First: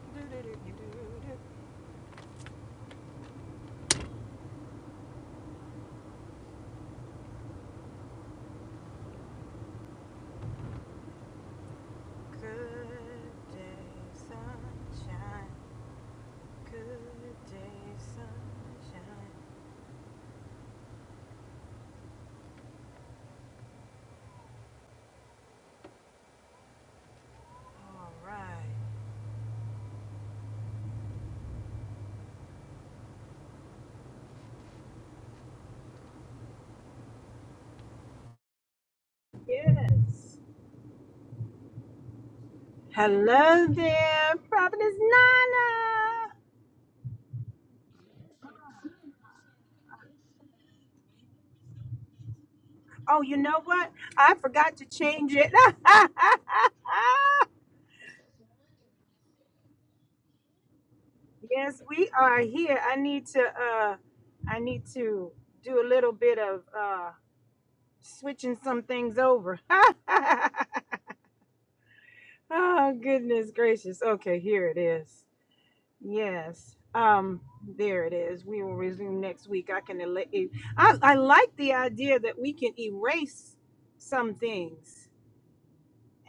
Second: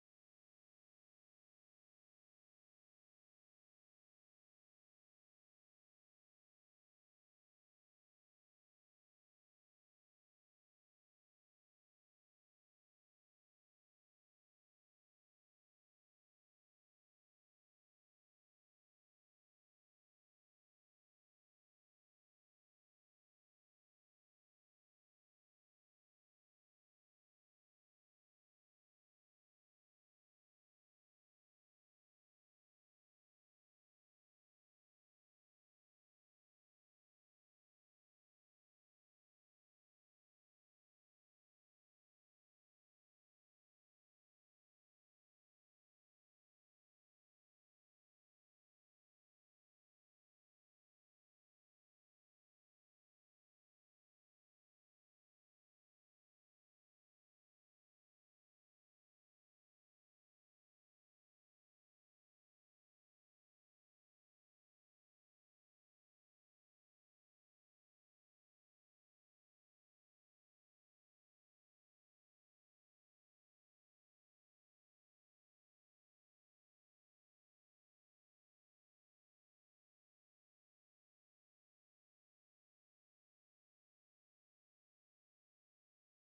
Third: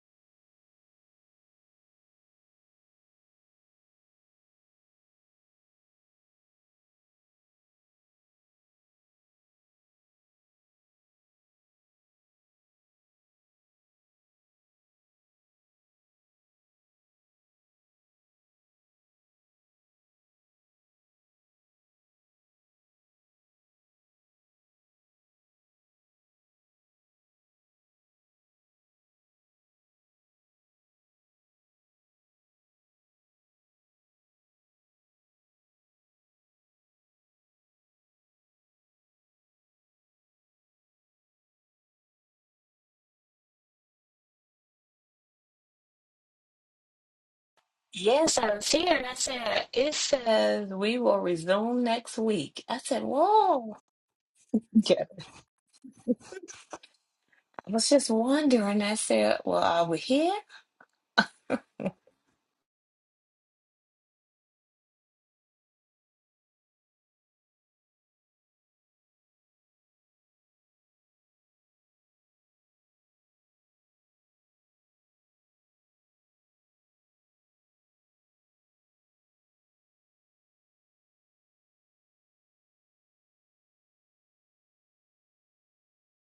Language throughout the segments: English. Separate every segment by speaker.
Speaker 1: Good day, sunshine. Good day, sunshine. All right. Yes. Hello there, Providence Nana.
Speaker 2: Yes, I was here and I said, it says we will resume next week. I said,
Speaker 1: Oh, you know
Speaker 2: whoa.
Speaker 1: what? I forgot to
Speaker 2: Yeah.
Speaker 1: change it.
Speaker 2: I was just wondering. I said, well, are we here?
Speaker 1: yes, we are here. I need to uh I need to do a little bit of uh switching some things over. Oh, goodness gracious. Okay, here it is. Yes. Um, there it is. We will resume next week. I can ele- e- I, I like the idea that we can erase some things.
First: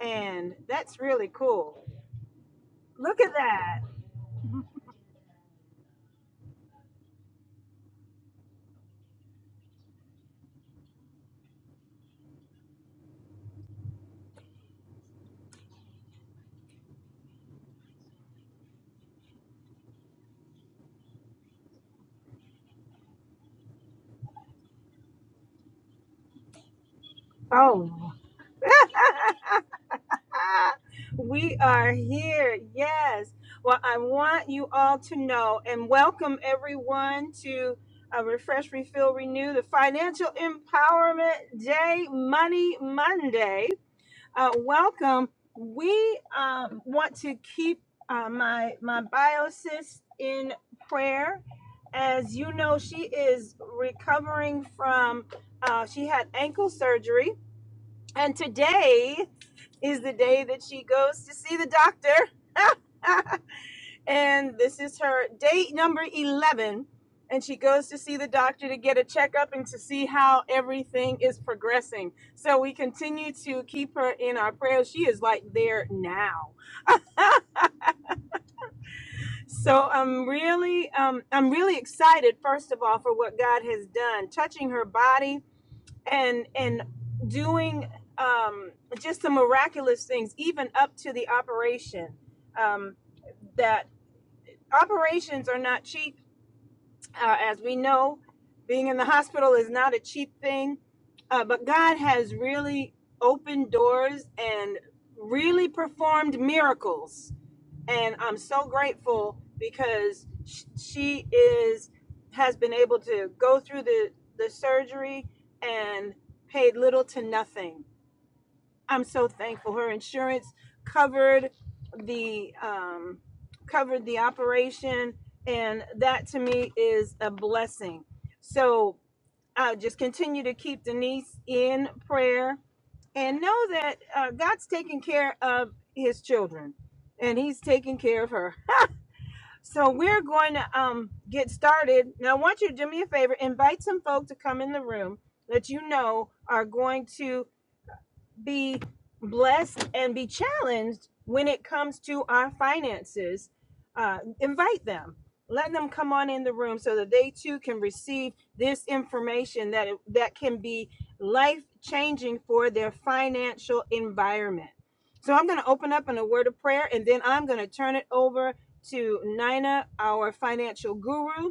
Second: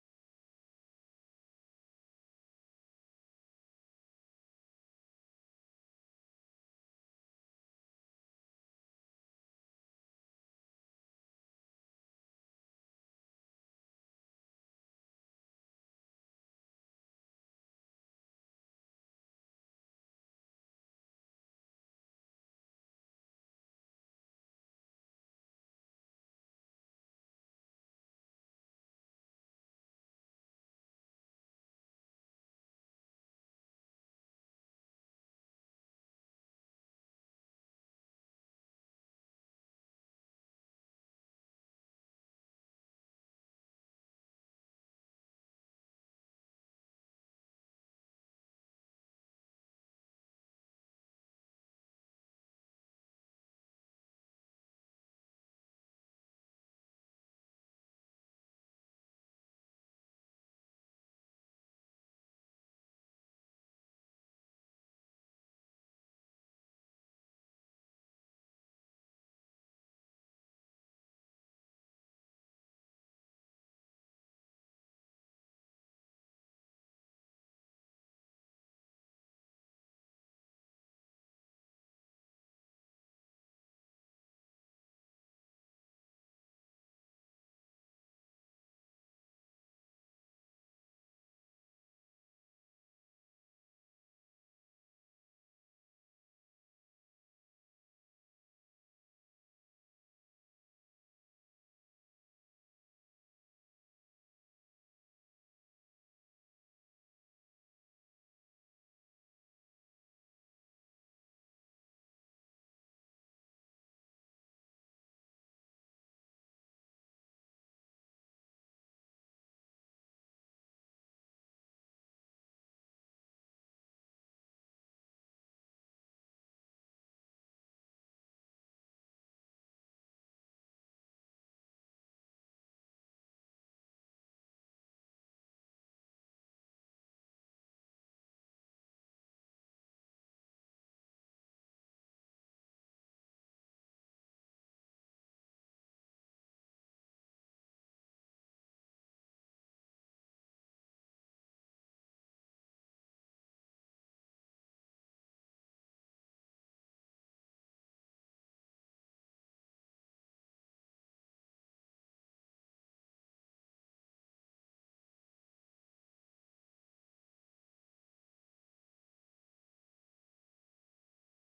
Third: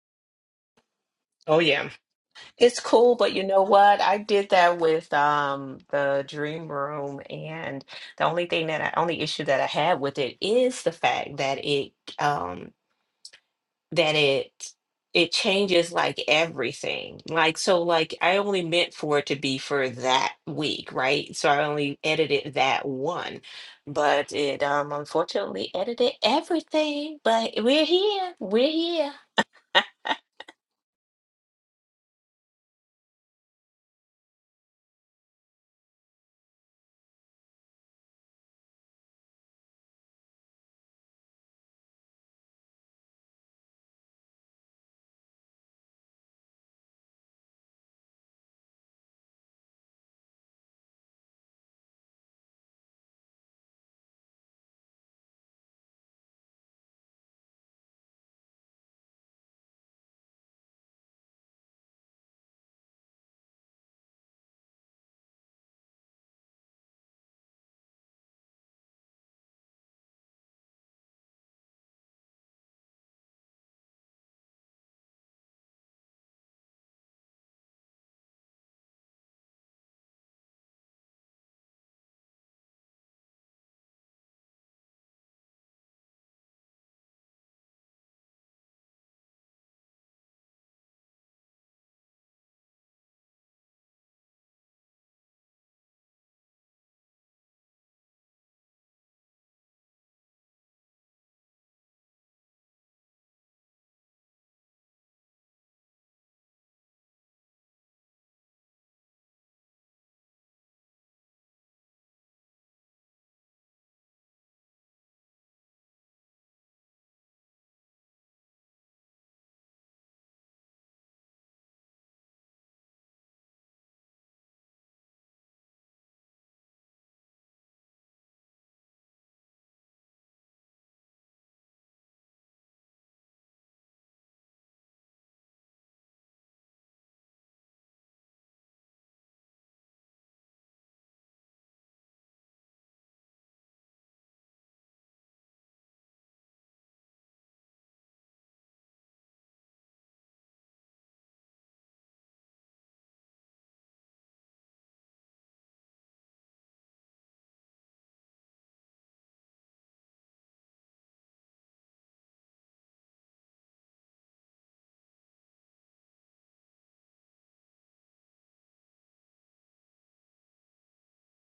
Speaker 1: And that's really
Speaker 2: Oh
Speaker 1: cool.
Speaker 2: yeah. It's cool,
Speaker 1: Look at
Speaker 2: but you know
Speaker 1: that.
Speaker 2: what? I did that with um the dream room and the only thing that I only issue that I had with it is the fact that it um. that it it changes like everything. Like so like I only meant for it to be for that week, right? So I only edited that one. But it um unfortunately edited everything. But we're
Speaker 1: Oh.
Speaker 2: here. We're here.
Speaker 1: we are here. Yes. Well, I want you all to know and welcome everyone to uh, Refresh, Refill, Renew, the Financial Empowerment Day, Money Monday. Uh, welcome. We um, want to keep uh, my my biosis in prayer. As you know, she is recovering from. Uh, she had ankle surgery, and today is the day that she goes to see the doctor. and this is her date number 11. And she goes to see the doctor to get a checkup and to see how everything is progressing. So we continue to keep her in our prayers. She is like there now. So I'm really, um, I'm really excited. First of all, for what God has done, touching her body, and and doing um, just some miraculous things, even up to the operation. Um, that operations are not cheap, uh, as we know. Being in the hospital is not a cheap thing, uh, but God has really opened doors and really performed miracles and I'm so grateful because sh- she is has been able to go through the the surgery and paid little to nothing. I'm so thankful. Her insurance covered the um, covered the operation, and that to me is a blessing. So uh, just continue to keep Denise in prayer and know that uh, God's taking care of his children and he's taking care of her so we're going to um, get started. Now, I want you to do me a favor, invite some folk to come in the room that you know are going to be blessed and be challenged when it comes to our finances, uh, invite them. Let them come on in the room so that they too can receive this information that that can be life changing for their financial environment. So I'm going to open up in a word of prayer, and then I'm going to turn it over to Nina, our financial guru,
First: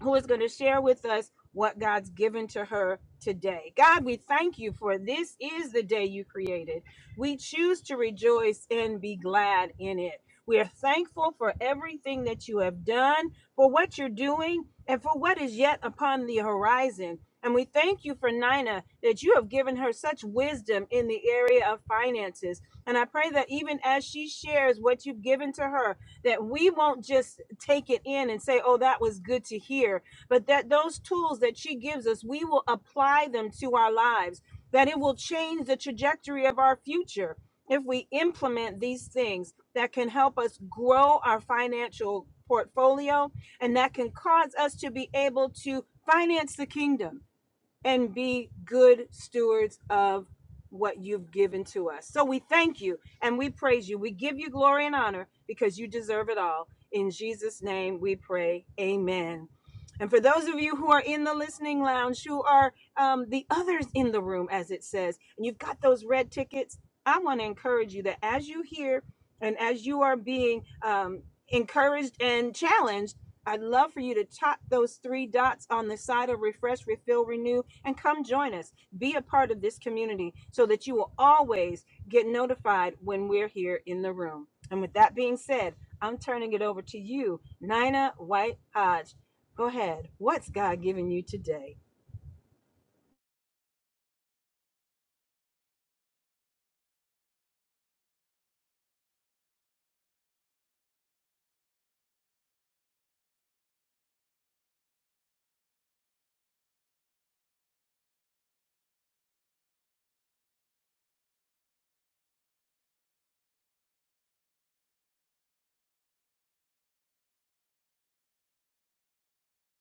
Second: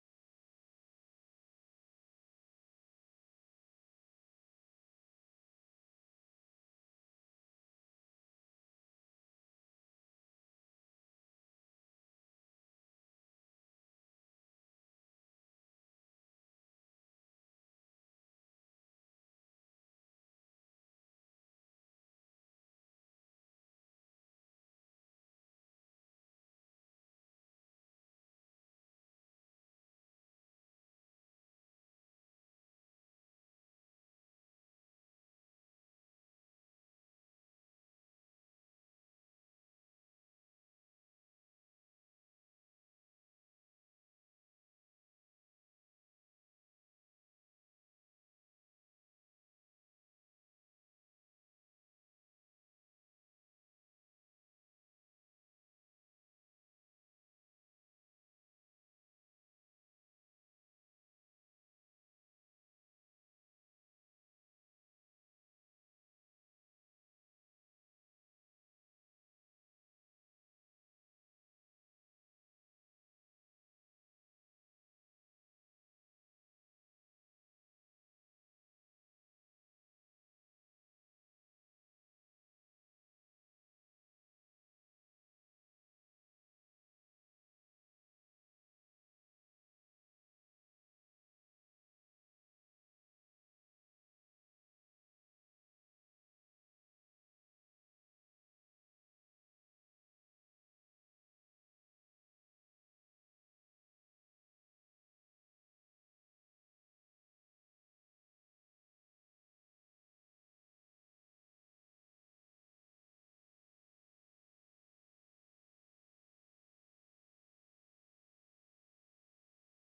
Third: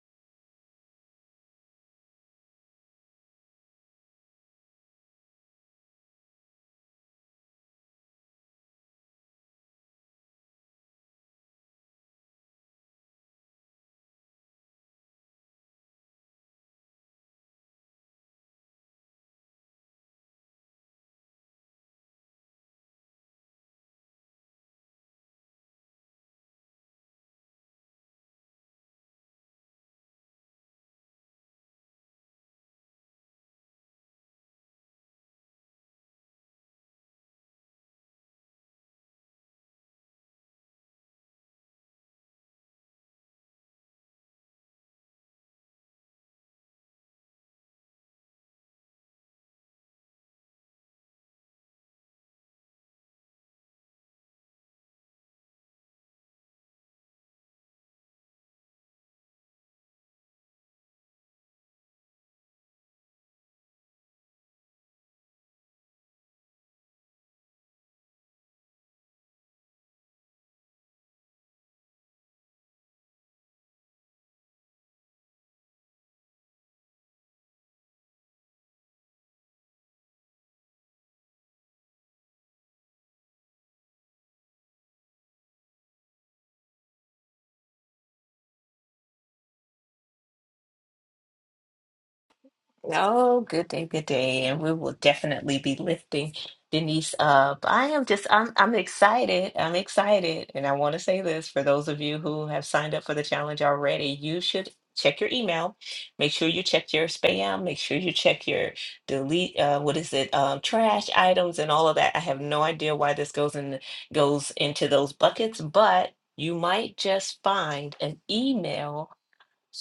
Speaker 1: who is going to share with us what God's given to her today. God, we thank you for this is the day you created. We choose to rejoice and be glad in it. We are thankful for everything that you have done, for what you're doing, and for what is yet upon the horizon. And we thank you for Nina that you have given her such wisdom in the area of finances. And I pray that even as she shares what you've given to her, that we won't just take it in and say, oh, that was good to hear, but that those tools that she gives us, we will apply them to our lives, that it will change the trajectory of our future if we implement these things that can help us grow our financial portfolio and that can cause us to be able to finance the kingdom and be good stewards of what you've given to us. So we thank you and we praise you. We give you glory and honor because you deserve it all. In Jesus' name we pray. Amen. And for those of you who are in the listening lounge, who are um, the others in the room, as it says, and you've got those red tickets, I want to encourage you that as you hear and as you are being um, encouraged and challenged, I'd love for you to tap those three dots on the side of Refresh, Refill, Renew, and come join us. Be a part of this community so that you will always get notified when we're here in the room. And with that being said, I'm turning it over to you, Nina White Hodge. Go ahead. What's God giving you today?
Speaker 2: Oh, good day, good day. And we will definitely be lifting Denise up. I am just, I'm, I'm excited. I'm excited. And I want to say this for those of you who have signed up for the challenge already, you should check your email. Make sure you check your spam. Make sure you check your delete, uh, what is it, um, trash items and all of that. I have no idea why this goes in, goes into those buckets, but you might just find an email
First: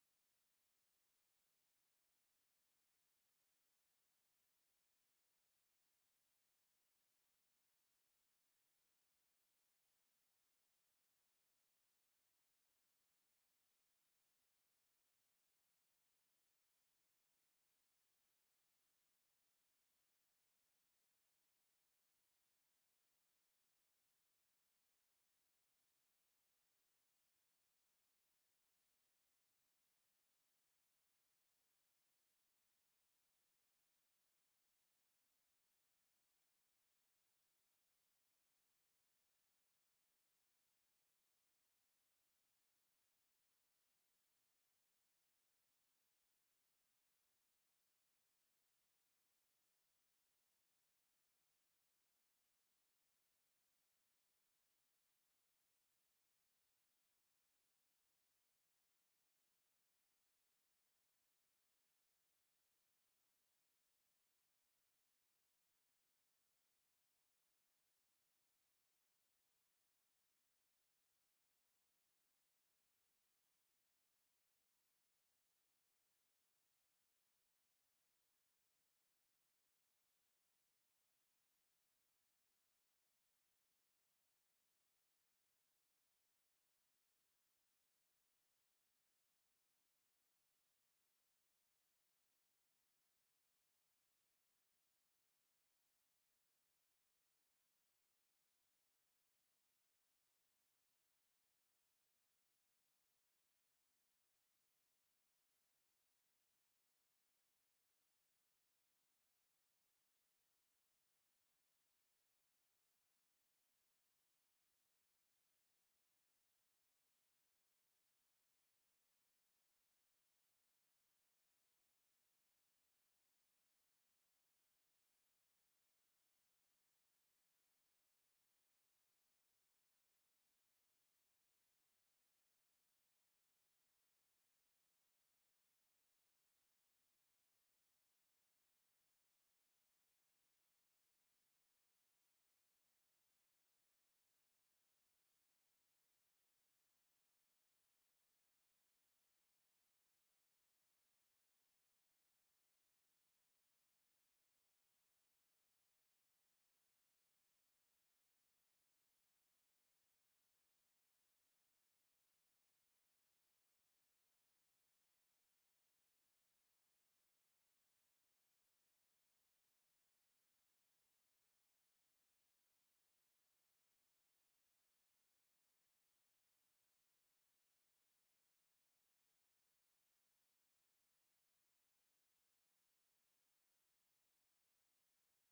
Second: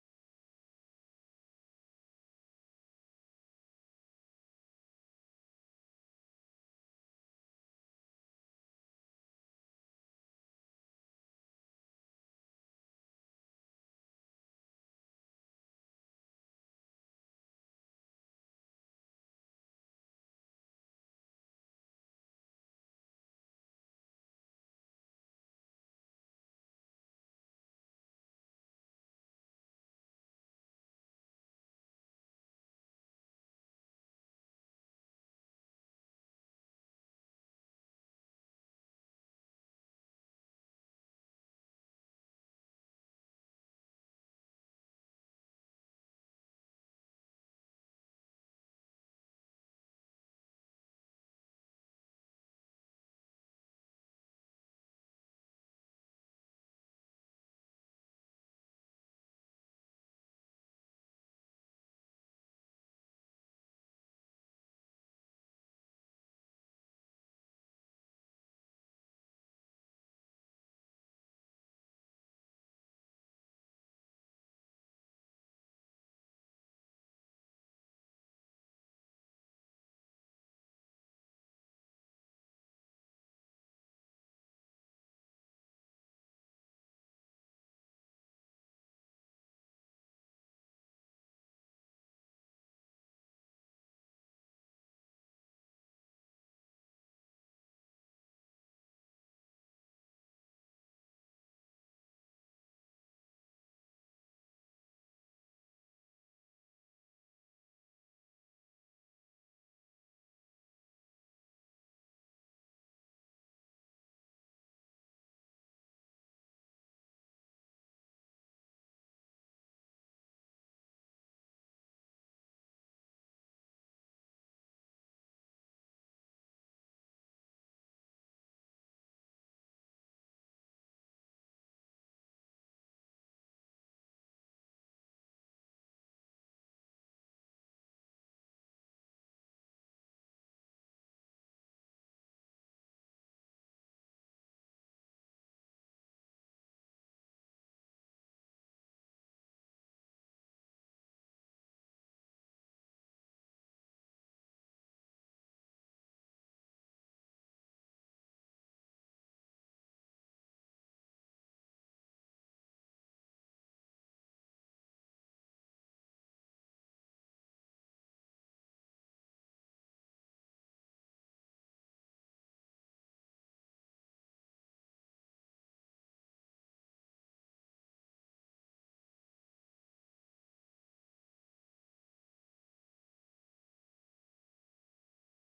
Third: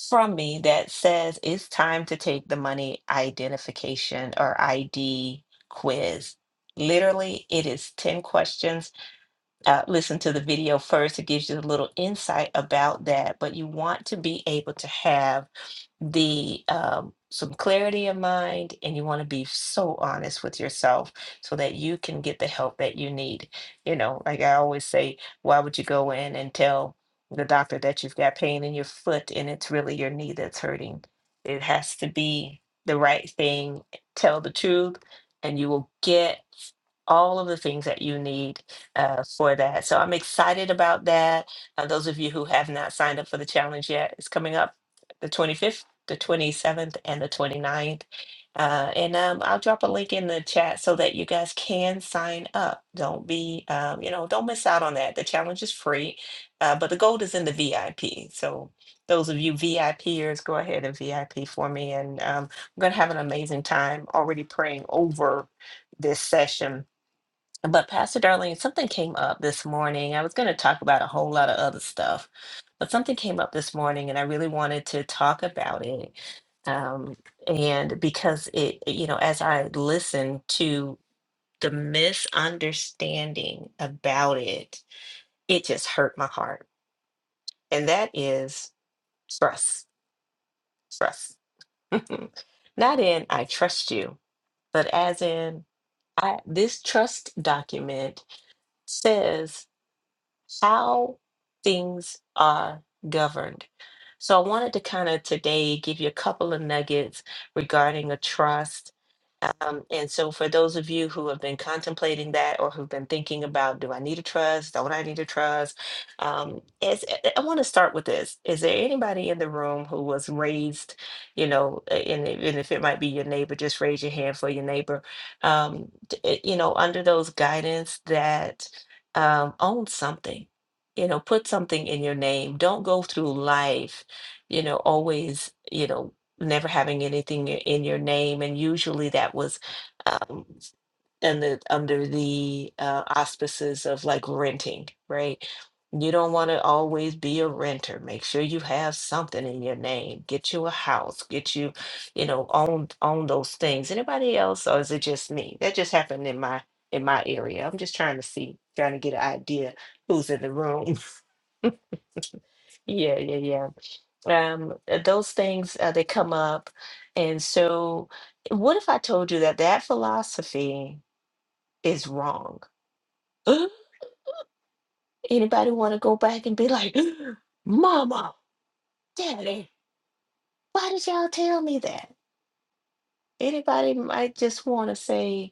Speaker 2: from me that says it's time to take the money identification or ID quiz. Literally, it is 10 questions. Uh, listen to the video first, it gives you a little insight about that, but you want to be able to have the um, some clarity of mind and you want to be so honest with yourself so that you can get the help that you need you know like i always say why would you go in and tell the doctor that you've got pain in your foot and it's really your knee that's hurting it has to be the right thing tell the truth and you will get all of the things that you need uh, for that. So I'm excited about that. Uh, those of you who have not signed up for the challenge yet, it's coming up the 25th the 27th and the 29th. Uh, and um, I'll drop a link in the chat so that you guys can sign up. Don't be, um, you know, don't miss out on that. The challenge is free, uh, but the gold is in the VIP. So those of you VIPers, go ahead and VIP for me. And um, we're going to have an amazing time already praying over this session. But Pastor Darlene, something came up this morning. I was going to talk about a whole lot of other stuff, but something came up this morning and I really wanted to talk about it um, and because it you know as i listened to the misunderstanding about it it just hurt my heart and that is trust trust not in i trust you but as in i this trust document says how things are governed so i wanted to kind of today give you a couple of nuggets regarding a trust Um, and so for those of you who have been contemplating that or who've been thinking about, do I need a trust? Don't I need a trust? Um, is, I I want to start with this. Is there anybody in the room who was raised, you know, a- and, if- and if it might be your neighbor, just raise your hand for your neighbor, um, d- eh, you know, under those guidance that um, own something, you know, put something in your name. Don't go through life, you know, always, you know, never having anything i- in your name, and usually that was um, in the under the uh, auspices of like renting, right? You don't want to always be a renter. Make sure you have something in your name. Get you a house. Get you, you know, own own those things. Anybody else, or is it just me? That just happened in my in my area. I'm just trying to see, trying to get an idea who's in the room. yeah, yeah, yeah um uh, those things uh, they come up and so what if i told you that that philosophy is wrong anybody want to go back and be like mama daddy why did y'all tell me that anybody might just want to say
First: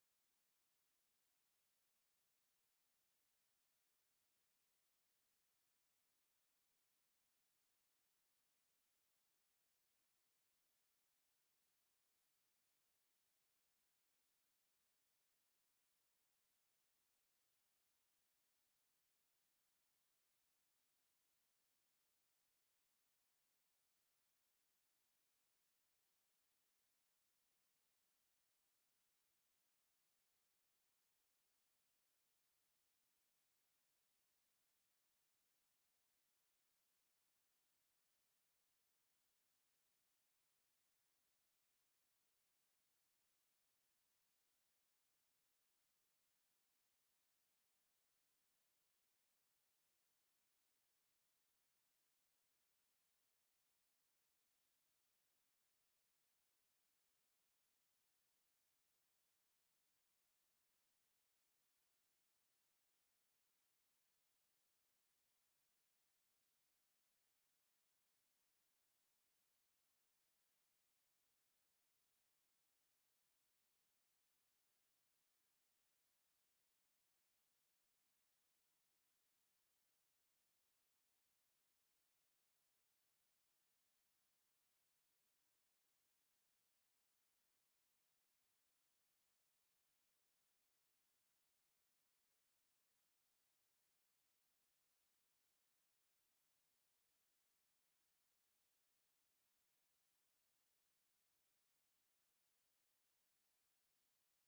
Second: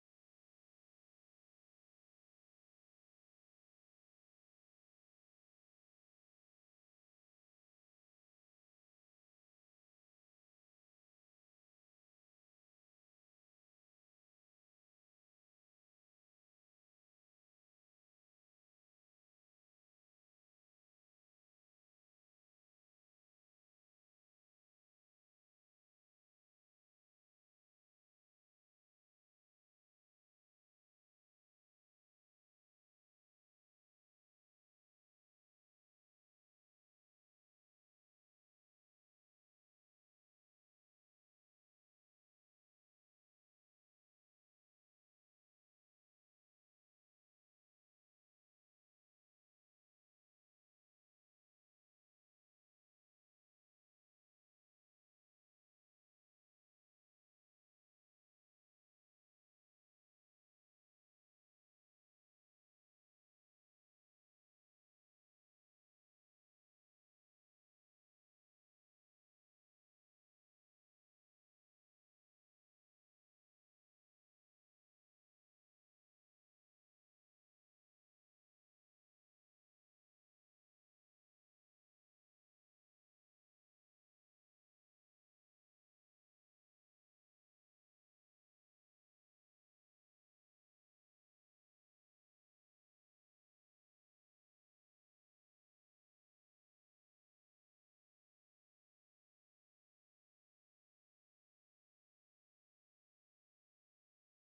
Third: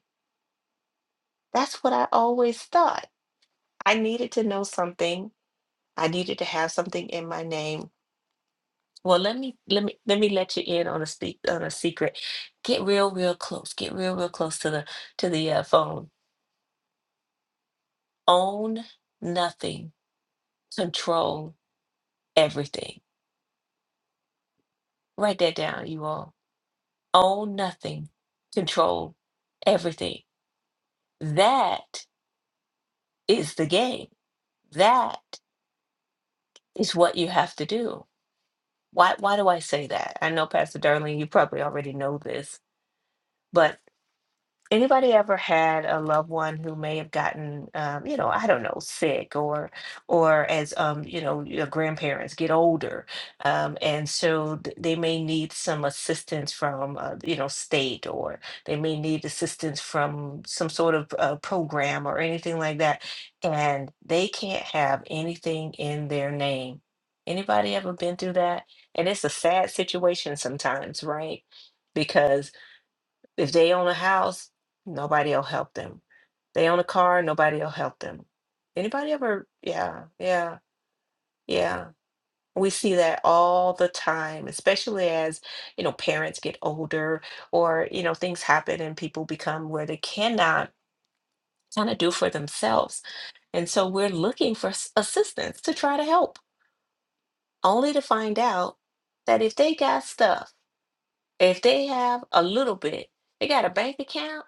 Speaker 2: that's what i always thought i needed to know something i needed to have something in my name well let me let me let me let you in on a speak on a secret get real real close get real real close to the to the uh, phone Own nothing, control everything. Write that down, you all. Own nothing, control everything. That is the game. That is what you have to do. Why why do I say that? I know Pastor Darlene. you probably already know this, but anybody ever had a loved one who may have gotten um, you know i don't know sick or or as um, you know your grandparents get older um, and so th- they may need some assistance from uh, you know state or they may need assistance from some sort of uh, program or anything like that and they can't have anything in their name anybody ever been through that and it's a sad situation sometimes right because if they own a house, nobody will help them. They own a car, nobody will help them. Anybody ever? Yeah, yeah, yeah. We see that all the time, especially as, you know, parents get older or, you know, things happen and people become where they cannot kind of do for themselves. And so we're looking for s- assistance to try to help, only to find out that if they got stuff if they have a little bit, they got a bank account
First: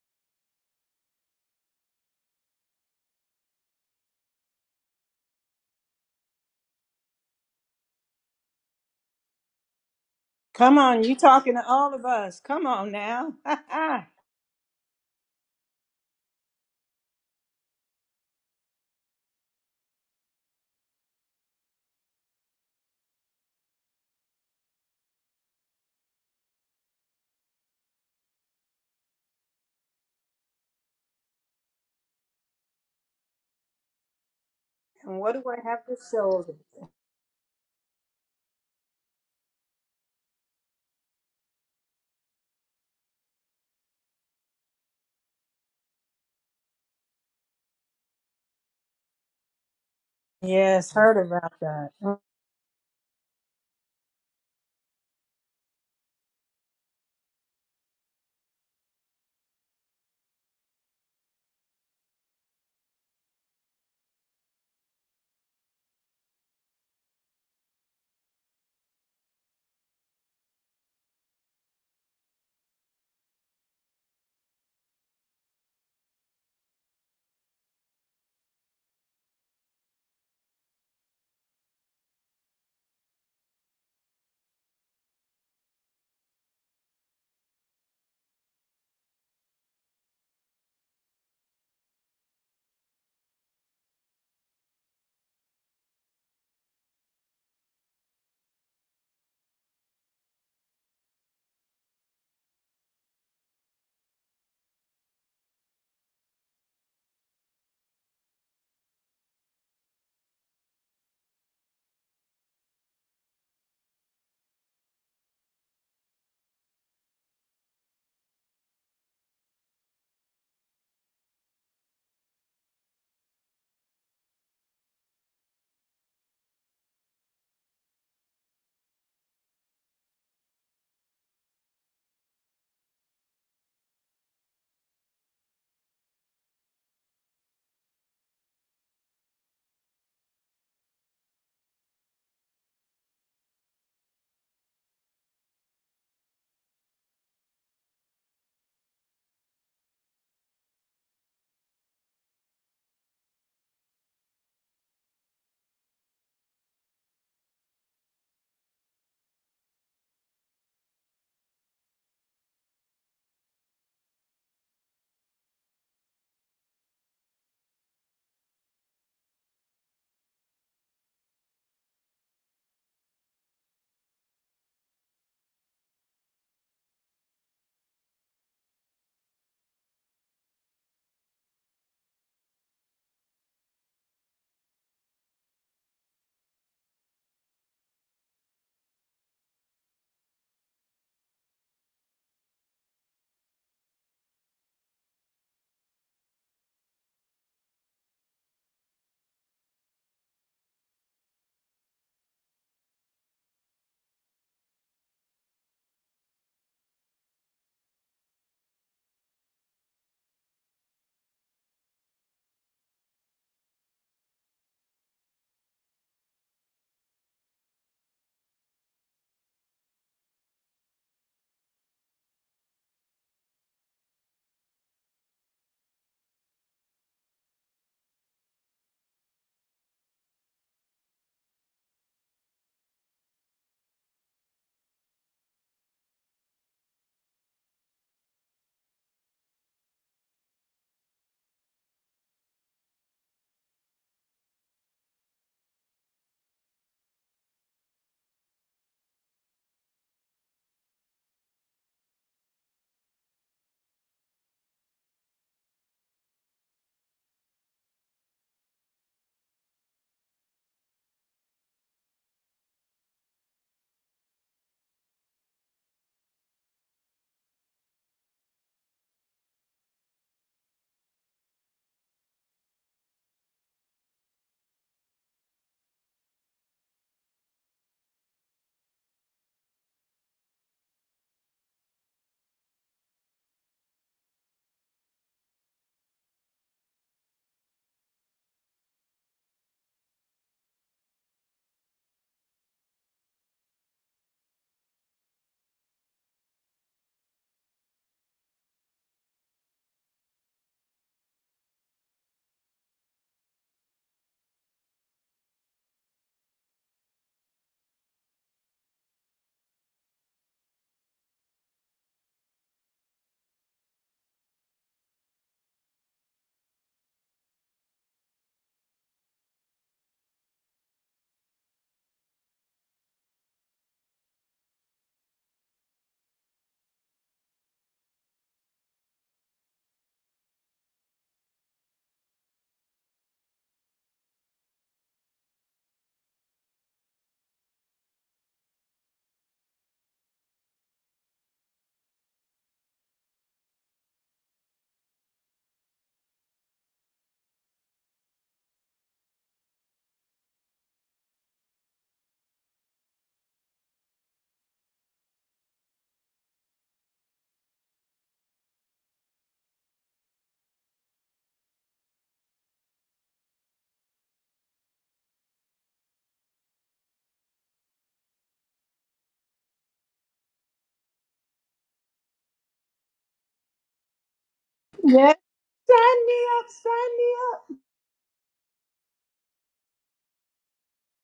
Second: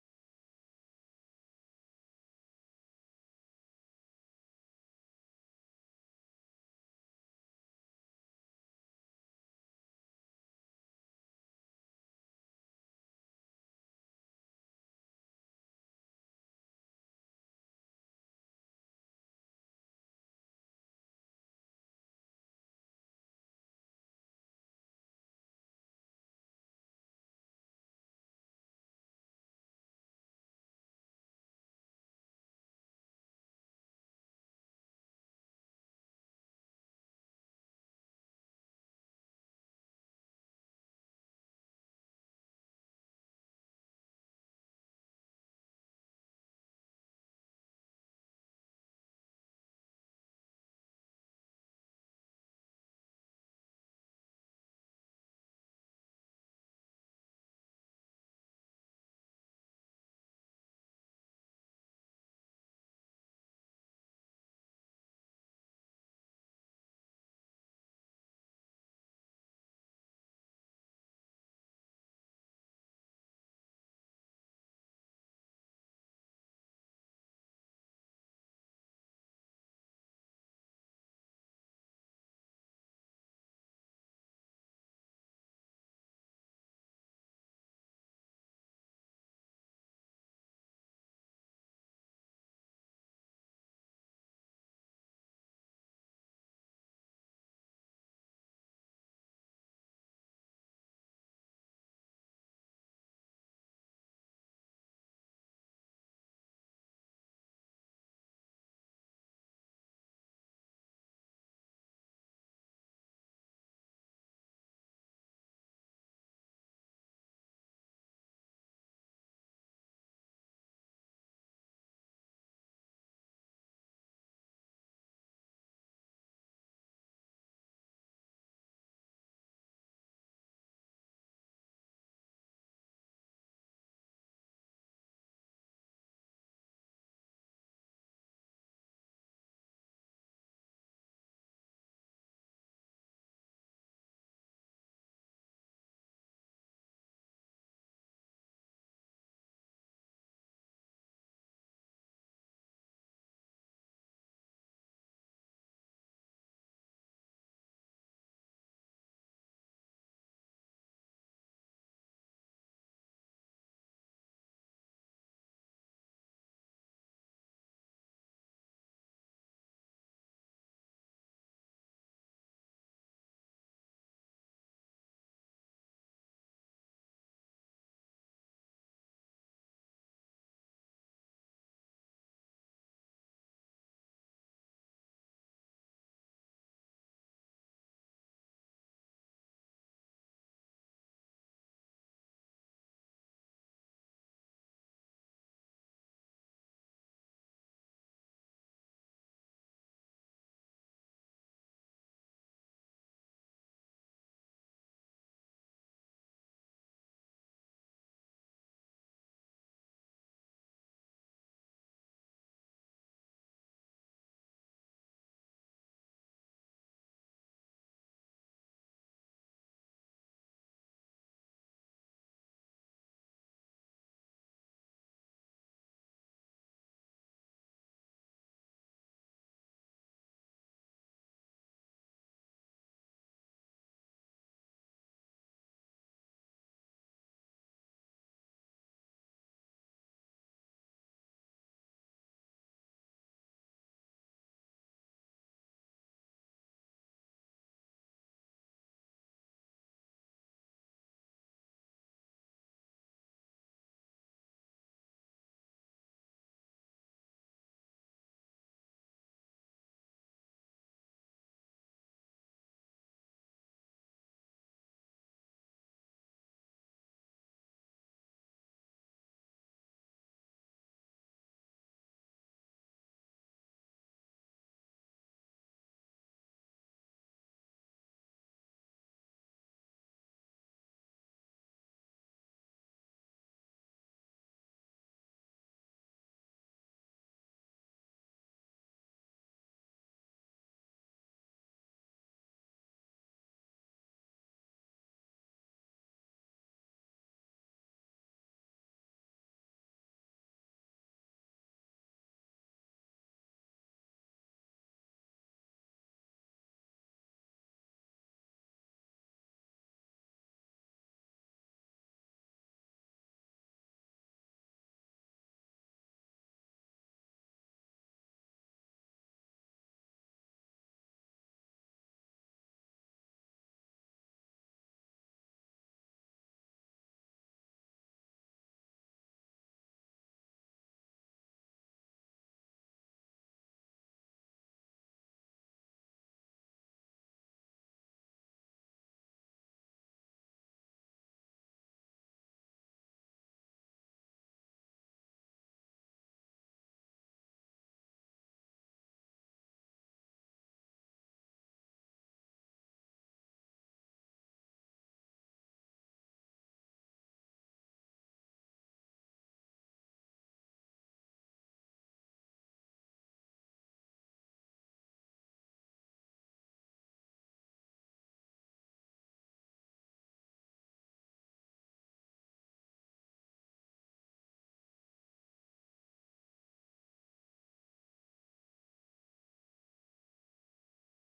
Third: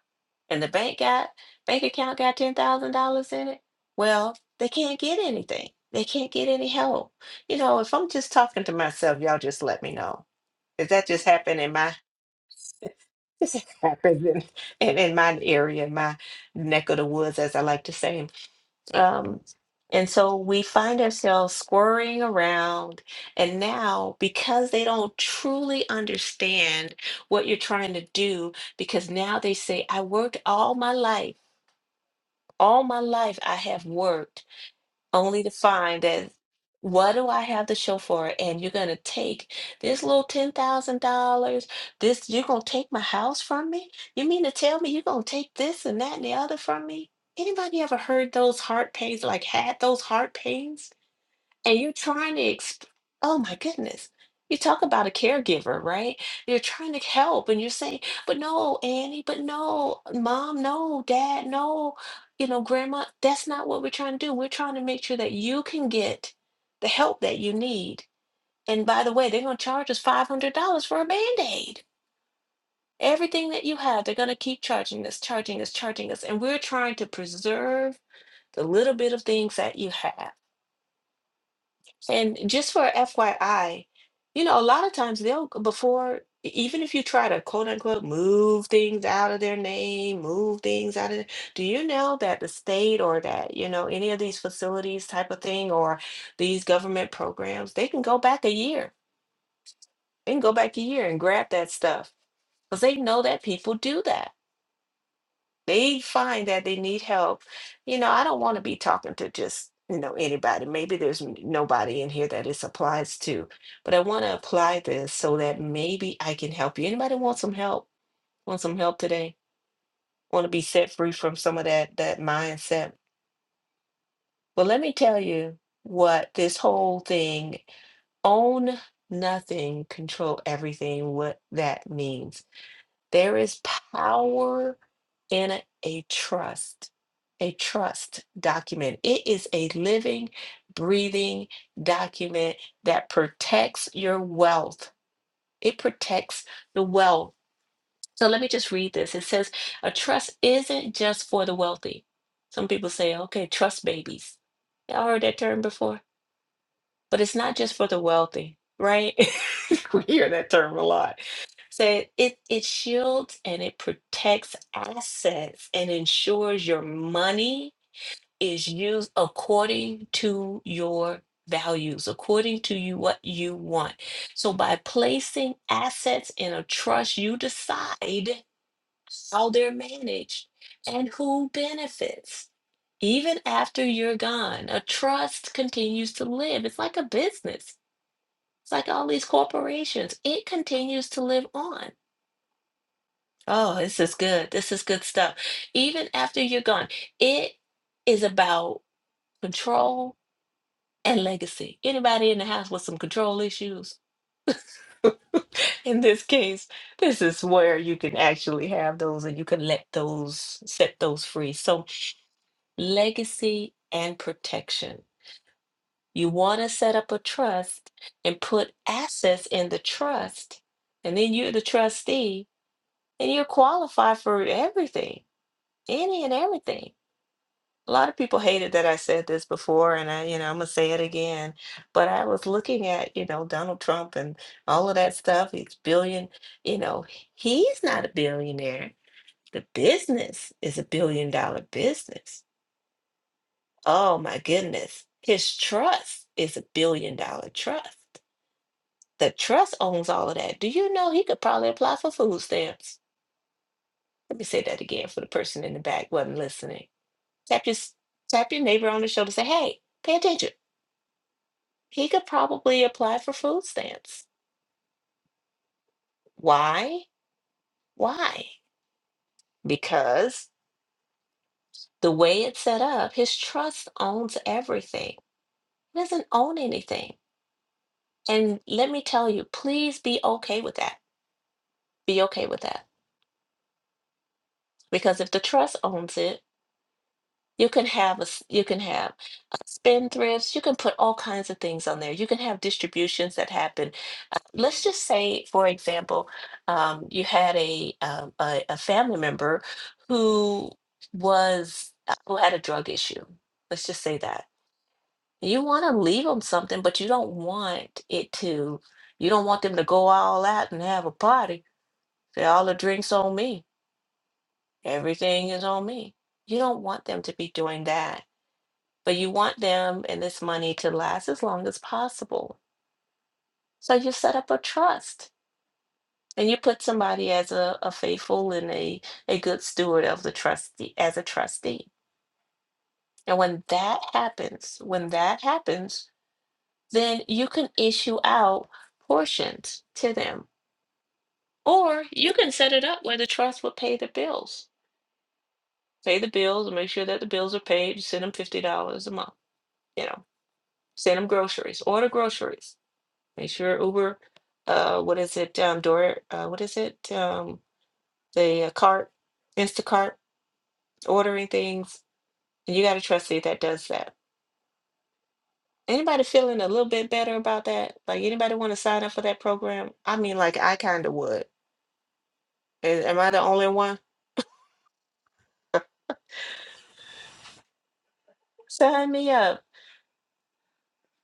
Speaker 2: and the bank got bank account got ten thousand dollars in it, well, they can't get anything. They can't get any help. You know, if I'm just talking to myself, y'all just let me know.
Speaker 1: Come
Speaker 2: If
Speaker 1: on,
Speaker 2: that
Speaker 1: you
Speaker 2: just
Speaker 1: talking
Speaker 2: happened
Speaker 1: to
Speaker 2: in my
Speaker 1: all of us. Come on now.
Speaker 2: this happens in, in, in my area, in my neck of the woods, as I like to say. Um, and so we find ourselves squirring around. And now, because they don't truly understand what you're trying to do, because now they say, I worked all my life, all my life I have worked
Speaker 1: And what do
Speaker 2: only to
Speaker 1: I have to
Speaker 2: find
Speaker 1: show
Speaker 2: that
Speaker 1: of it?
Speaker 2: what do I have to show for it? And you're gonna take this little ten thousand dollars, this you're gonna take my house from me? You mean to tell me you're gonna take this and that and the other from me? Anybody ever heard those heart pains, like had those heart pains?
Speaker 1: yes, heard about
Speaker 2: and
Speaker 1: that.
Speaker 2: you're trying to exp- oh my goodness you talk about a caregiver right you're trying to help and you're saying but no annie but no mom no dad no you know grandma that's not what we're trying to do we're trying to make sure that you can get the help that you need and by the way they're going to charge us $500 for a band-aid everything that you have they're going to keep charging us charging us charging us and we're trying to preserve the little bit of things that you have And just for FYI, you know, a lot of times they'll go before, e- even if you try to quote unquote move things out of their name, move things out of, the- do you know that the state or that, you know, any of these facilities type of thing or these government programs, they can go back a year. They can go back a year and grab that stuff because they know that people do that they find that they need help, you know, I don't want to be talking to just, you know, anybody. Maybe there's n- nobody in here that this applies to, but I want to apply this so that maybe I can help you. Anybody want some help? Want some help today? Want to be set free from some of that that mindset? Well, let me tell you what this whole thing own nothing, control everything, what that means. There is power in a trust, a trust document. It is a living, breathing document that protects your wealth. It protects the wealth. So let me just read this. It says, a trust isn't just for the wealthy. Some people say, okay, trust babies. Y'all heard that term before? But it's not just for the wealthy, right? we hear that term a lot. So it it shields and it protects assets and ensures your money is used according to your values, according to you what you want. So by placing assets in a trust, you decide how they're managed and who benefits. Even after you're gone, a trust continues to live. It's like a business it's like all these corporations, it continues to live on. Oh, this is good. This is good stuff. Even after you're gone, it is about control and legacy. Anybody in the house with some control issues? in this case, this is where you can actually have those and you can let those set those free. So, legacy and protection. You want to set up a trust and put assets in the trust, and then you're the trustee and you qualify for everything, any and everything. A lot of people hated that I said this before, and I, you know, I'm gonna say it again. But I was looking at, you know, Donald Trump and all of that stuff. He's billion, you know, he's not a billionaire. The business is a billion dollar business. Oh my goodness. His trust is a billion dollar trust. The trust owns all of that. Do you know he could probably apply for food stamps? Let me say that again for the person in the back wasn't listening Tap your s- tap your neighbor on the shoulder. Say, hey, pay attention. He could probably apply for food stamps. Why? Why? Because the way it's set up, his trust owns everything. He doesn't own anything. And let me tell you, please be okay with that. Be okay with that. Because if the trust owns it, You can have a, s- you can have uh, spendthrifts. You can put all kinds of things on there. You can have distributions that happen. Uh, let's just say, for example, um, you had a, um, a a family member who was uh, who had a drug issue. Let's just say that you want to leave them something, but you don't want it to. You don't want them to go all out and have a party. Say all the drinks on me. Everything is on me. You don't want them to be doing that but you want them and this money to last as long as possible. So you set up a trust and you put somebody as a, a faithful and a, a good steward of the trustee as a trustee. And when that happens, when that happens, then you can issue out portions to them. Or you can set it up where the trust will pay the bills. Pay the bills and make sure that the bills are paid. You send them $50 a month, you know, send them groceries, order groceries Make sure Uber, uh, what is it? Um, door, uh, what is it? Um, the uh, cart, Instacart, ordering things. And you got a trustee that does that. Anybody feeling a little bit better about that? Like anybody want to sign up for that program? I mean, like I kind of would. A- Am I the only one?
Speaker 1: Yes, sign me up, sign me
Speaker 2: Sign me up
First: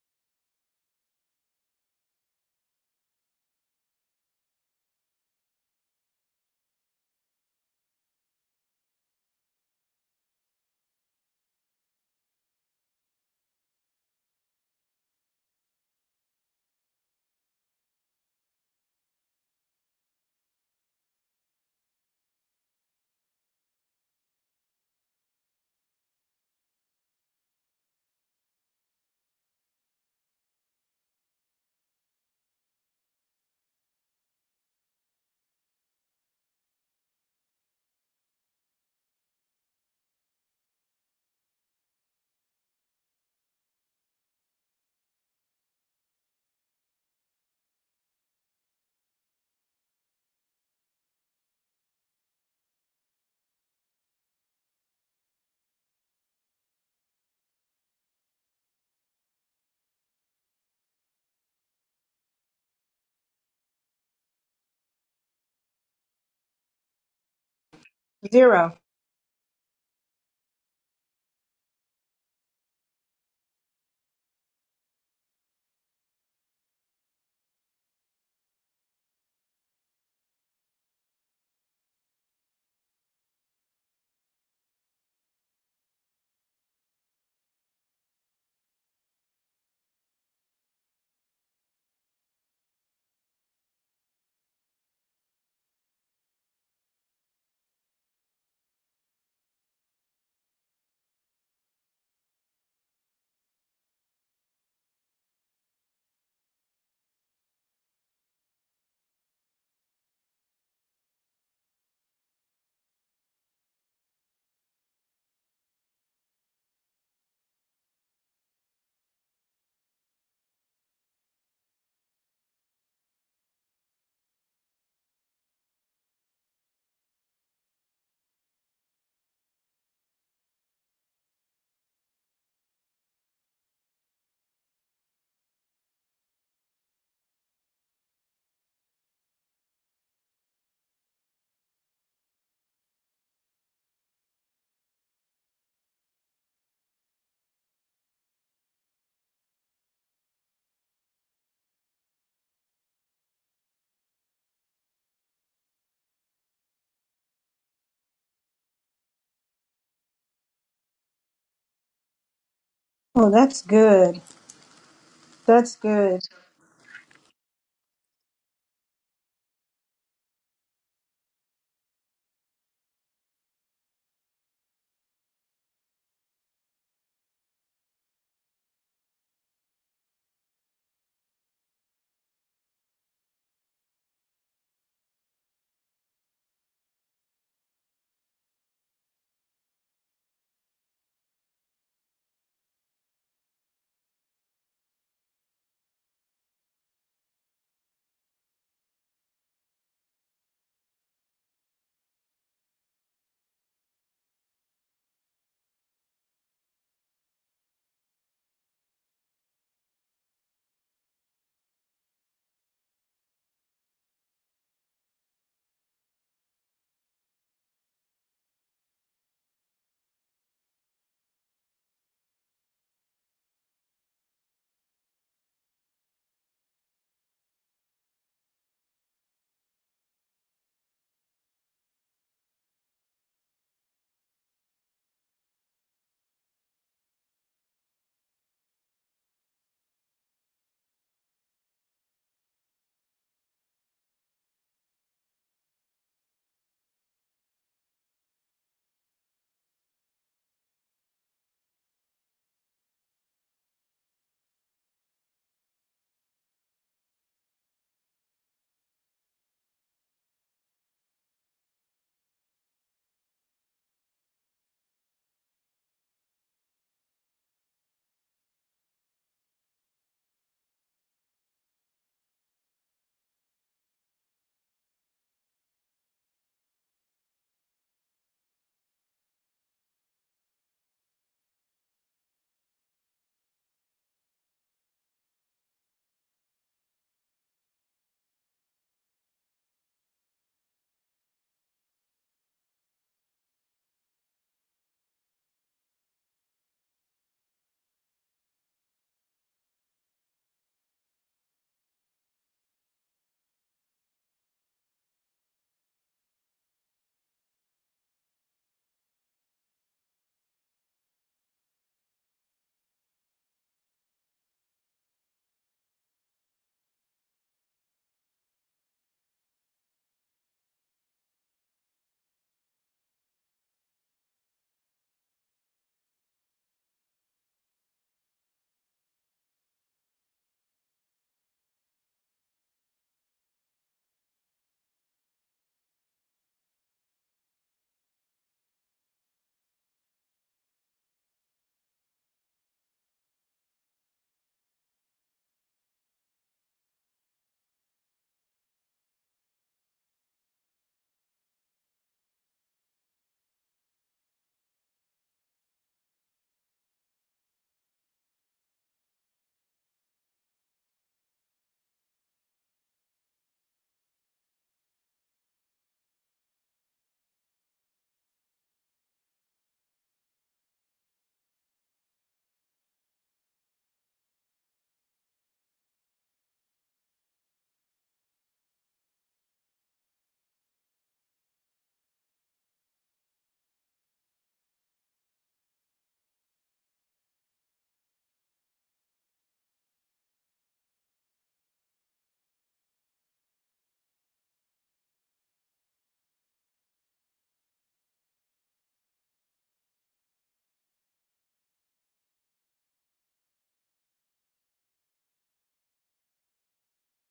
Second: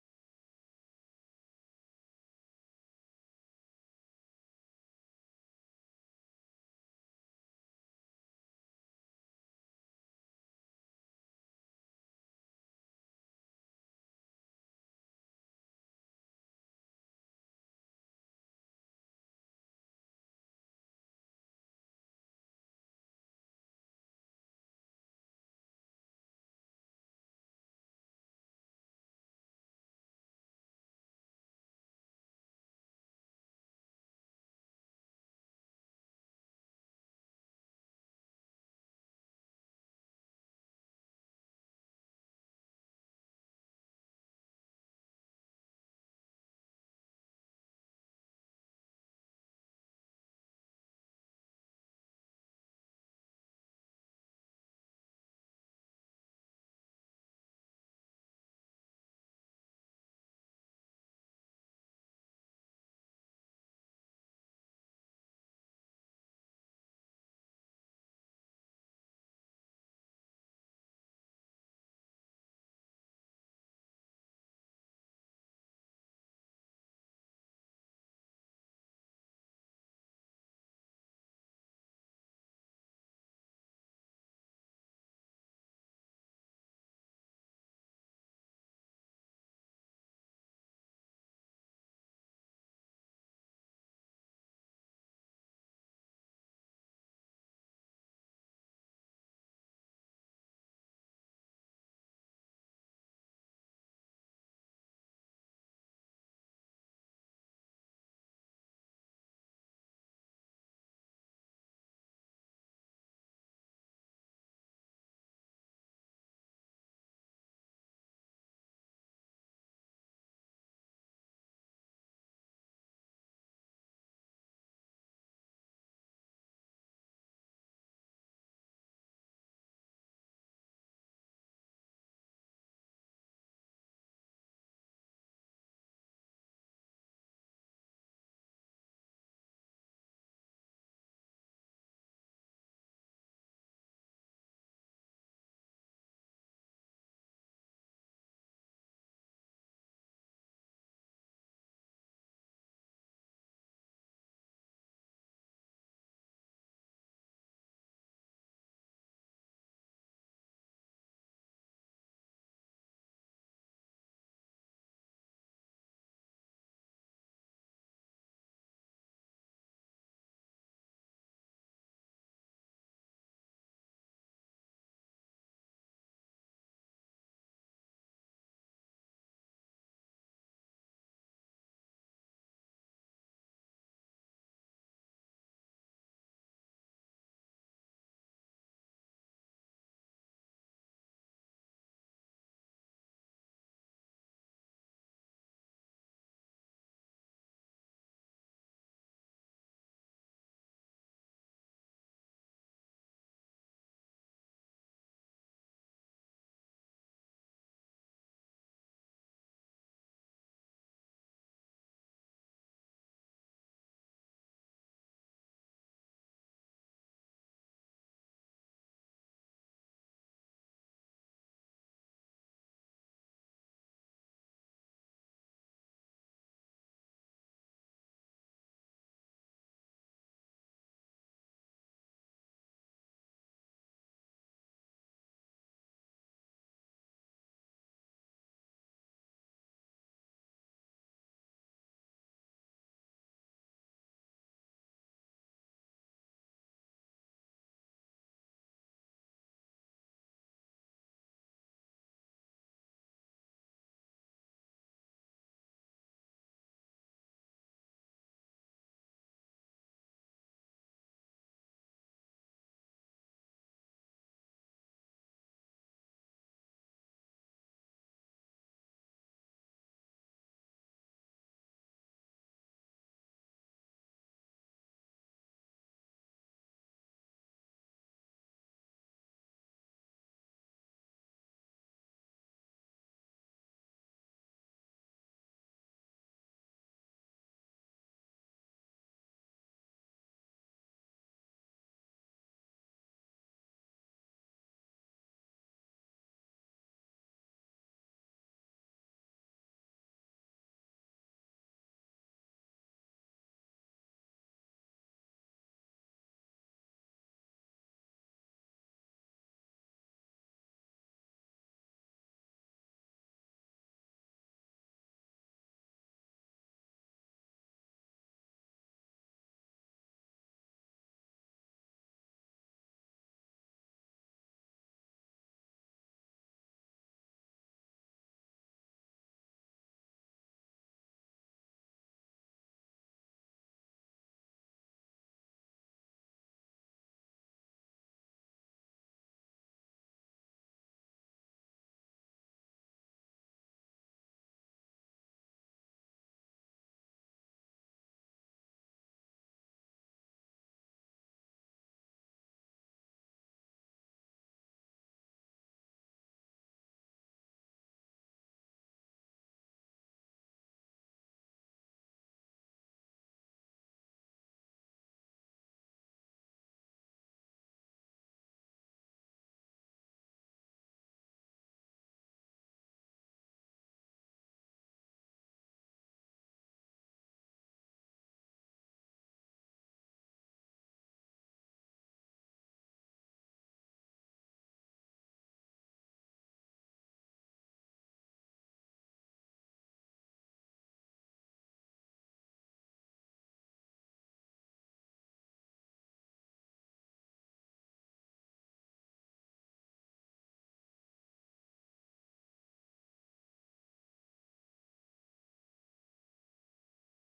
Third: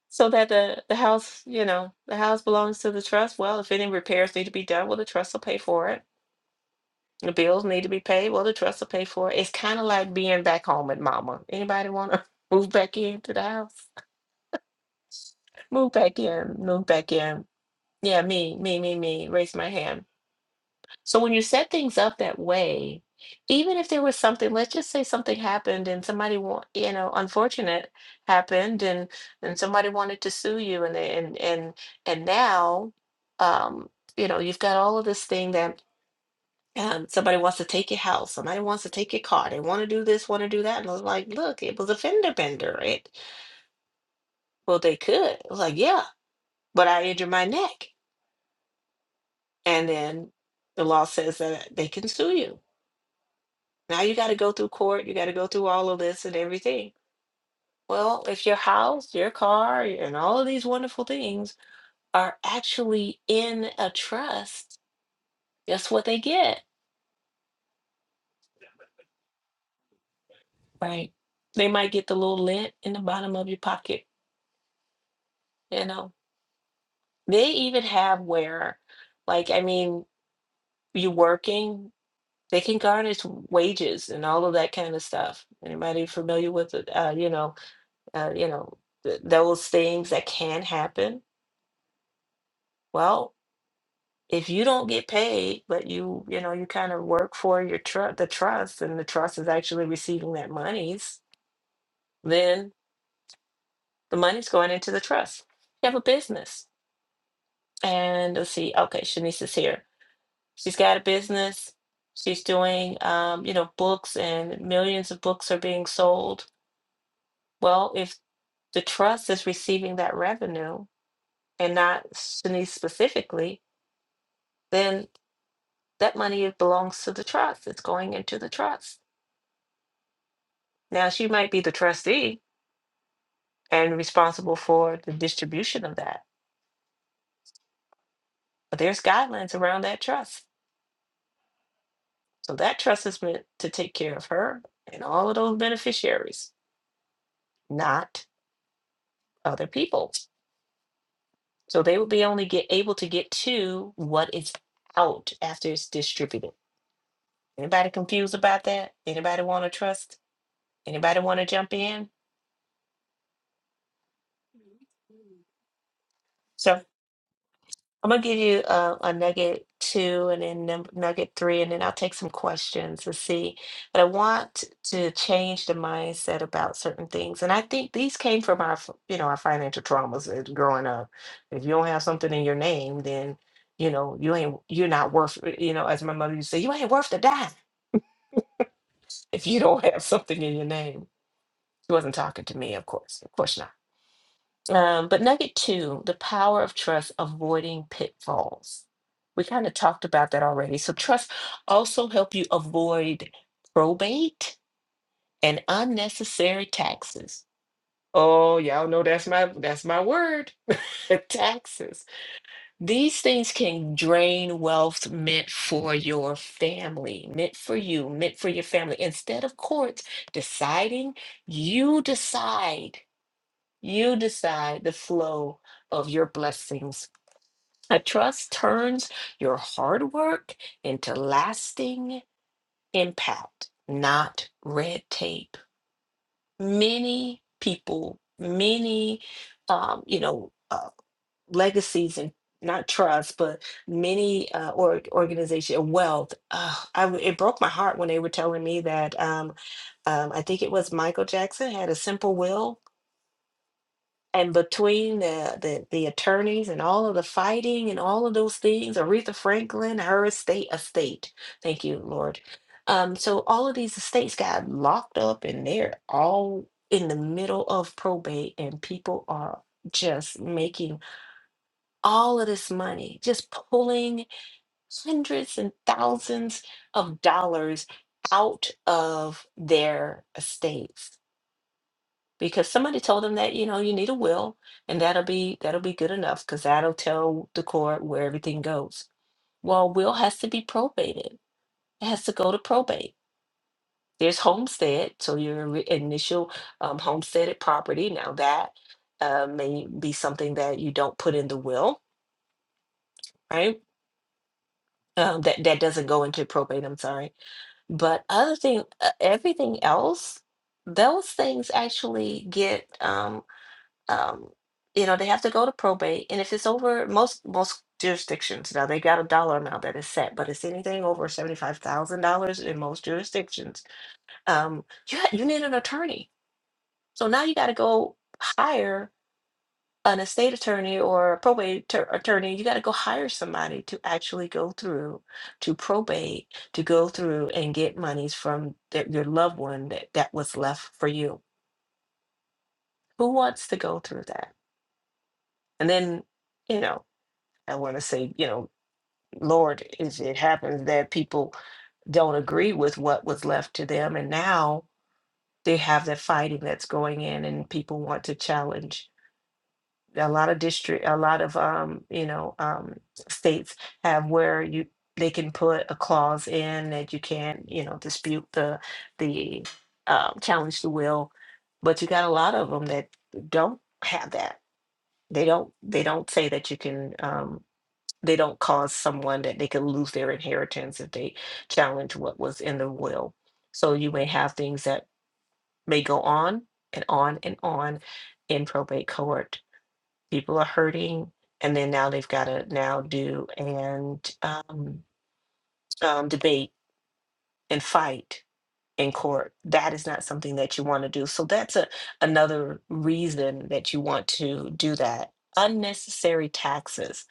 Speaker 2: so that the the house, you know, the house belongs to the trust. Well, if any repairs need to be done, well, the trust will pay for it The bills need to be paid. Well, the trust will pay for it. It's kind of like being back home with mama. Anybody want to move back into the house? Move back in. Move back in. Yeah, me, me, me, me. Raise my hand. So when you set things up that way, even if there was something, let's just say something happened and somebody want, you know, unfortunate happened and and somebody wanted to sue you and they- and and and now, um, you know, you've got all of this thing that Um, somebody wants to take your house. Somebody wants to take your car. They want to do this, want to do that. And I was like, look, it was a fender bender. It, well, they could. I was like, yeah, but I injured my neck. And then the law says that they can sue you. Now you got to go through court. You got to go through all of this and everything. Well, if your house, your car, and all of these wonderful things are actually in a trust, guess what they get?
Speaker 1: up. Zero.
Speaker 2: Right. They might get the little lint in the bottom of your pocket, you know They even have where, like, I mean, you working, they can garnish wages and all of that kind of stuff. Anybody familiar with it? Uh, you know, uh, you know, th- those things that can happen. Well, if you don't get paid, but you, you know, you kind of work for your trust, the trust, and the trust is actually receiving that monies, then the money's going into the trust. You have a business. And let's see, okay, Shanice is here. She's got a business. She's doing, um, you know, books and millions of books are being sold. Well, if the trust is receiving that revenue and not Shanice specifically, then that money belongs to the trust. It's going into the trust. Now, she might be the trustee and responsible for the distribution of that, but there's guidelines around that trust. So that trust is meant to take care of her and all of those beneficiaries, not other people. So they will be only get able to get to what is out after it's distributed. Anybody confused about that? Anybody want to trust? Anybody want to jump in?
Speaker 1: Oh, that's good. That's good.
Speaker 2: So. I'm gonna give you a, a nugget two and then num- nugget three, and then I'll take some questions to see. But I want to change the mindset about certain things, and I think these came from our, f- you know, our financial traumas as growing up. If you don't have something in your name, then you know you ain't you're not worth. eh, You know, as my mother used to say, you ain't worth the dime if you don't have something in your name. She wasn't talking to me, of course. Of course um, but nugget two, the power of trust avoiding pitfalls. We kind of talked about that already. So trust also help you avoid probate and unnecessary taxes. Oh, y'all know that's my that's my word. taxes. These things can drain wealth meant for your family, meant for you, meant for your family. Instead of courts deciding, you decide you decide the flow of your blessings. A trust turns your hard work into lasting impact, not red tape. Many people, many, um, you know, uh, legacies and not trust, but many uh, or organization wealth. Uh, I w- it broke my heart when they were telling me that um, um, I think it was Michael Jackson had a simple will and between the, the the attorneys and all of the fighting and all of those things, Aretha Franklin, her estate, estate. Thank you, Lord. Um, so all of these estates got locked up, and they're all in the middle of probate, and people are just making all of this money, just pulling hundreds and thousands of dollars out of their estates because somebody told them that you know you need a will and that'll be that'll be good enough because that'll tell the court where everything goes well will has to be probated it has to go to probate there's homestead so your ri- initial um, homesteaded property now that uh, may be something that you don't put in the will right um, that that doesn't go into probate i'm sorry but other thing uh, everything else those things actually get um, um, you know, they have to go to probate, and if it's over most most jurisdictions now, they got a dollar amount that is set, but it's anything over seventy five thousand dollars in most jurisdictions. Um, you ha- you need an attorney, so now you got to go hire an estate attorney or a probate tur- attorney. You got to go hire somebody to actually go through to probate to go through and get monies from th- your loved one that that was left for you. Who wants to go through that? And then you know. I want to say, you know, Lord, is it happens that people don't agree with what was left to them, and now they have that fighting that's going in, and people want to challenge. A lot of district, a lot of um, you know, um, states have where you they can put a clause in that you can't, you know, dispute the the um, challenge the will, but you got a lot of them that don't have that. They don't. They don't say that you can. Um, they don't cause someone that they could lose their inheritance if they challenge what was in the will. So you may have things that may go on and on and on in probate court. People are hurting, and then now they've got to now do and um, um, debate and fight in court. That is not something that you want to do. So that's a another reason that you want to do that. Unnecessary taxes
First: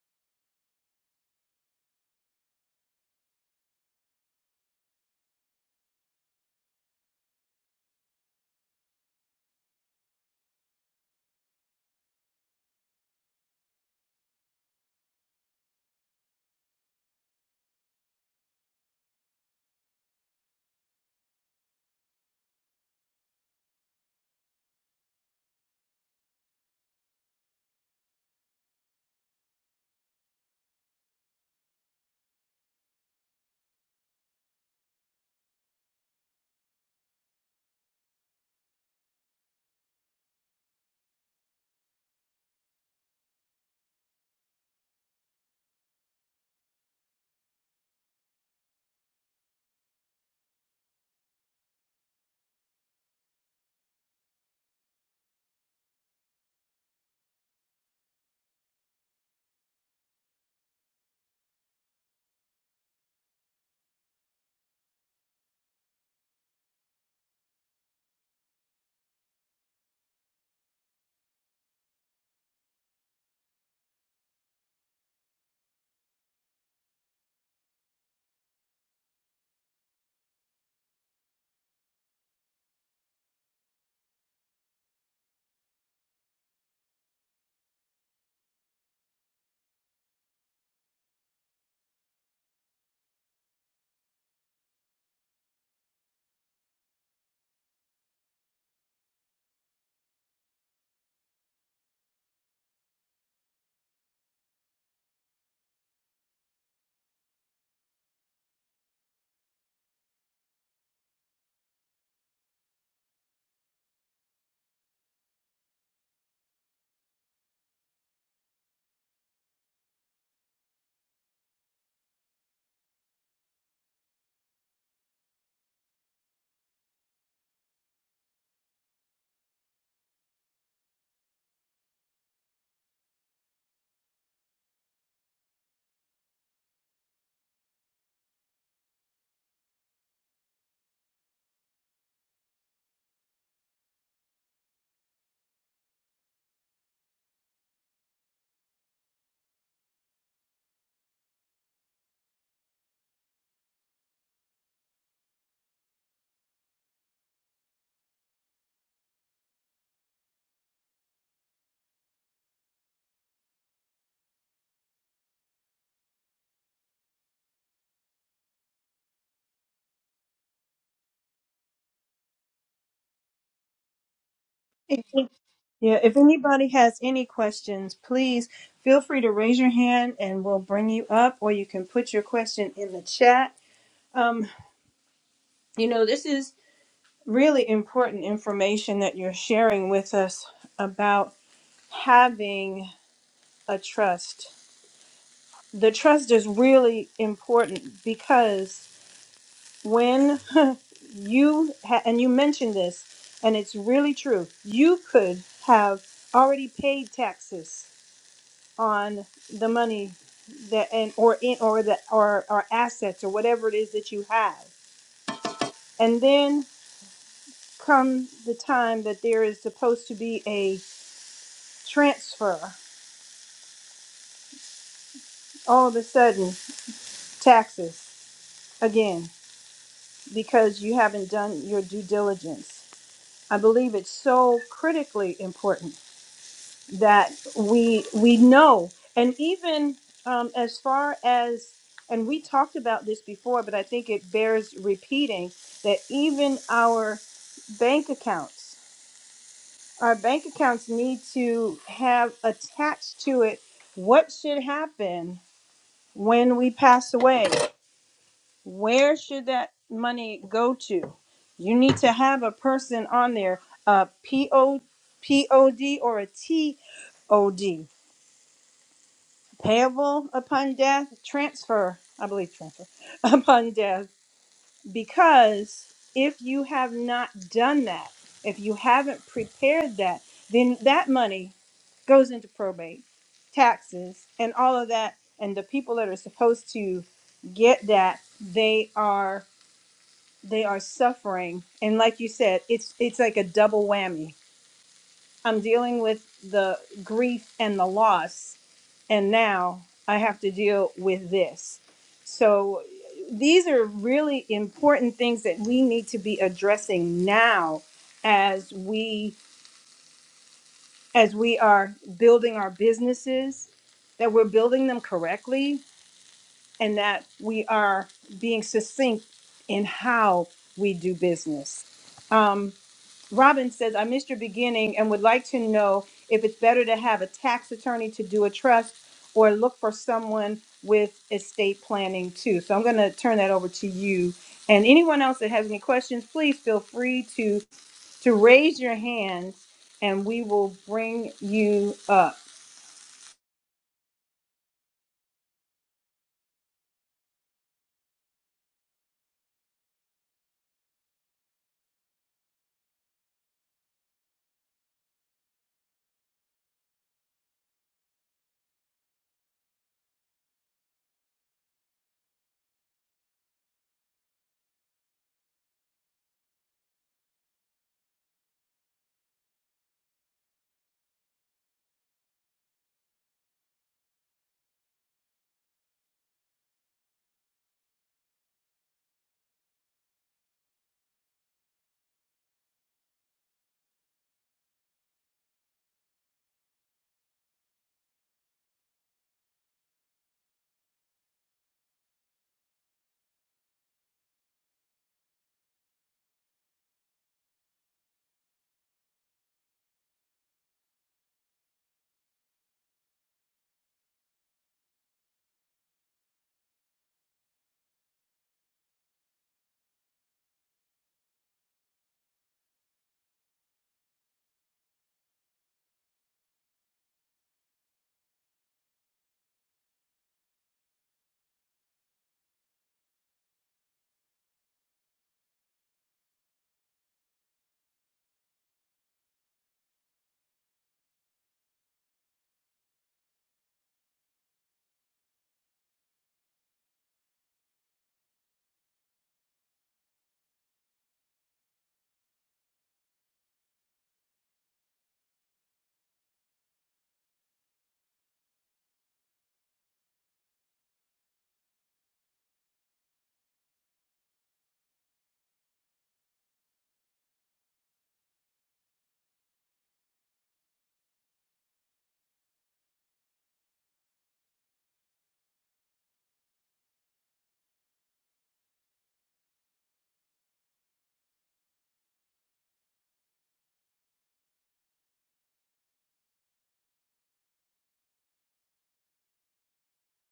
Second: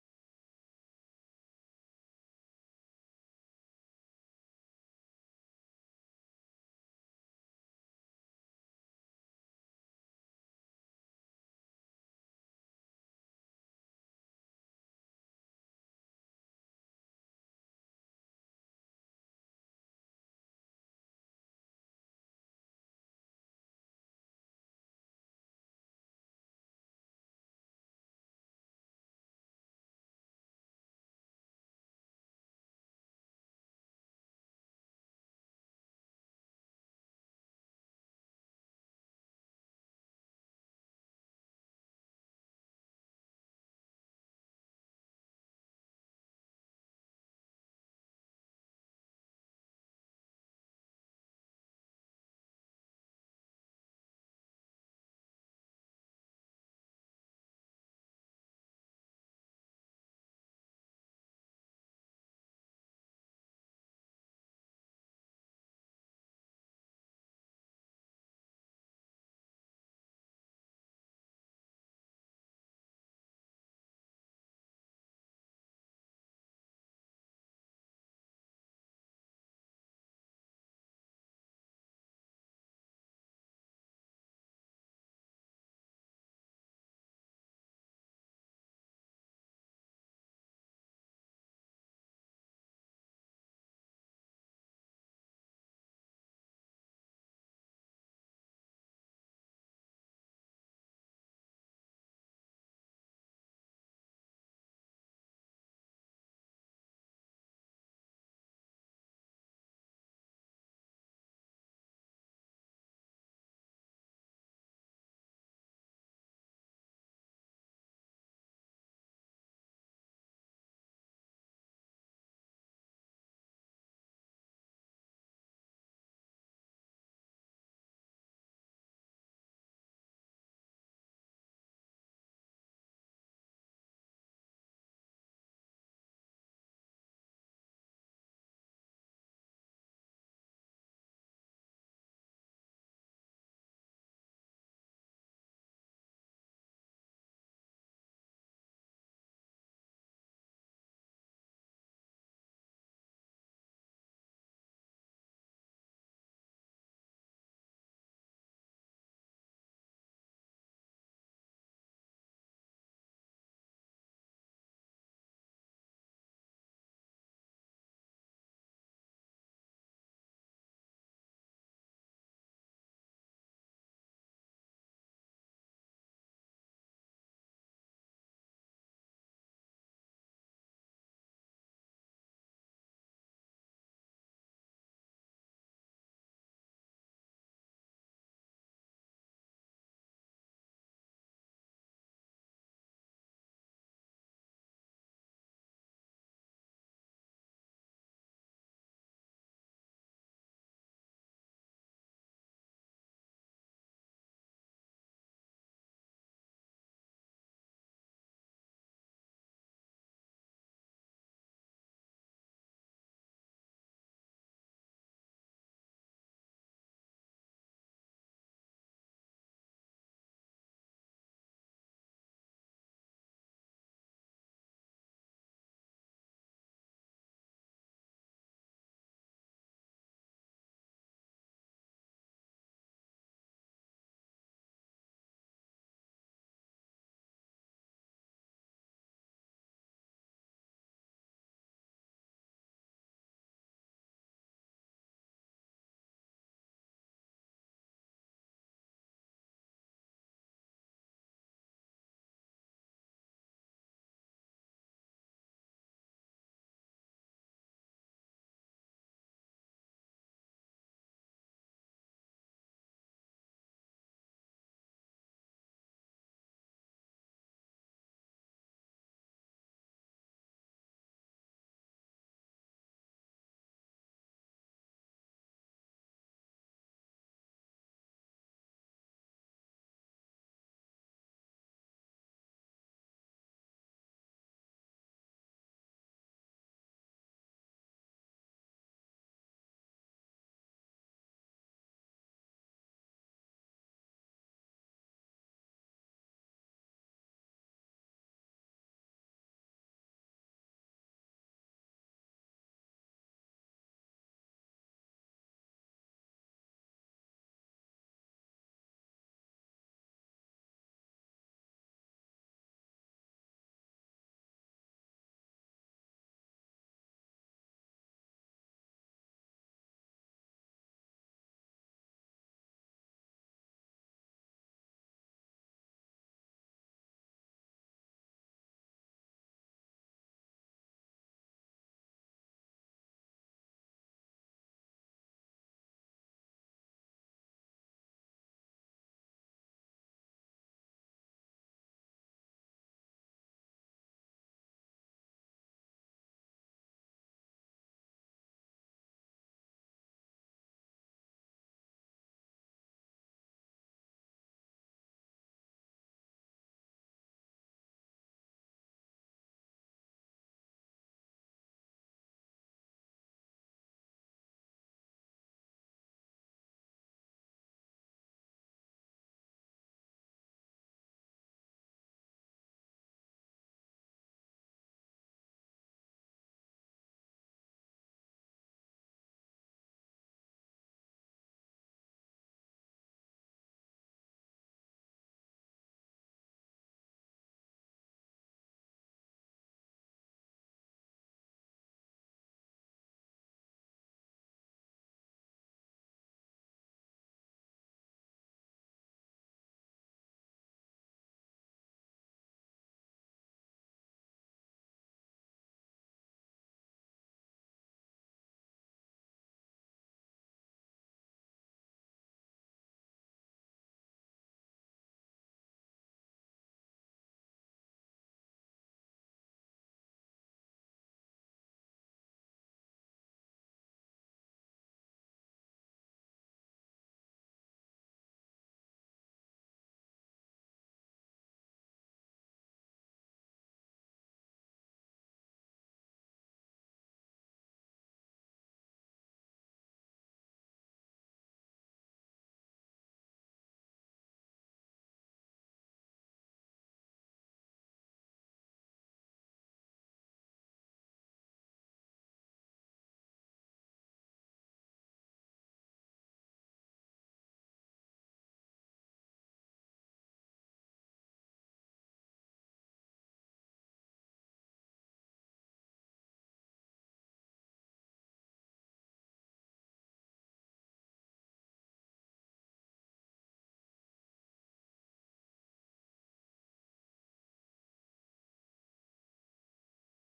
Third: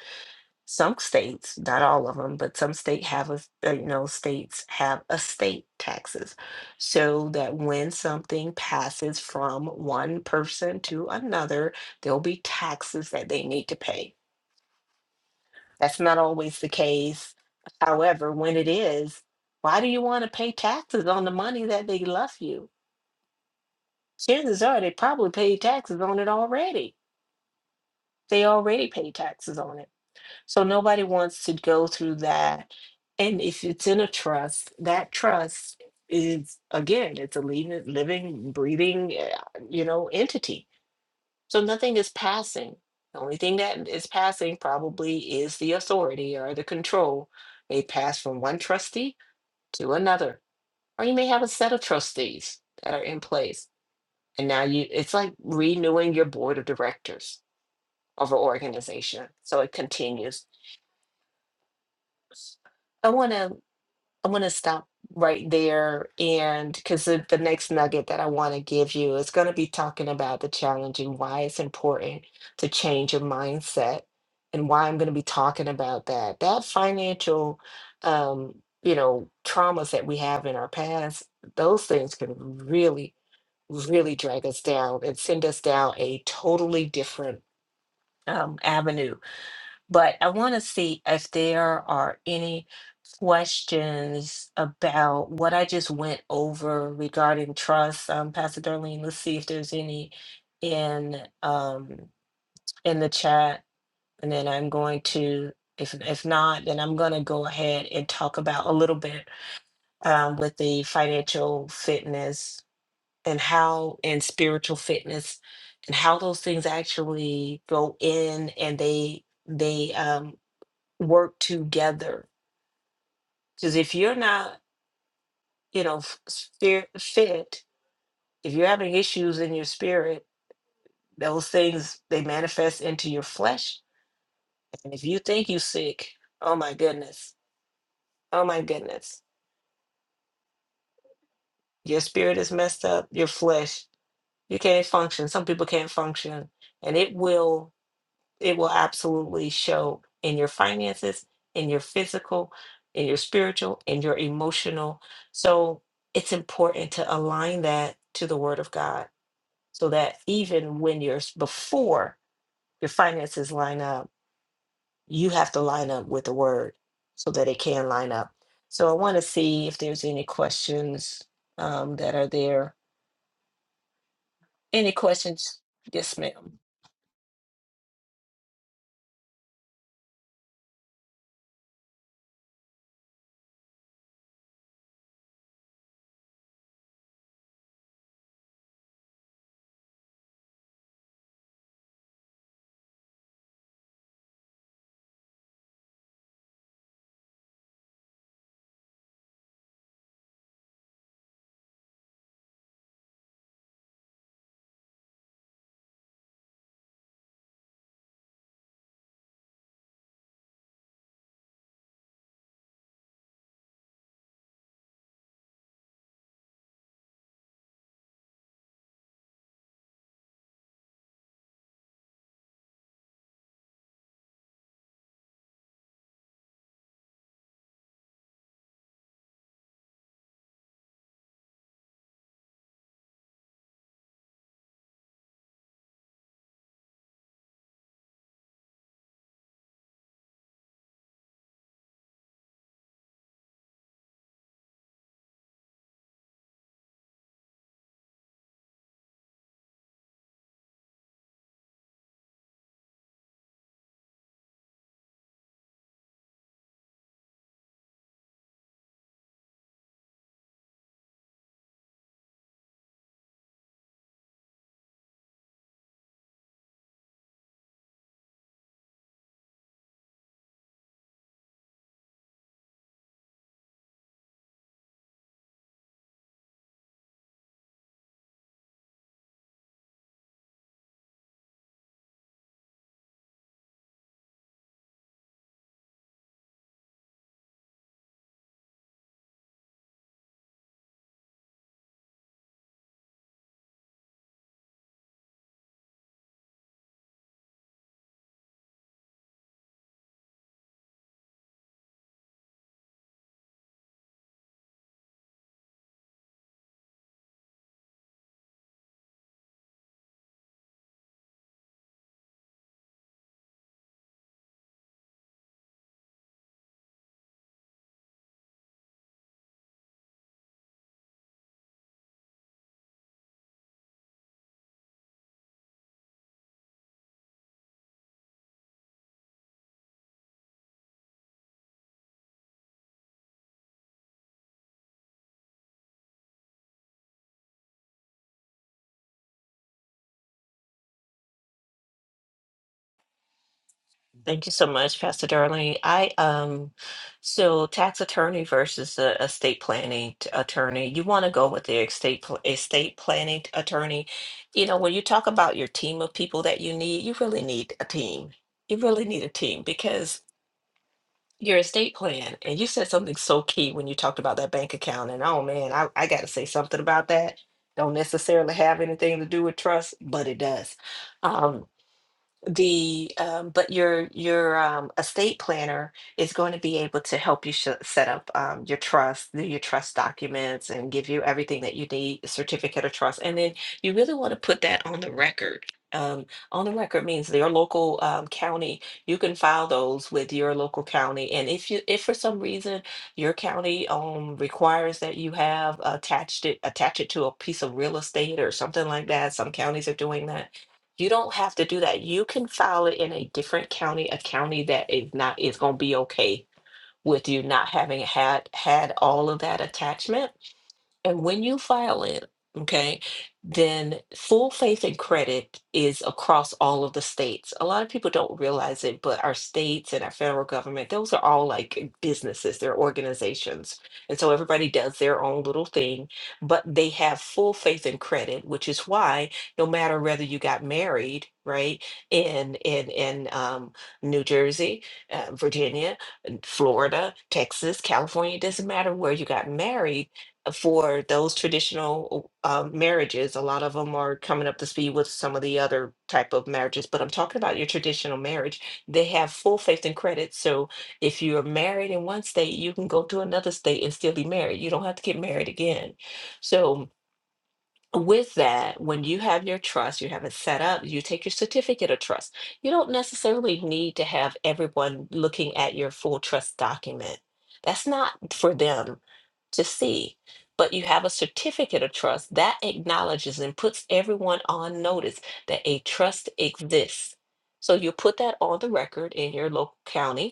Speaker 2: some states, not all of them, but some state have a, uh, you know, states have estate taxes so that when something passes from one person to another, there'll be taxes that they need to pay. That's not always the case. However, when it is, why do you want to pay taxes on the money that they left you? Chances are they probably paid taxes on it already. They already paid taxes on it. So nobody wants to go through that. And if it's in a trust, that trust is again, it's a living, living, breathing, uh, you know, entity. So nothing is passing. The only thing that is passing probably is the authority or the control. They pass from one trustee to another, or you may have a set of trustees that are in place. And now you, it's like renewing your board of directors of an organization. So it continues. I want to I'm going to stop right there. And because the, the next nugget that I want to give you is going to be talking about the challenge and why it's important to change your mindset and why I'm going to be talking about that. That financial, um, you know, traumas that we have in our past, those things can really, really drag us down and send us down a totally different um, avenue. But I want to see if there are any questions about what I just went over regarding trust. Um, Pastor Darlene, let's see if there's any in um, in the chat, and then I'm going to. If, if not, then I'm going to go ahead and talk about a little bit um, with the financial fitness and how and spiritual fitness and how those things actually go in and they they um, work together. Because if you're not you know, f- spir- fit, if you're having issues in your spirit, those things they manifest into your flesh. And if you think you sick, oh my goodness, oh my goodness, your spirit is messed up, your flesh, you can't function. Some people can't function, and it will, it will absolutely show in your finances, in your physical, in your spiritual, in your emotional. So it's important to align that to the Word of God so that even when you're s- before your finances line up, you have to line up with the word so that it can line up. So I want to see if there's any questions um, that are there. Any
Speaker 1: If-
Speaker 2: questions?
Speaker 1: Yeah, if
Speaker 2: Yes, ma'am.
Speaker 1: anybody has any questions, please feel free to raise your hand and we'll bring you up, or you can put your question in the chat. Um, you know, this is really important information that you're sharing with us about having a trust. The trust is really important because when you ha- and you mentioned this and it's really true you could have already paid taxes on the money that and or in or the or, or assets or whatever it is that you have and then come the time that there is supposed to be a transfer all of a sudden taxes again because you haven't done your due diligence i believe it's so critically important that we we know and even um, as far as and we talked about this before but i think it bears repeating that even our bank accounts our bank accounts need to have attached to it what should happen when we pass away where should that money go to you need to have a person on there a p o p o d or a T O D. payable upon death, transfer, I believe transfer, upon death, because if you have not done that, if you haven't prepared that, then that money goes into probate, taxes, and all of that. And the people that are supposed to get that, they are they are suffering. And like you said, it's it's like a double whammy. I'm dealing with the grief and the loss, and now I have to deal with this. So these are really important things that we need to be addressing now as we as we are building our businesses that we're building them correctly and that we are being succinct in how we do business. Um, Robin says, I missed your beginning and would like to know if it's better to have a tax attorney to do a trust or look for someone with estate planning too. So I'm going to turn that over to you. And anyone else that has any questions, please feel free to to raise your hands and we will bring you up.
Speaker 2: Thank you so much, Pastor Darlene. I um, so tax attorney versus a estate planning t- attorney. You want to go with the estate pl- estate planning attorney. You know, when you talk about your team of people that you need, you really need a team. You really need a team because your estate plan. And you said something so key when you talked about that bank account. And oh man, I, I got to say something about that. Don't necessarily have anything to do with trust, but it does. Um, the um, but your your um, estate planner is going to be able to help you sh- set up um, your trust, do your trust documents, and give you everything that you need, a certificate of trust, and then you really want to put that on the record. Um, on the record means your local um, county. You can file those with your local county, and if you if for some reason your county um, requires that you have attached it attach it to a piece of real estate or something like that, some counties are doing that you don't have to do that. You can file it in a different county, a county that is not is going to be okay with you not having had had all of that attachment and when you file it, okay, then full faith and credit is across all of the states. A lot of people don't realize it, but our states and our federal government, those are all like businesses, they're organizations. And so everybody does their own little thing, but they have full faith and credit, which is why no matter whether you got married, right, in in in um, New Jersey, uh, Virginia, Florida, Texas, California, it doesn't matter where you got married for those traditional uh, marriages. A lot of them are coming up to speed with some of the other type of marriages, but I'm talking about your traditional marriage. They have full faith and credit. So if you are married in one state, you can go to another state and still be married. You don't have to get married again. So with that, when you have your trust, you have it set up, you take your certificate of trust. You don't necessarily need to have everyone looking at your full trust document. That's not for them to see. But you have a certificate of trust that acknowledges and puts everyone on notice that a trust exists. So you put that on the record in your local county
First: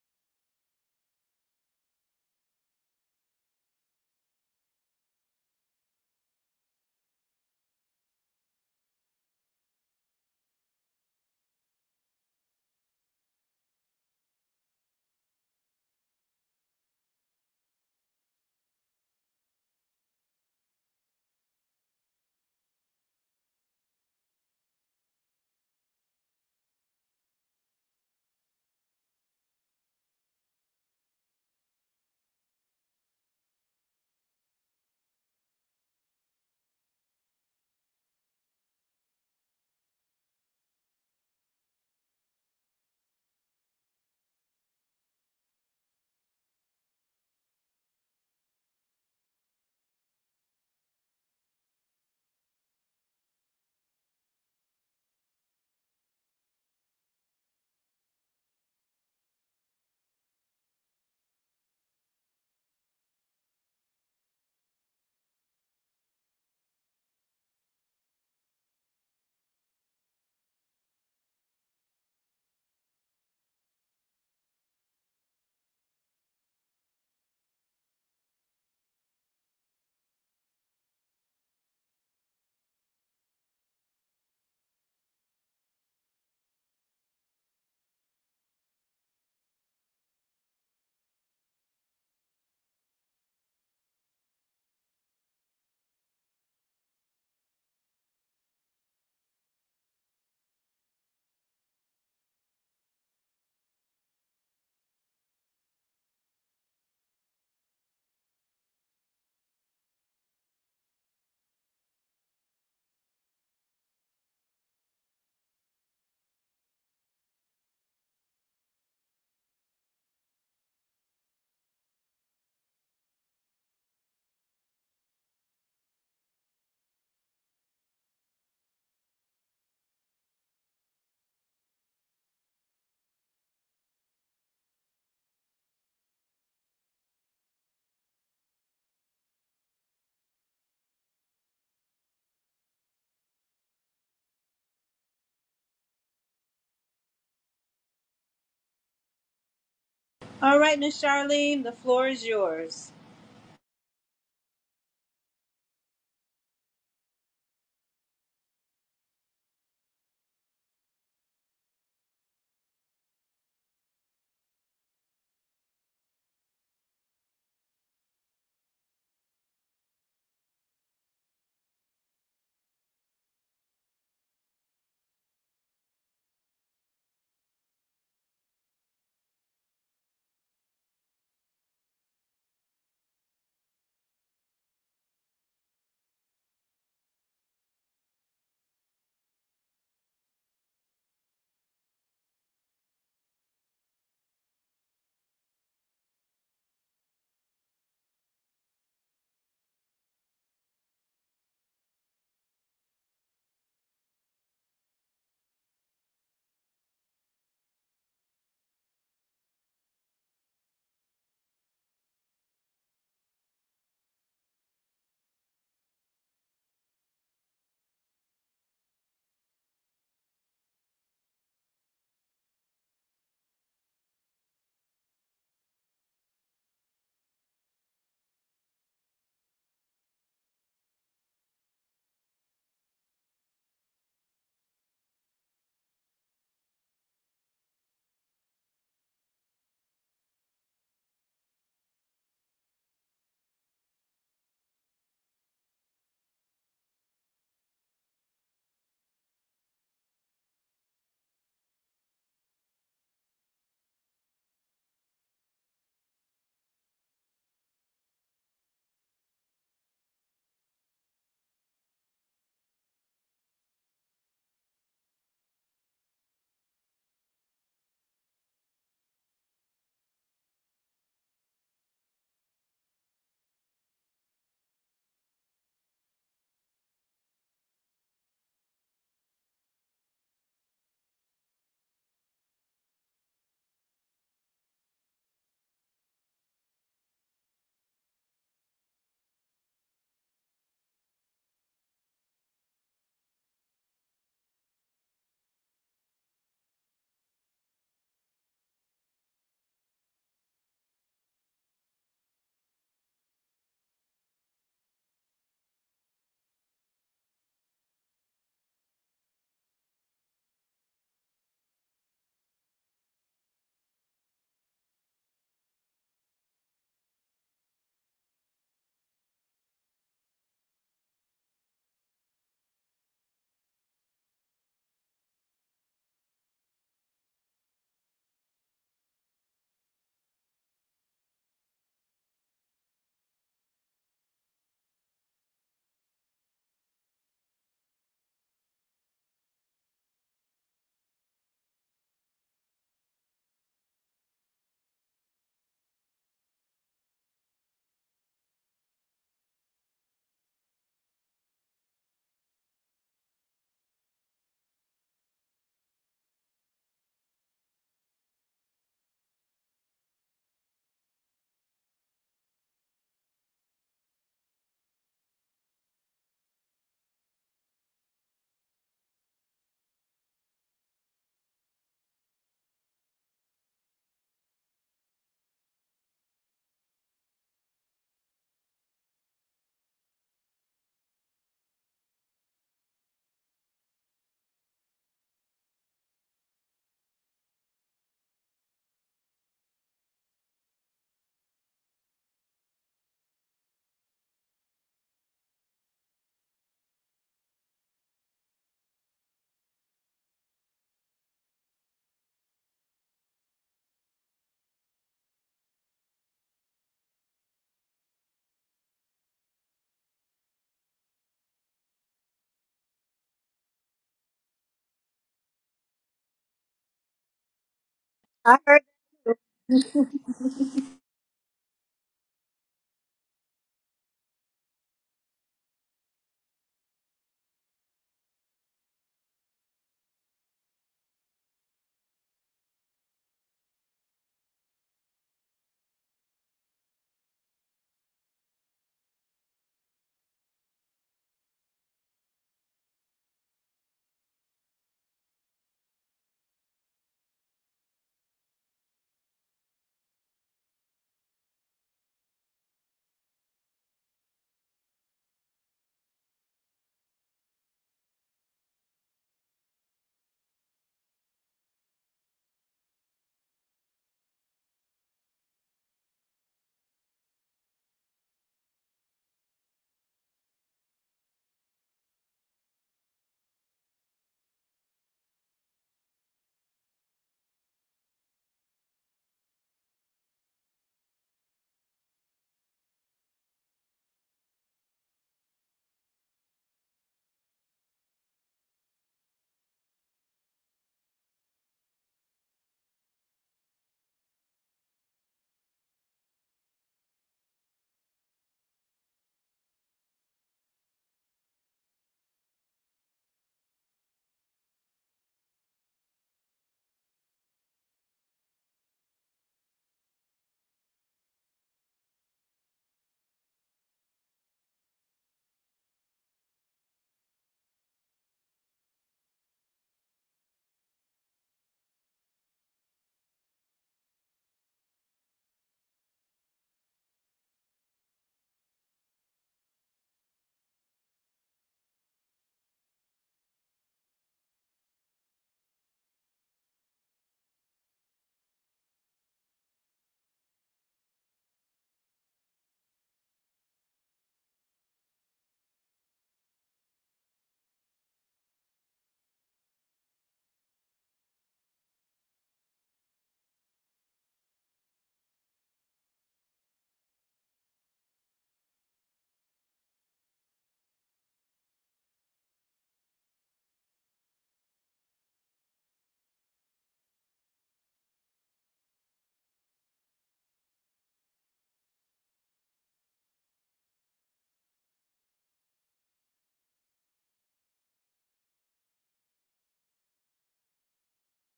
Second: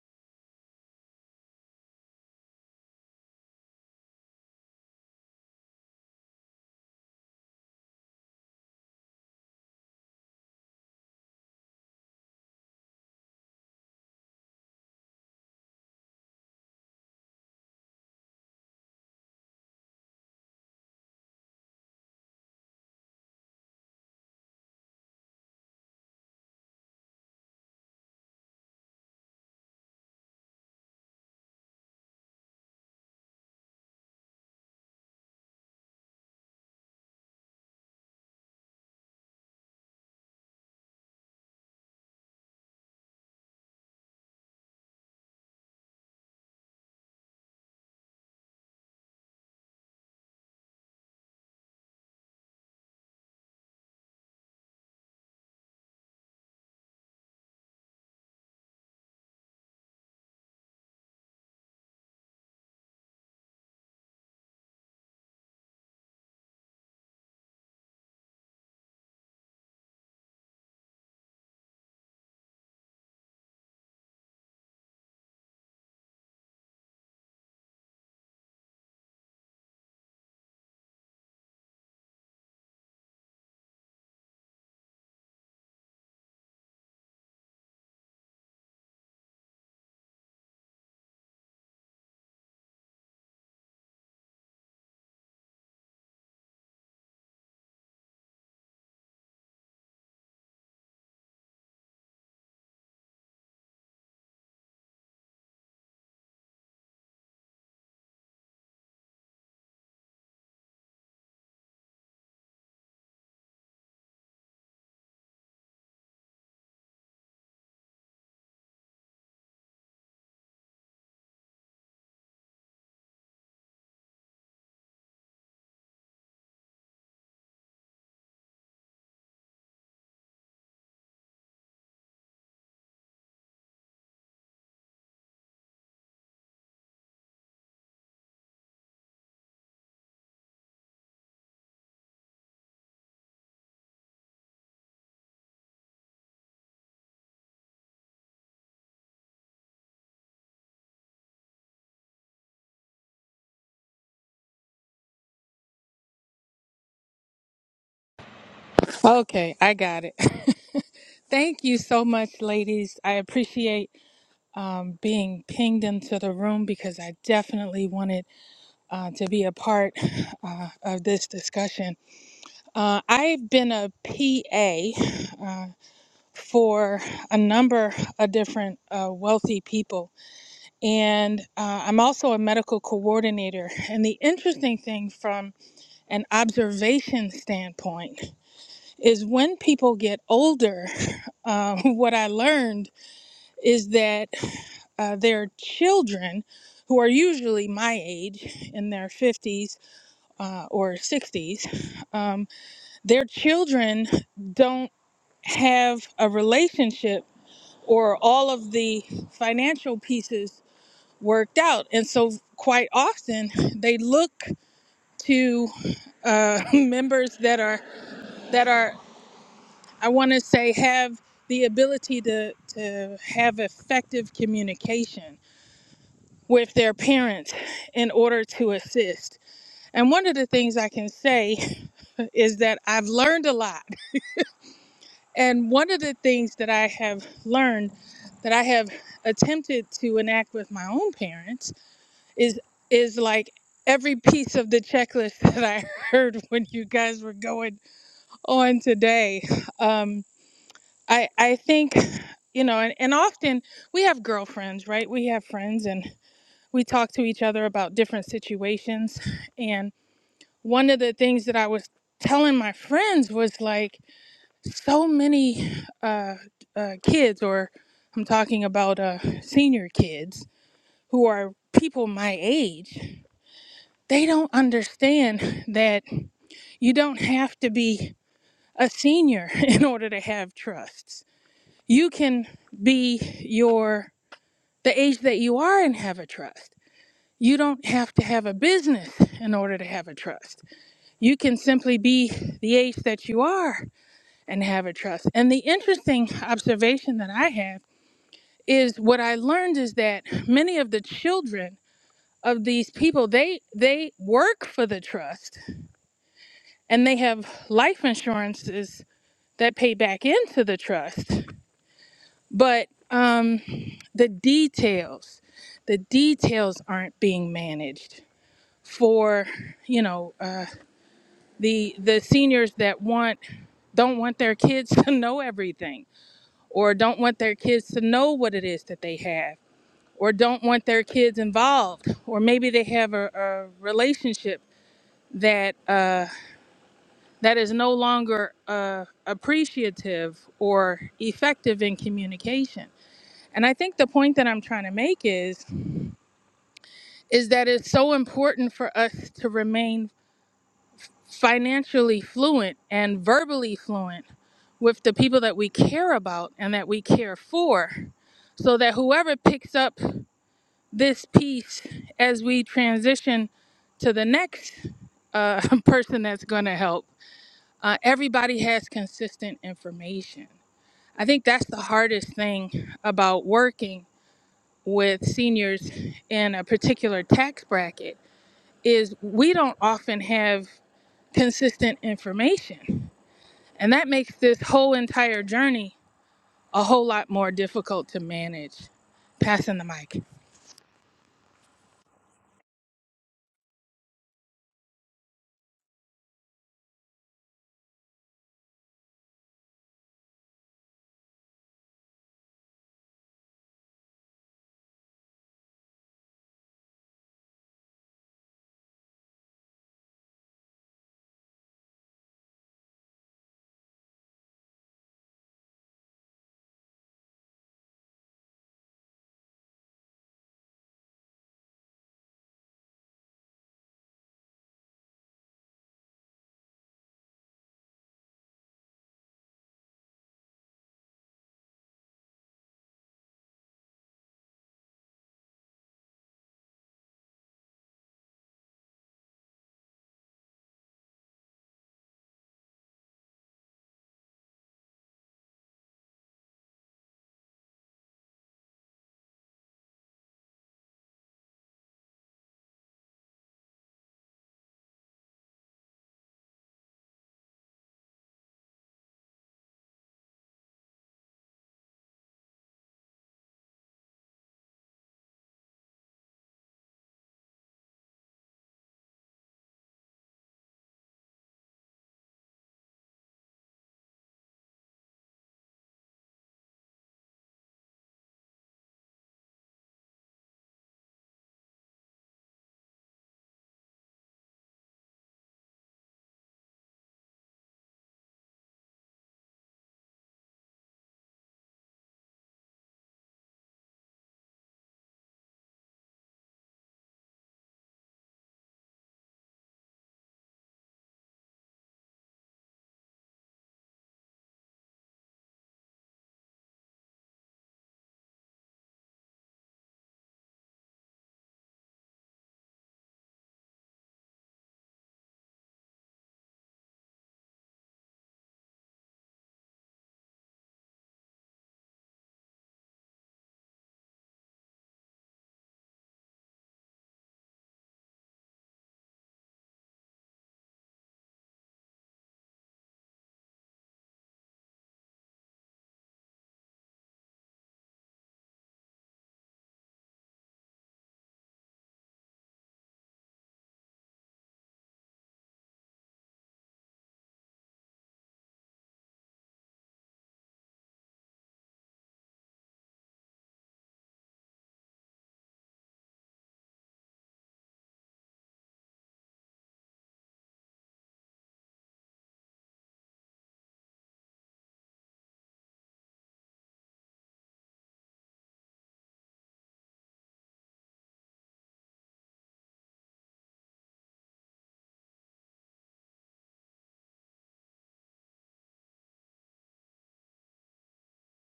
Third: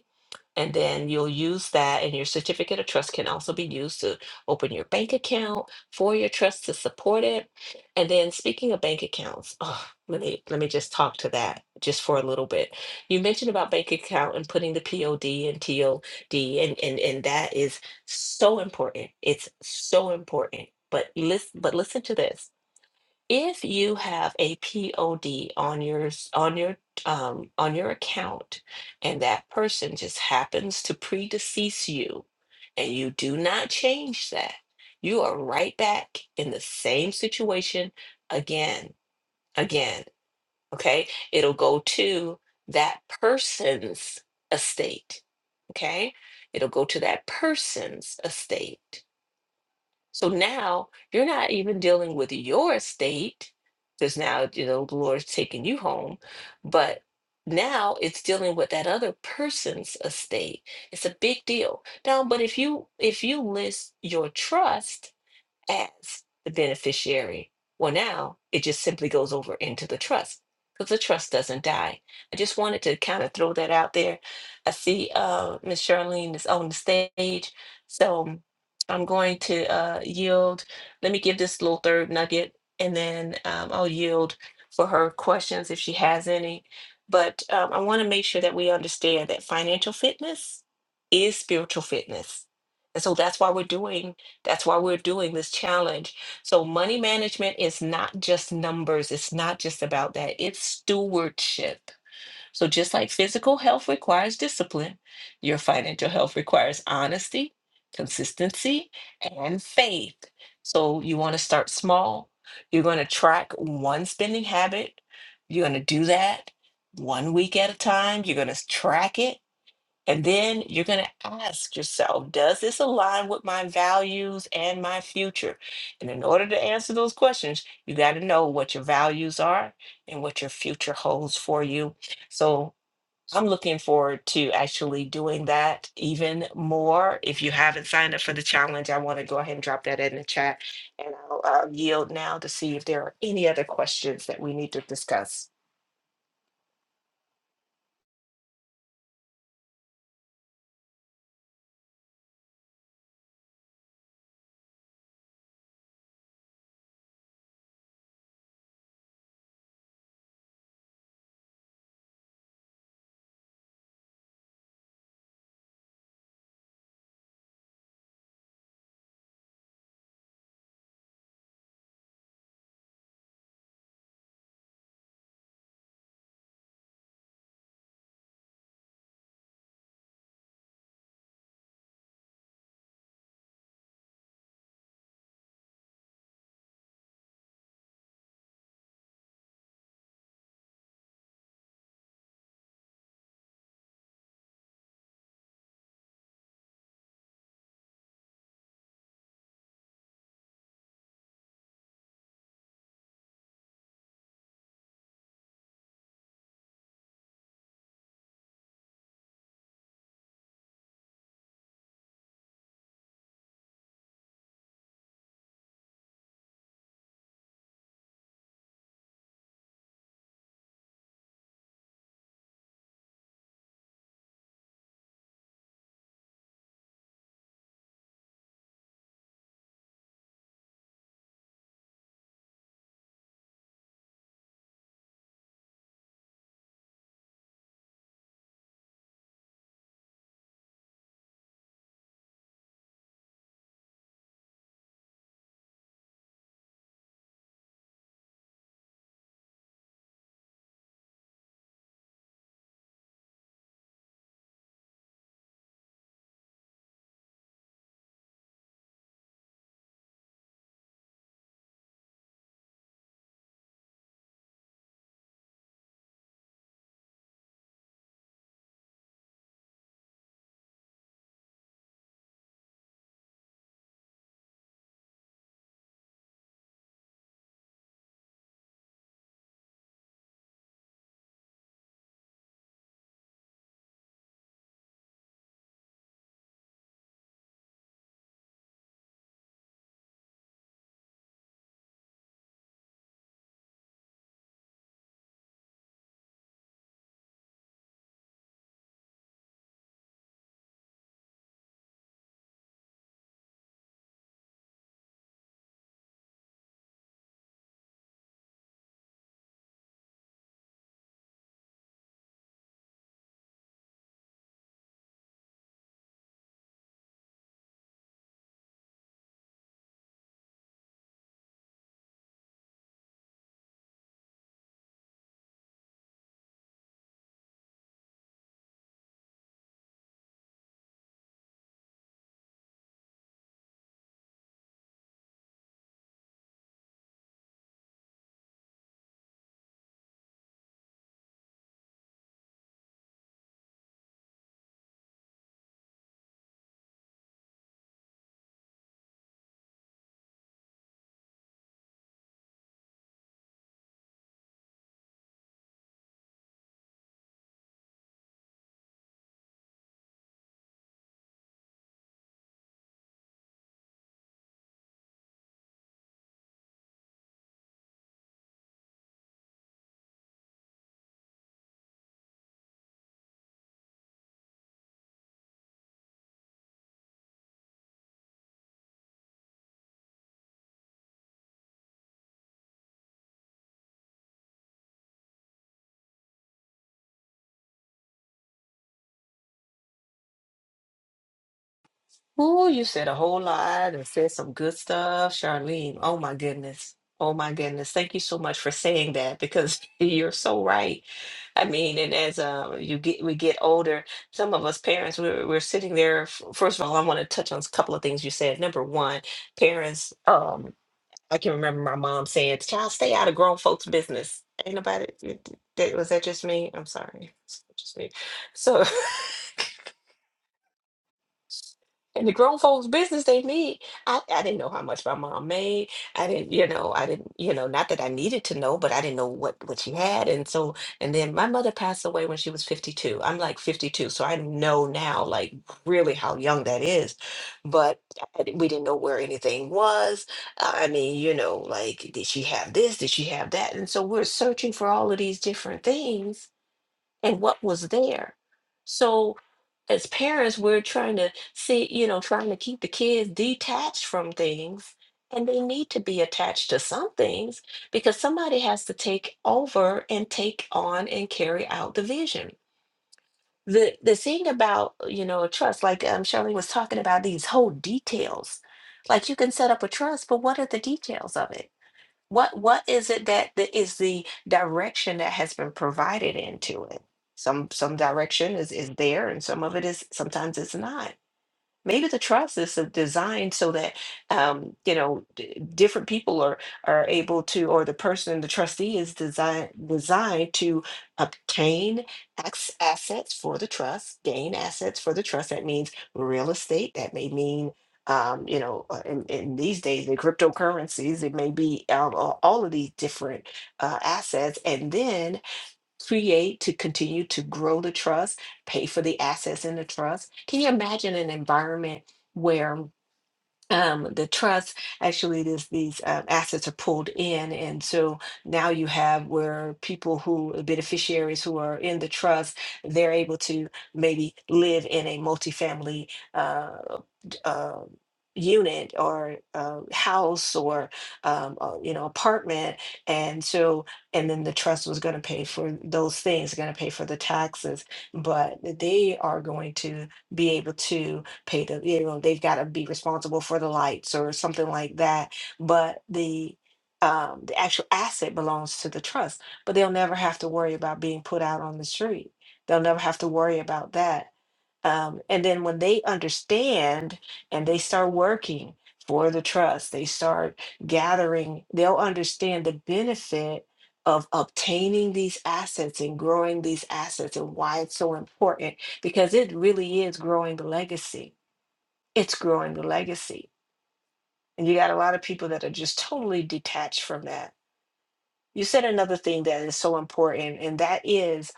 Speaker 2: and then you'll use that, and your certificate of trust can also be used to open your bank account for your trust to support it. And then, speaking of bank accounts, oh, let me let me just talk to that just for a little bit. You mentioned about bank account and putting the POD and TOD, and and and that is so important. It's so important. But listen, but listen to this if you have a POD on your s- on your um, on your account, and that person just happens to predecease you, and you do not change that, you are right back in the same situation again, again. Okay, it'll go to that person's estate. Okay, it'll go to that person's estate so now you're not even dealing with your estate, because now you know the Lord's taking you home, but now it's dealing with that other person's estate. It's a big deal. Now, but if you if you list your trust, as the beneficiary. Well, now it just simply goes over into the trust because the trust doesn't die. I just wanted to kind of throw that out there. I see uh, Miss Charlene is on the stage, so I'm going to uh, yield. Let me give this little third nugget, and then um, I'll yield for her questions if she has any. But um, I want to make sure that we understand that financial fitness is spiritual fitness. And so that's why we're doing that's why we're doing this challenge. So, money management is not just numbers, it's not just about that, it's stewardship. So, just like physical health requires discipline, your financial health requires honesty, consistency, and faith. So, you want to start small. You're going to track one spending habit. You're going to do that one week at a time. You're going to track it. And then you're going to ask yourself, does this align with my values and my future? And in order to answer those questions, you got to know what your values are and what your future holds for you. So I'm looking forward to actually doing that even more. If you haven't signed up for the challenge, I want to go ahead and drop that in the chat. And I'll uh, yield now to see if there are any other questions that we need to discuss.
Speaker 1: All right, Miss Charlene, the floor is yours.
Speaker 3: Okay, I got it. Thank you so much, ladies. I appreciate um, being pinged into the room because I definitely wanted uh, to be a part uh, of this discussion. Uh, I've been a PA uh, for a number of different uh, wealthy people, and uh, I'm also a medical coordinator. And the interesting thing from an observation standpoint, is when people get older, uh, what I learned is that uh, their children, who are usually my age in their 50s uh, or 60s, um, their children don't have a relationship or all of the financial pieces worked out. And so, quite often, they look to uh, members that are that are I want to say have the ability to, to have effective communication with their parents in order to assist. And one of the things I can say is that I've learned a lot. And one of the things that I have learned that I have attempted to enact with my own parents is is like every piece of the checklist that I heard when you guys were going on today. Um, I I think you know, and, and often we have girlfriends, right? We have friends and we talk to each other about different situations. And one of the things that I was telling my friends was like so many uh, uh, kids, or I'm talking about uh, senior kids who are people my age, they don't understand that you don't have to be a senior in order to have trusts. You can be your the age that you are and have a trust. You don't have to have a business in order to have a trust. You can simply be the age that you are and have a trust. And the interesting observation that I have is what I learned is that many of the children of these people they they work for the trust and they have life insurances that pay back into the trust. But um, the details, the details aren't being managed for you know uh, the the seniors that want don't want their kids to know everything or don't want their kids to know what it is that they have or don't want their kids involved or maybe they have a, a relationship that uh, that is no longer uh, appreciative or effective in communication and i think the point that i'm trying to make is is that it's so important for us to remain financially fluent and verbally fluent with the people that we care about and that we care for so that whoever picks up this piece as we transition to the next uh, person that's going to help uh, everybody has consistent information i think that's the hardest thing about working with seniors in a particular tax bracket is we don't often have consistent information And that makes this whole entire journey a whole lot more difficult to manage. Passing the mic.
Speaker 2: Oh, you said a whole lot and said some good stuff, Charlene. Oh my goodness. Oh my goodness. Thank you so much for saying that because you're so right. I mean, and as uh, you get we get older, some of us parents we're, we're sitting there. f- First of all, I want to touch on a couple of things you said. Number one, parents. Um, I can remember my mom saying, "Child, stay out of grown folks' business." Ain't nobody. That was that just me? I'm sorry. Just me.
Speaker 1: I heard
Speaker 2: So. And the grown folks' business they need. I, I didn't know how much my mom made. I didn't, you know, I didn't, you know, not that I needed to know, but I didn't know what what she had. And so, and then my mother passed away when she was 52. I'm like 52, so I know now, like really how young that is. But I di- we didn't know where anything was. Uh, I mean, you know, like did she have this? Did she have that? And so we're searching for all of these different things and what was there. So as parents, we're trying to see, you know, trying to keep the kids detached from things. And they need to be attached to some things because somebody has to take over and take on and carry out the vision. The the thing about, you know, a trust, like um Shirley was talking about these whole details. Like you can set up a trust, but what are the details of it? What what is it that that is the direction that has been provided into it? Some some direction is is there, and some of it is sometimes it's not. Maybe the trust is uh, designed so that um, you know d- different people are are able to, or the person, the trustee is designed designed to obtain ex- assets for the trust, gain assets for the trust. That means real estate. That may mean um, you know, uh, in, in these days, the cryptocurrencies. It may be um, a- all of these different uh, assets, and then create to continue to grow the trust, pay for the assets in the trust. Can you imagine an environment where um, the trust actually this these um, assets are pulled in and so now you have where people who uh, beneficiaries who are in the trust they're able to maybe live in a multifamily uh, d- uh, unit or uh, house or um, uh, you know apartment and so and then the trust was going to pay for those things going to pay for the taxes but they are going to be able to pay the you know they've got to be responsible for the lights or something like that but the um the actual asset belongs to the trust but they'll never have to worry about being put out on the street they'll never have to worry about that um, and then when they understand and they start working for the trust they start gathering they'll understand the benefit of obtaining these assets and growing these assets and why it's so important because it really is growing the legacy it's growing the legacy. And you got a lot of people that are just totally detached from that. You said another thing that is so important, and that is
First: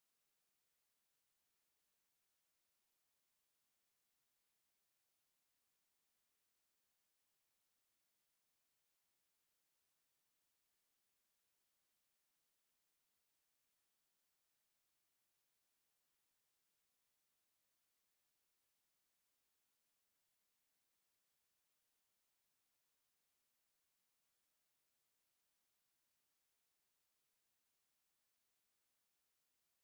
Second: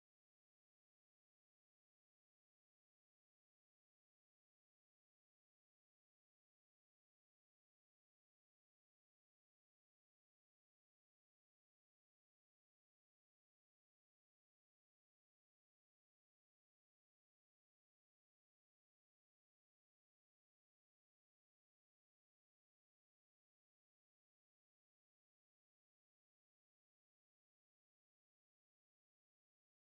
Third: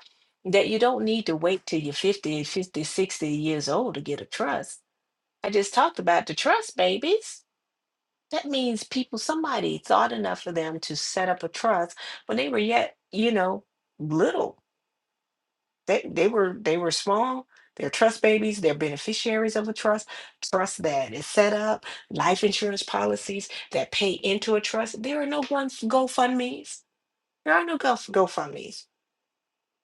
Speaker 2: that you don't need to wait till you're fifty, fifty, sixty years old to get a trust. I just talked about the trust babies. That means people, somebody thought enough of them to set up a trust when they were yet, you know, little They they were they were small. They're trust babies. They're beneficiaries of a trust. Trust that is set up. Life insurance policies that pay into a trust. There are no one GoFundmes. There are no Go GoFundmes.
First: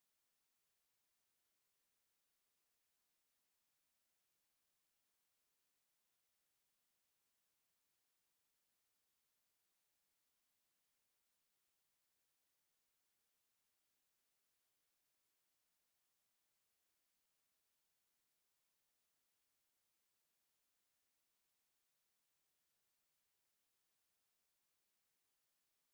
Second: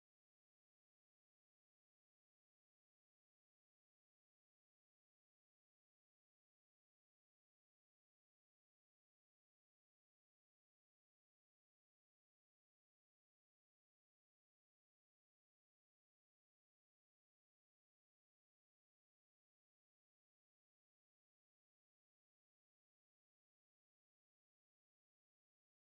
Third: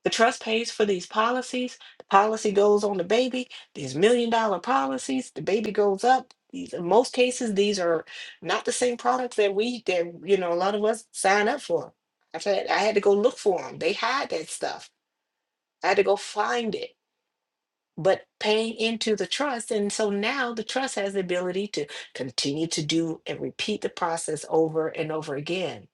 Speaker 2: The trust pays for these policies. The policy goes on the baby. These million dollar policies. The baby goes up. These, in most cases, these are not the same products that we that you know a lot of us sign up for. I've had I had to go look for them. They hide that stuff. I had to go find it but paying into the trust. And so now the trust has the ability to continue to do and repeat the process over and over again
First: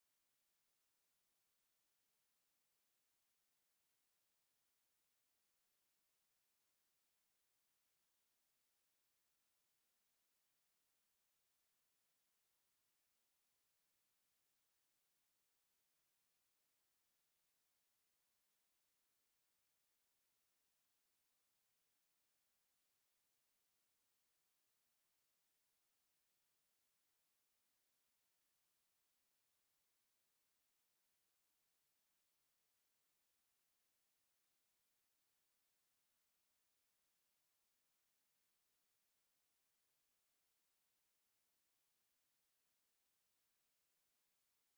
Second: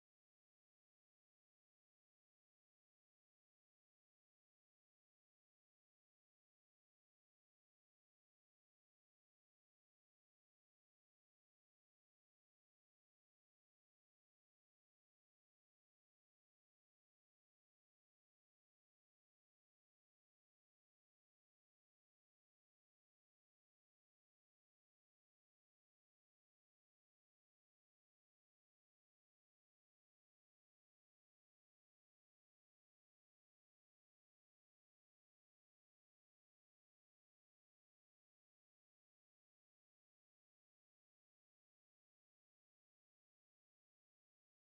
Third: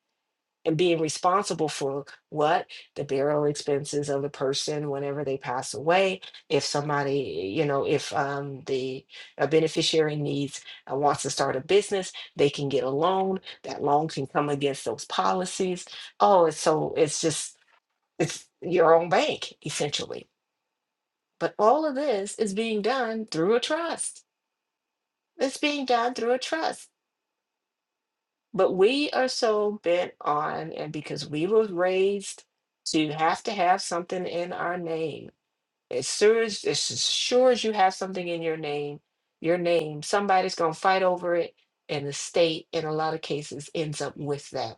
Speaker 2: and being responsible for what the burial expenses of the person whenever they pass away if somebody you know if um, the a beneficiary needs uh, wants to start a business they can get a loan that loan can come against those policies oh it's so it's just it's your own bank essentially but all of this is being done through a trust. It's being done through a trust. But we are so bent on, and because we were raised to have to have something in our name. As sure as, as sure as you have something in your name, your name, somebody's going to fight over it. And the state, in a lot of cases, ends up with that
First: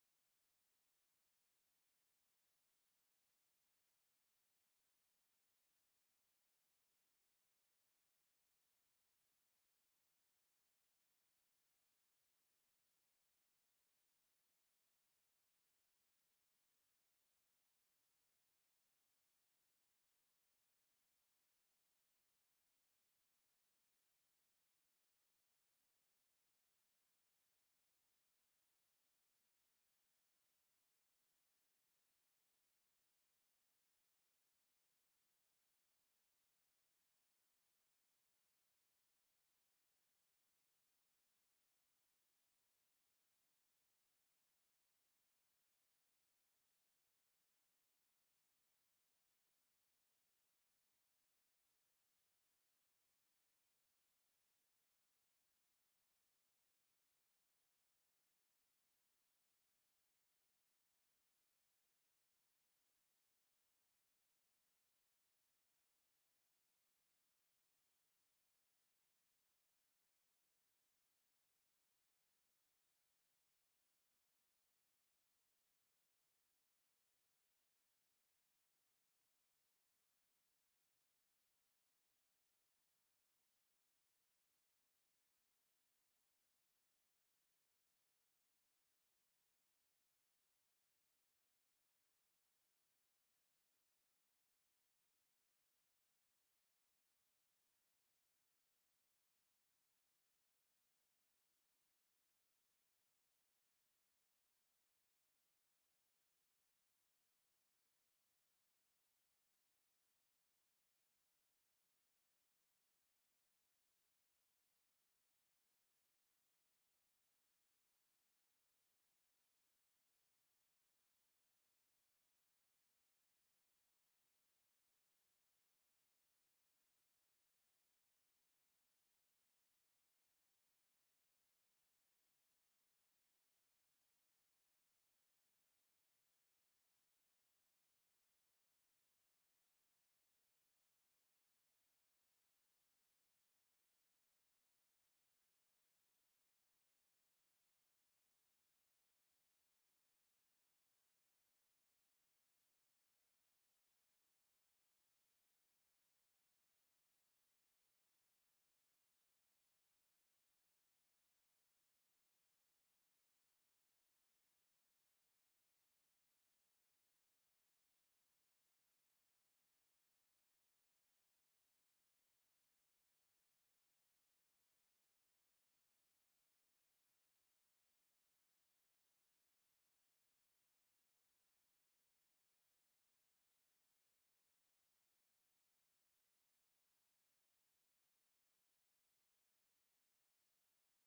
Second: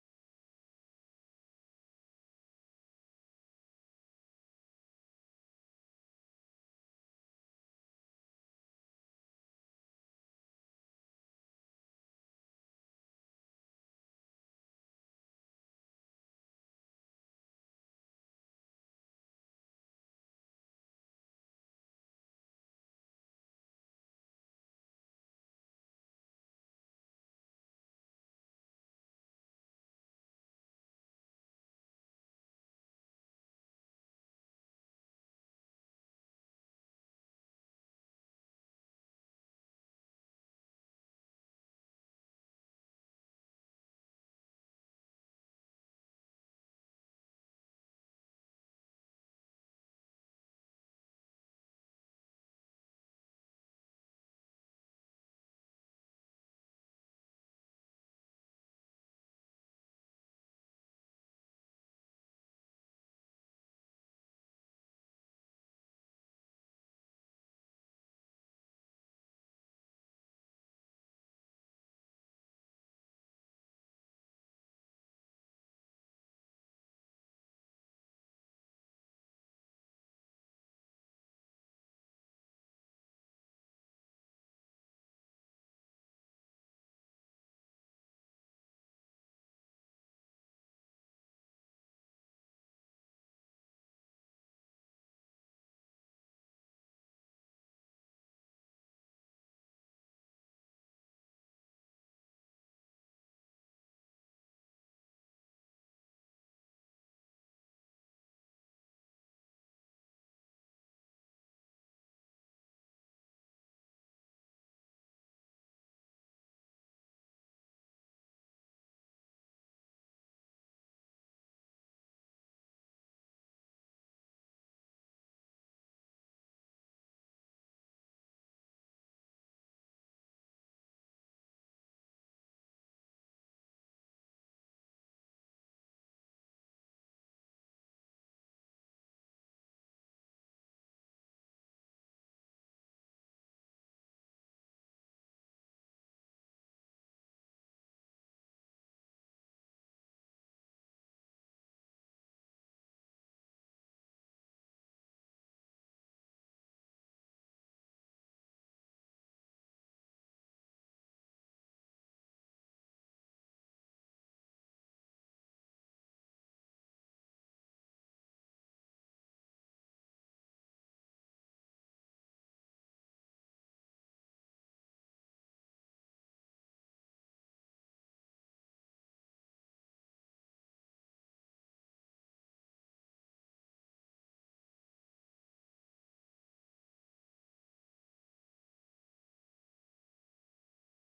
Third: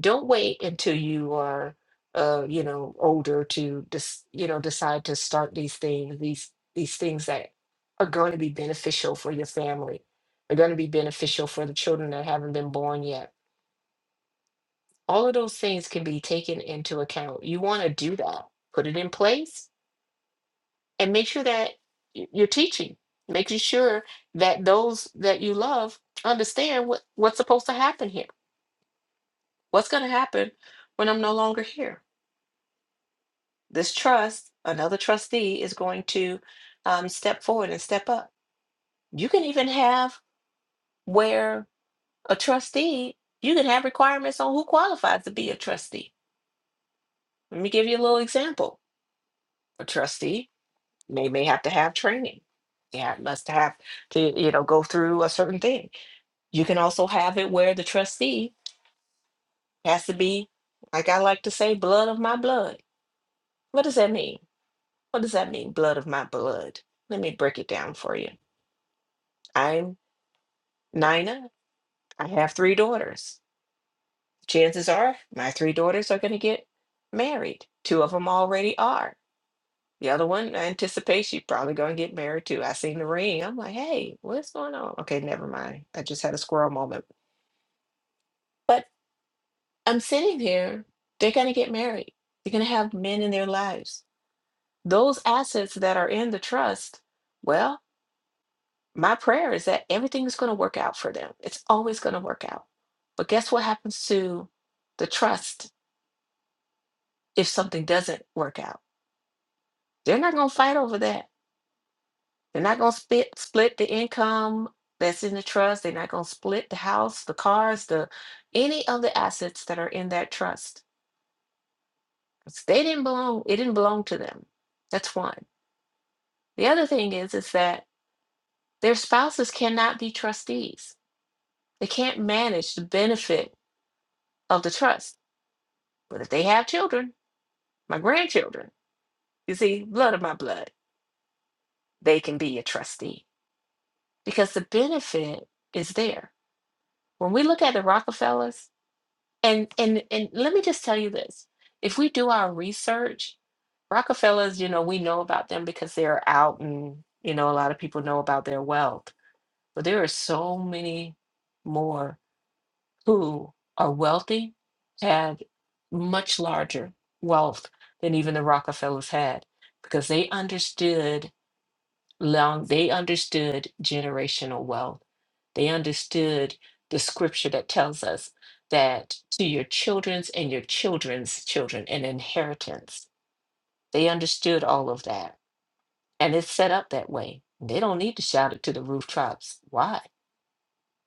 Speaker 2: don't wait until you are uh you know older to dis- you know decide to start these things these these things that are going to be beneficial for your family are going to be beneficial for the children that haven't been born yet all of those things can be taken into account you want to do that put it in place and make sure that y- you're teaching making sure that those that you love understand what, what's supposed to happen here what's going to happen when i'm no longer here this trust, another trustee is going to um, step forward and step up. You can even have where a trustee, you can have requirements on who qualifies to be a trustee. Let me give you a little example. A trustee may may have to have training. Yeah, must have to, you know, go through a certain thing. You can also have it where the trustee has to be, like I like to say, blood of my blood. What does that mean? What does that mean, blood of my blood? Let me break it down for you. I'm Nina, I have three daughters. Chances are my three daughters are going to get married. Two of them already are. The other one, I anticipate she's probably going to get married too. I seen the ring. I'm like, hey, what's going on? Okay, never mind. I just had a squirrel moment. But I'm sitting here, they're going to get married. They're going to have men in their lives. Those assets that are in the trust, well, my prayer is that everything is going to work out for them. It's always going to work out. But guess what happens to the trust if something doesn't work out. They're not going to fight over that. They're not going to split split the income that's in the trust. They're not going to split the house, the cars, the any of the assets that are in that trust. 'Cause They didn't belong. It didn't belong to them. That's one. The other thing is is that their spouses cannot be trustees. They can't manage the benefit of the trust. But if they have children, my grandchildren, you see, blood of my blood, they can be a trustee because the benefit is there When we look at the Rockefellers, and and and let me just tell you this: if we do our research, Rockefellers, you know, we know about them because they're out, and you know, a lot of people know about their wealth. But there are so many more who are wealthy, had much larger wealth than even the Rockefellers had, because they understood long they understood generational wealth they understood the scripture that tells us that to your children's and your children's children an inheritance they understood all of that and it's set up that way they don't need to shout it to the rooftops why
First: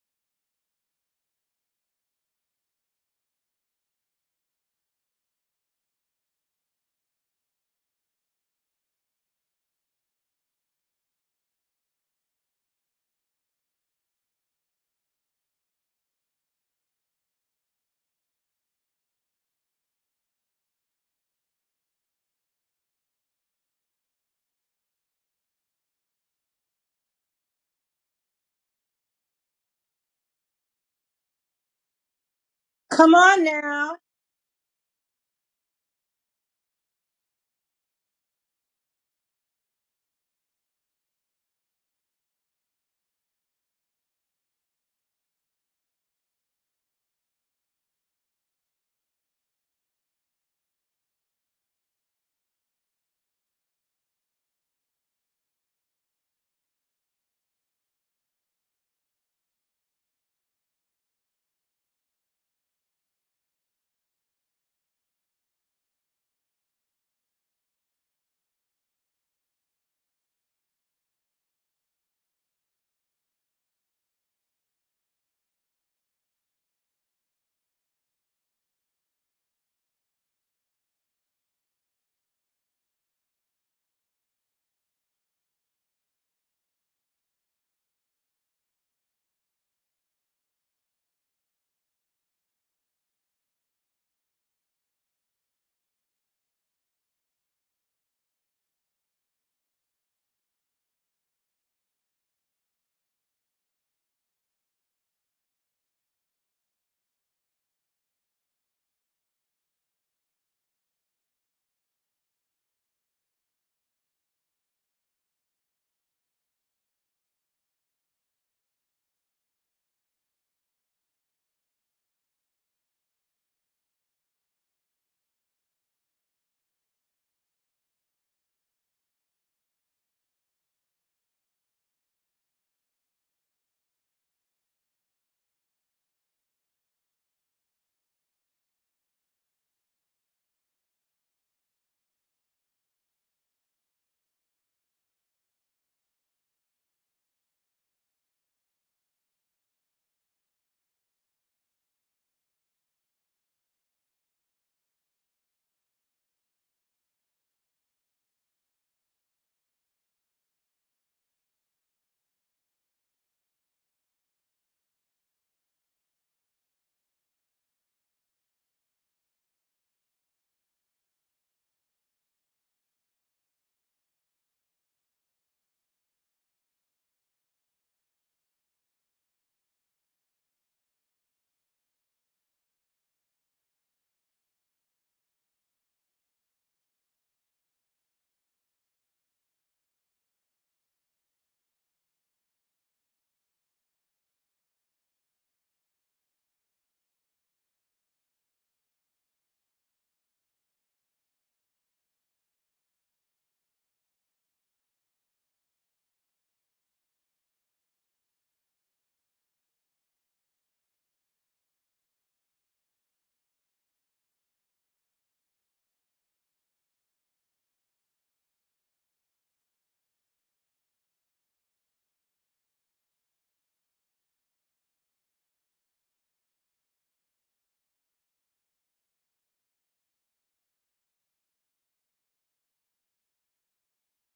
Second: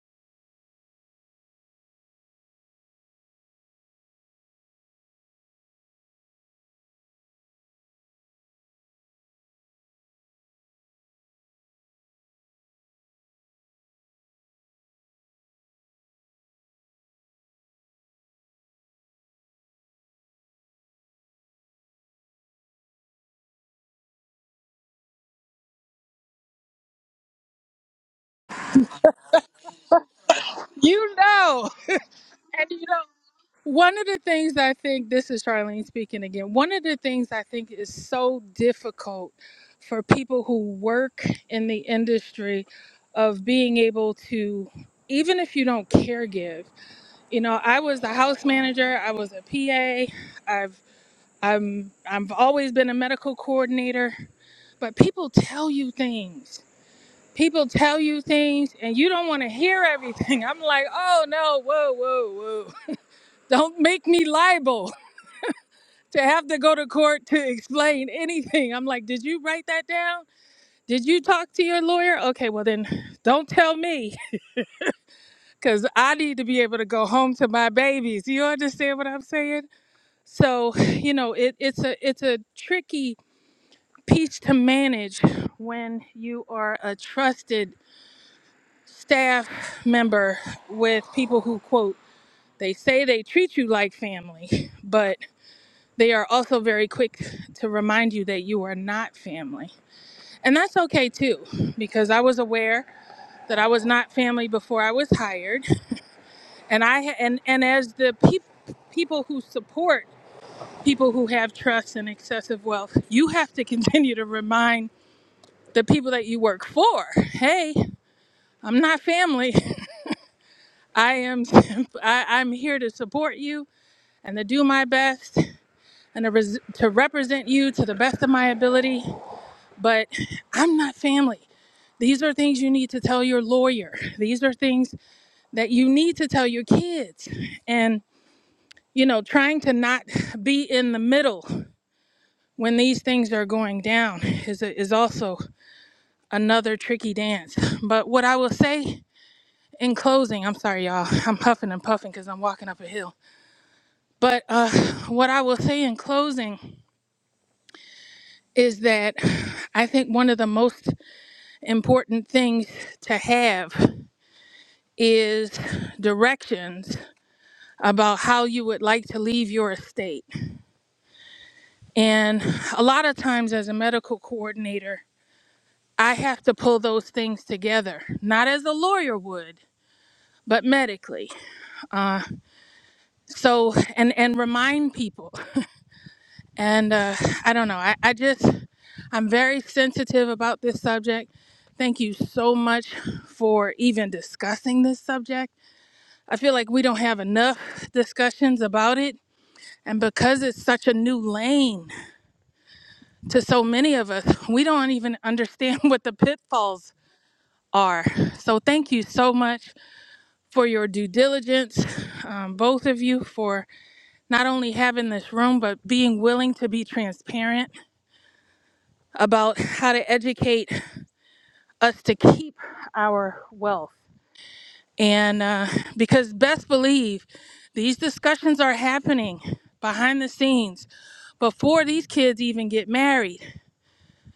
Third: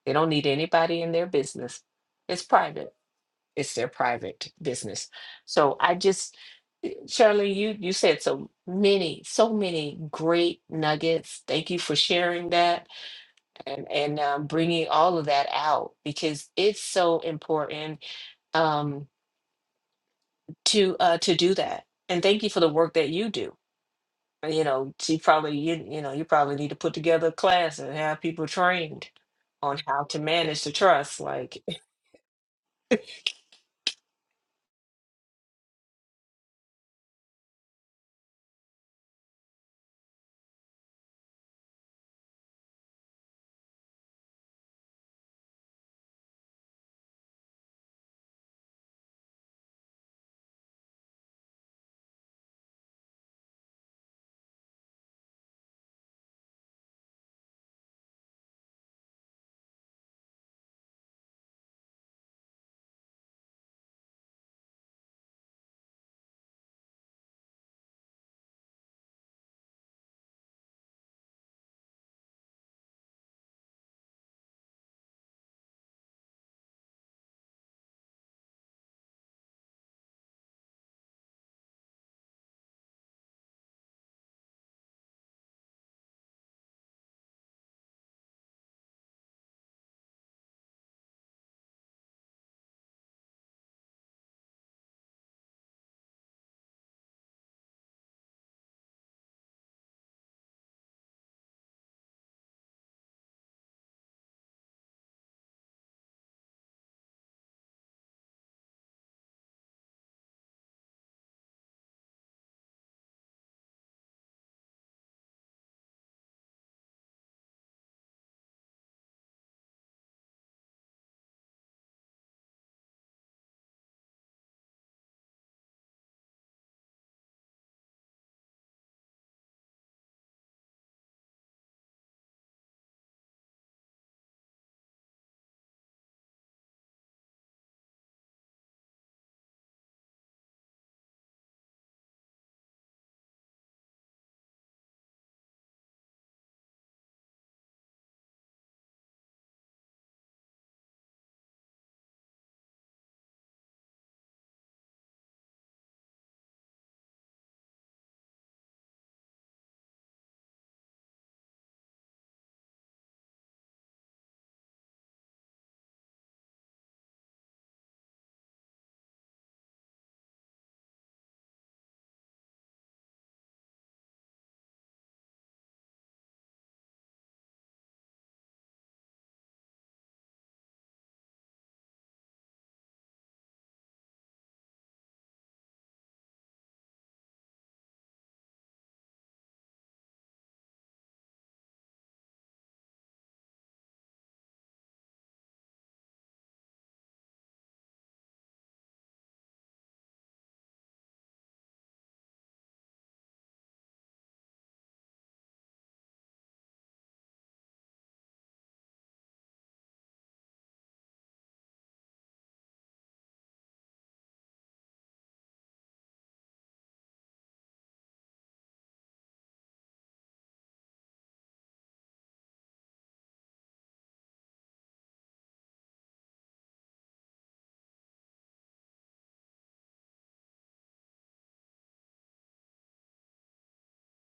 Speaker 2: they don't need anybody in their business it's private it's their private business so i just Shirley, you you said so many, so many great nuggets. Thank you for sharing that. and and um, bringing all of that out because it's so important um, to uh, to do that. And thank you for the work that you do. Uh, You know, you probably you you know you probably need to put together a class and have people trained on how to manage the
Speaker 3: You
Speaker 2: trust. Like,
Speaker 3: know,
Speaker 2: and
Speaker 3: and you know,
Speaker 1: Come on now.
Speaker 3: one of the things I think, this is Charlene speaking again, one of the things I think is so difficult for people who work in the industry of being able to, even if you don't care give, you know, I was a house manager, I was a PA, I've I'm I'm- I've always been a medical coordinator but people tell you things. People tell you things and you don't want to hear everything. I'm like, oh no, whoa, whoa, whoa. Don't make me liable to have to go to court to explain anything. I'm like, did you write that down? Did you talk to your lawyer? Okay, well then don't tell me because I need to be able to go home to my babies. You understand what I'm saying? So, you know, it, it's a it's a tricky piece to manage when you are a trusted staff member with people who quote they say they treat you like family but they are also very quick to remind you that you are not family and that's okay too because i was aware that i was not family before i was hired and i ha- and and as the peop- people who support people who have trust and excessive wealth you have to continue to remind the people that you work for hey i'm not family i am I, i'm here to support you and to do my best and to, res- to represent you to the best of my ability. But I'm not family. These are things you need to tell your lawyer. These are things that you need to tell your kids. And, you know, trying to not be in the middle when these things are going down is, is also another tricky dance. But what I will say in closing, I'm sorry, y'all, I'm huffing and puffing because I'm walking up a hill. But uh, what I will say in closing is that I think one of the most important things to have is directions about how you would like to leave your estate. And a lot of times, as a medical coordinator, I have to pull those things together, not as a lawyer would. But medically, so and and remind people, and uh, I don't know. I, I just I'm very sensitive about this subject. Thank you so much for even discussing this subject I feel like we don't have enough discussions about it. And because it's such a new lane to so many of us, we don't even understand what the pitfalls are. So, thank you so much for your due diligence, um, both of you, for not only having this room, but being willing to be transparent about how to educate us to keep our wealth. And uh, because best believe these discussions are happening behind the scenes before these kids even get married.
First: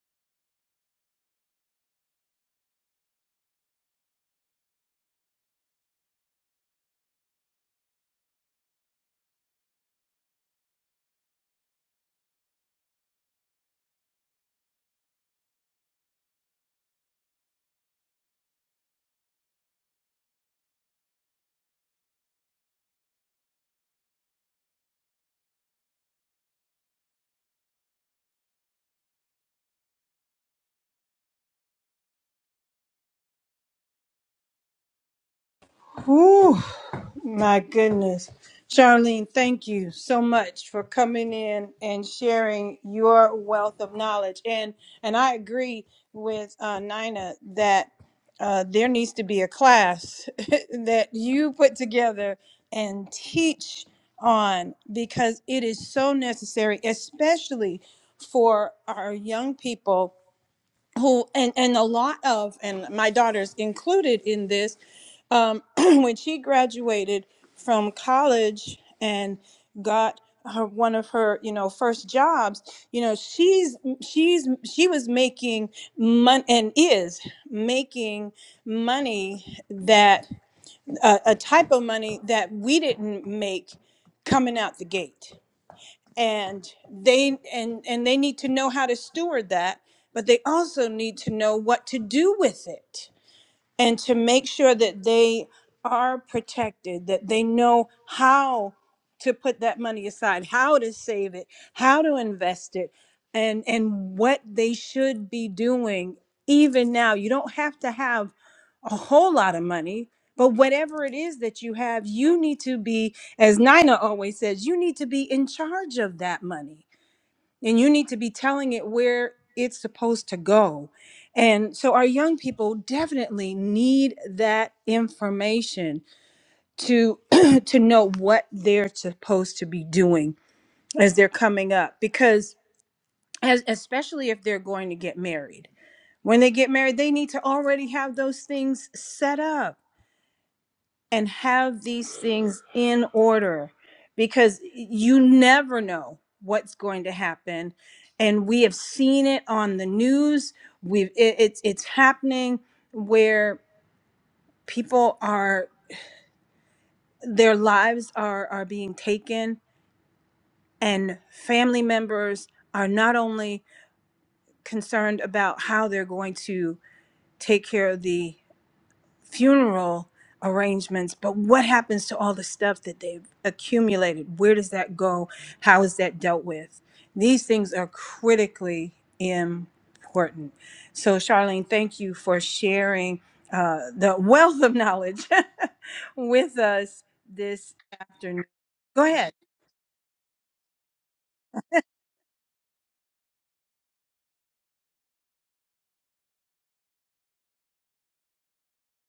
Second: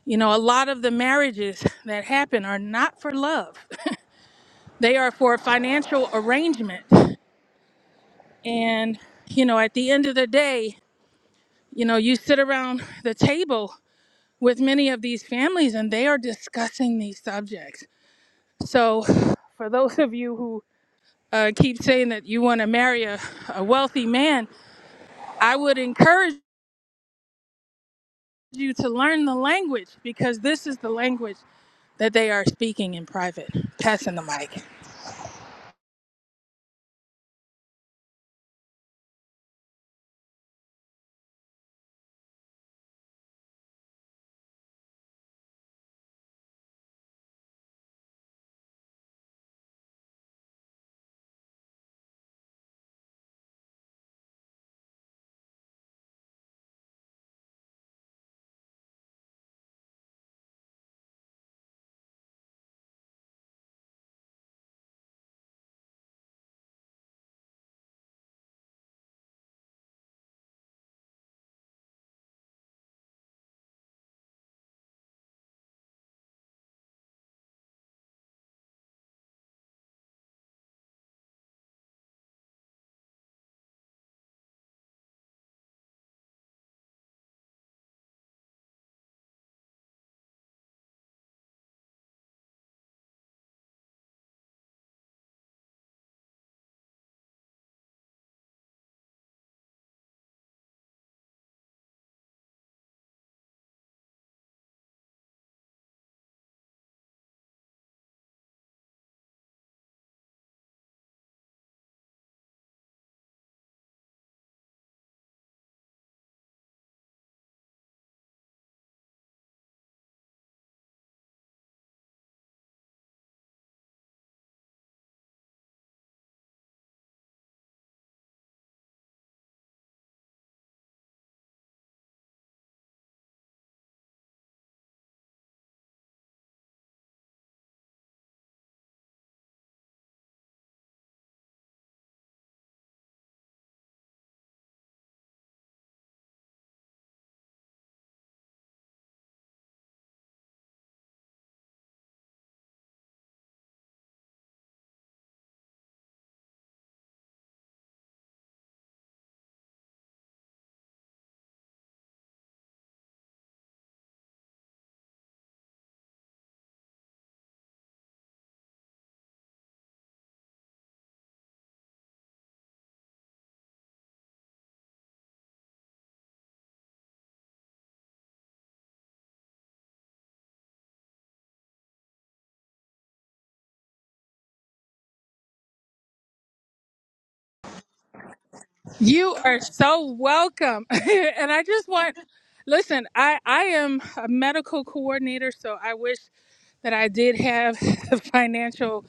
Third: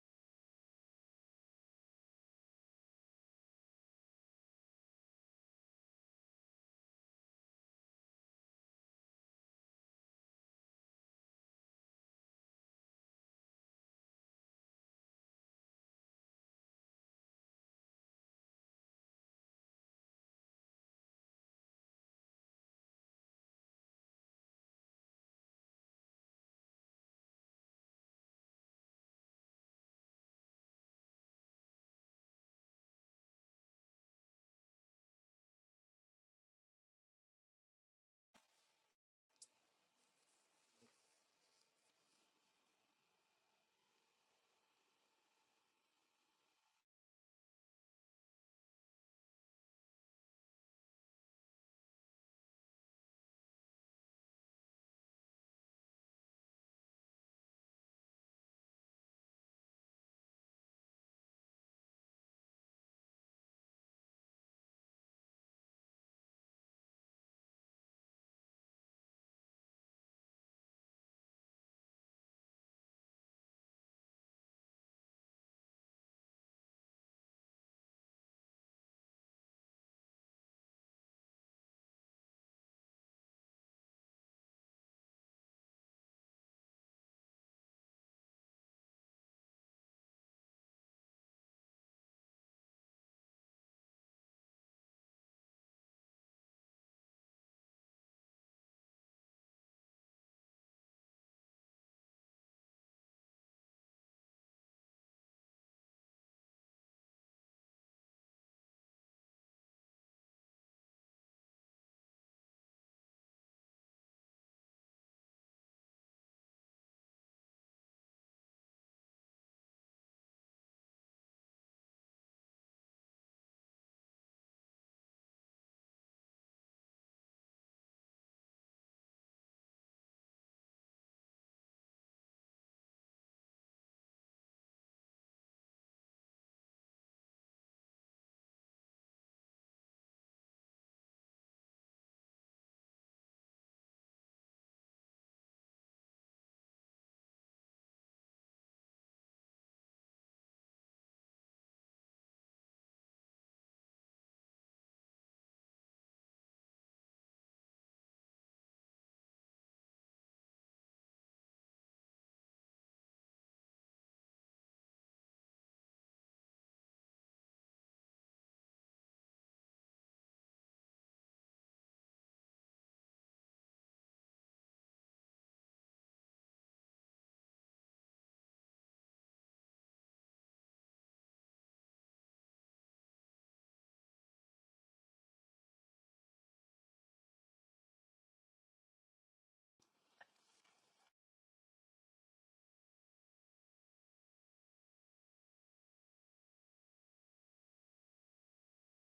Speaker 3: You know, a lot of the marriages that happen are not for love, they are for financial arrangement. And, you know, at the end of the day, you know, you sit around the table with many of these families and they are discussing these subjects. So, for those of you who uh, keep saying that you want to marry a, a wealthy man, I would encourage you to learn the language because this is the language that they are speaking in private. Passing the mic.
Speaker 1: Whew. My goodness. Charlene, thank you so much for coming in and sharing your wealth of knowledge. And and I agree with uh, Nina that uh, there needs to be a class that you put together and teach on because it is so necessary, especially for our young people who and and a lot of and my daughter's included in this um, when she graduated from college and got her one of her you know first jobs you know she's she's she was making money and is making money that uh, a a type of money that we didn't make coming out the gate and they and and they need to know how to steward that but they also need to know what to do with it and to make sure that they are protected that they know how to put that money aside how to save it how to invest it and and what they should be doing even now you don't have to have a whole lot of money. But whatever it is that you have, you need to be, as Nina always says, you need to be in charge of that money and you need to be telling it where it's supposed to go. And so our young people definitely need that information to to know what they're supposed to be doing as they're coming up because as, especially if they're going to get married. When they get married, they need to already have those things set up and have these things in order because you never know what's going to happen and we have seen it on the news we've it, it's it's happening where people are their lives are are being taken and family members are not only concerned about how they're going to take care of the funeral arrangements, but what happens to all the stuff that they've accumulated? Where does that go? How is that dealt with? These things are critically important. So, Charlene, thank you for sharing uh, the wealth of knowledge with us this afternoon. Go ahead.
Speaker 3: You are so welcome. and I just want listen, I I am a medical coordinator, so I wish that I did have the financial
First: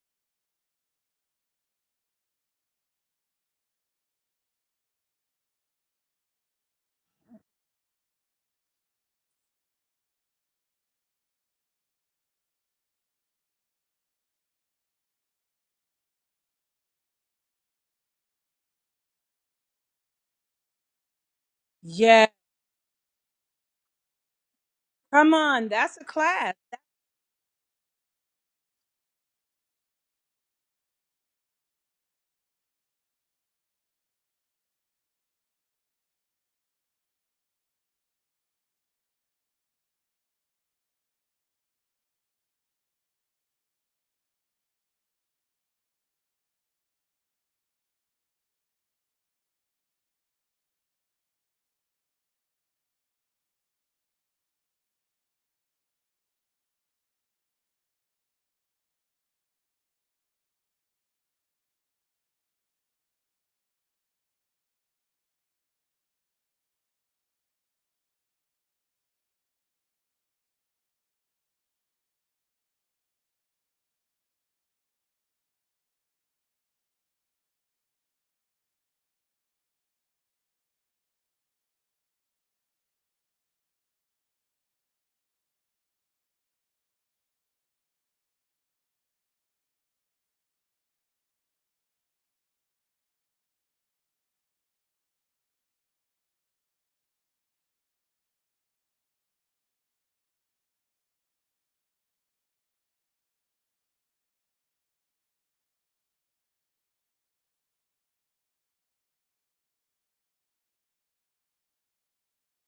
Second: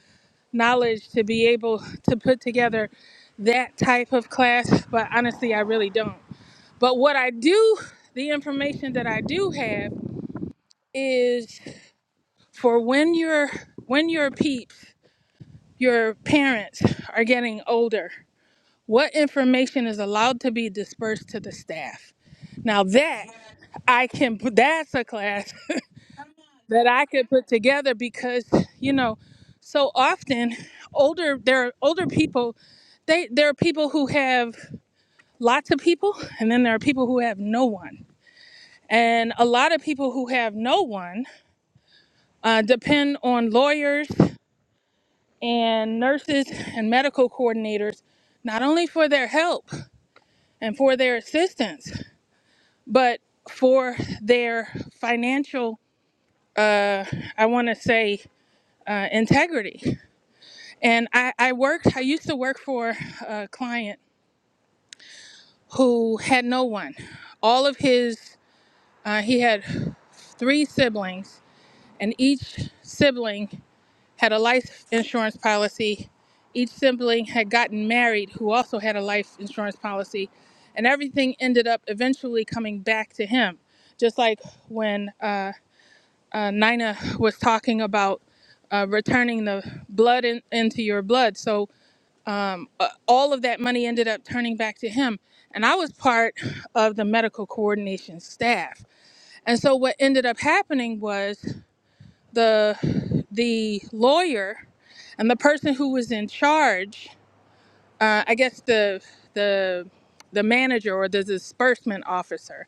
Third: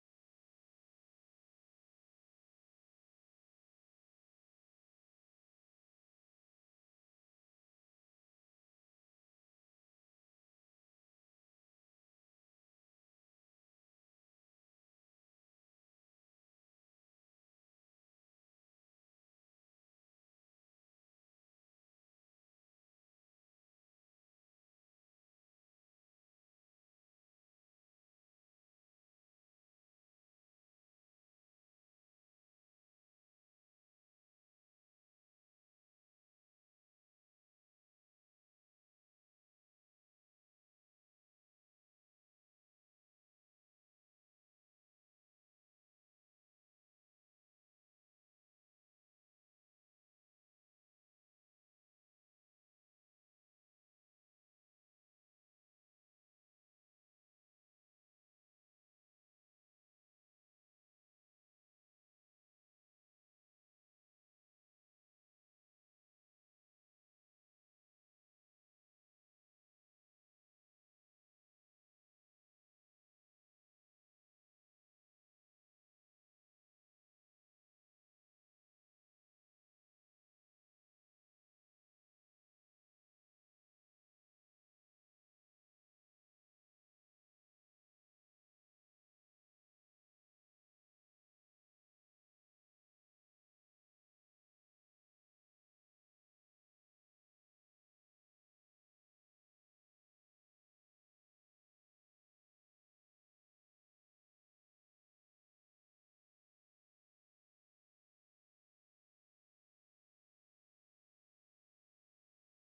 Speaker 3: knowledge to be able to put together that type of class, but honestly, I really don't. But what I do, the information that I do have is for when your when your peeps your parents are getting older what information is allowed to be dispersed to the staff
Speaker 1: Yeah,
Speaker 3: now that i can put that's a
Speaker 1: come
Speaker 3: class
Speaker 1: on. That's a class.
Speaker 3: that i could put together because you know so often older there are older people they there are people who have lots of people and then there are people who have no one and a lot of people who have no one uh, depend on lawyers and nurses and medical coordinators, not only for their help and for their assistance, but for their financial, uh, I want to say, uh, integrity. And I, I worked, I used to work for a client who had no one. All of his, uh, he had three siblings, and each sibling had a life insurance policy. Each sibling had gotten married, who also had a life insurance policy. And everything ended up eventually coming back to him. Just like when uh, uh, Nina was talking about uh, returning the blood in, into your blood. So uh, all of that money ended up turning back to him. And I was part of the medical coordination staff. And so what ended up happening was the the lawyer and the person who was in charge uh, i guess the the the manager or the disbursement officer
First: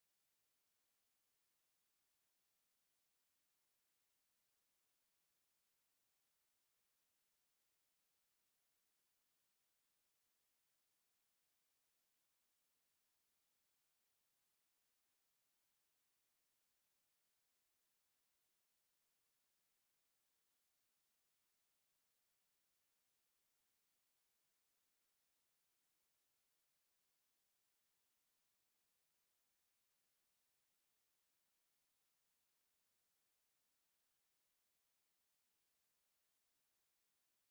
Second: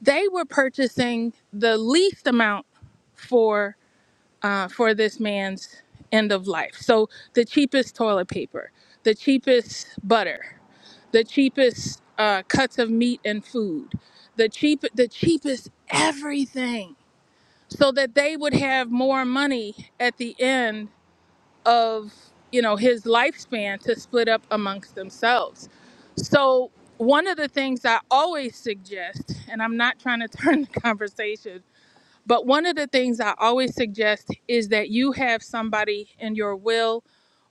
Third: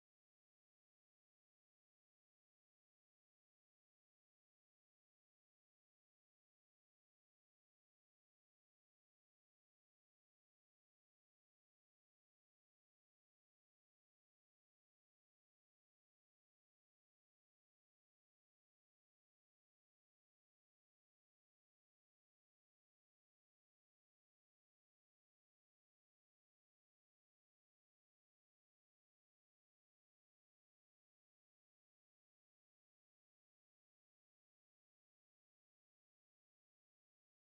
Speaker 3: they were purchasing the least amount for uh, for this man's end of life so the cheapest toilet paper the cheapest butter the cheapest uh, cuts of meat and food the cheap the cheapest everything so that they would have more money at the end of you know his lifespan to split up amongst themselves so one of the things i always suggest and i'm not trying to turn the conversation but one of the things i always suggest is that you have somebody in your will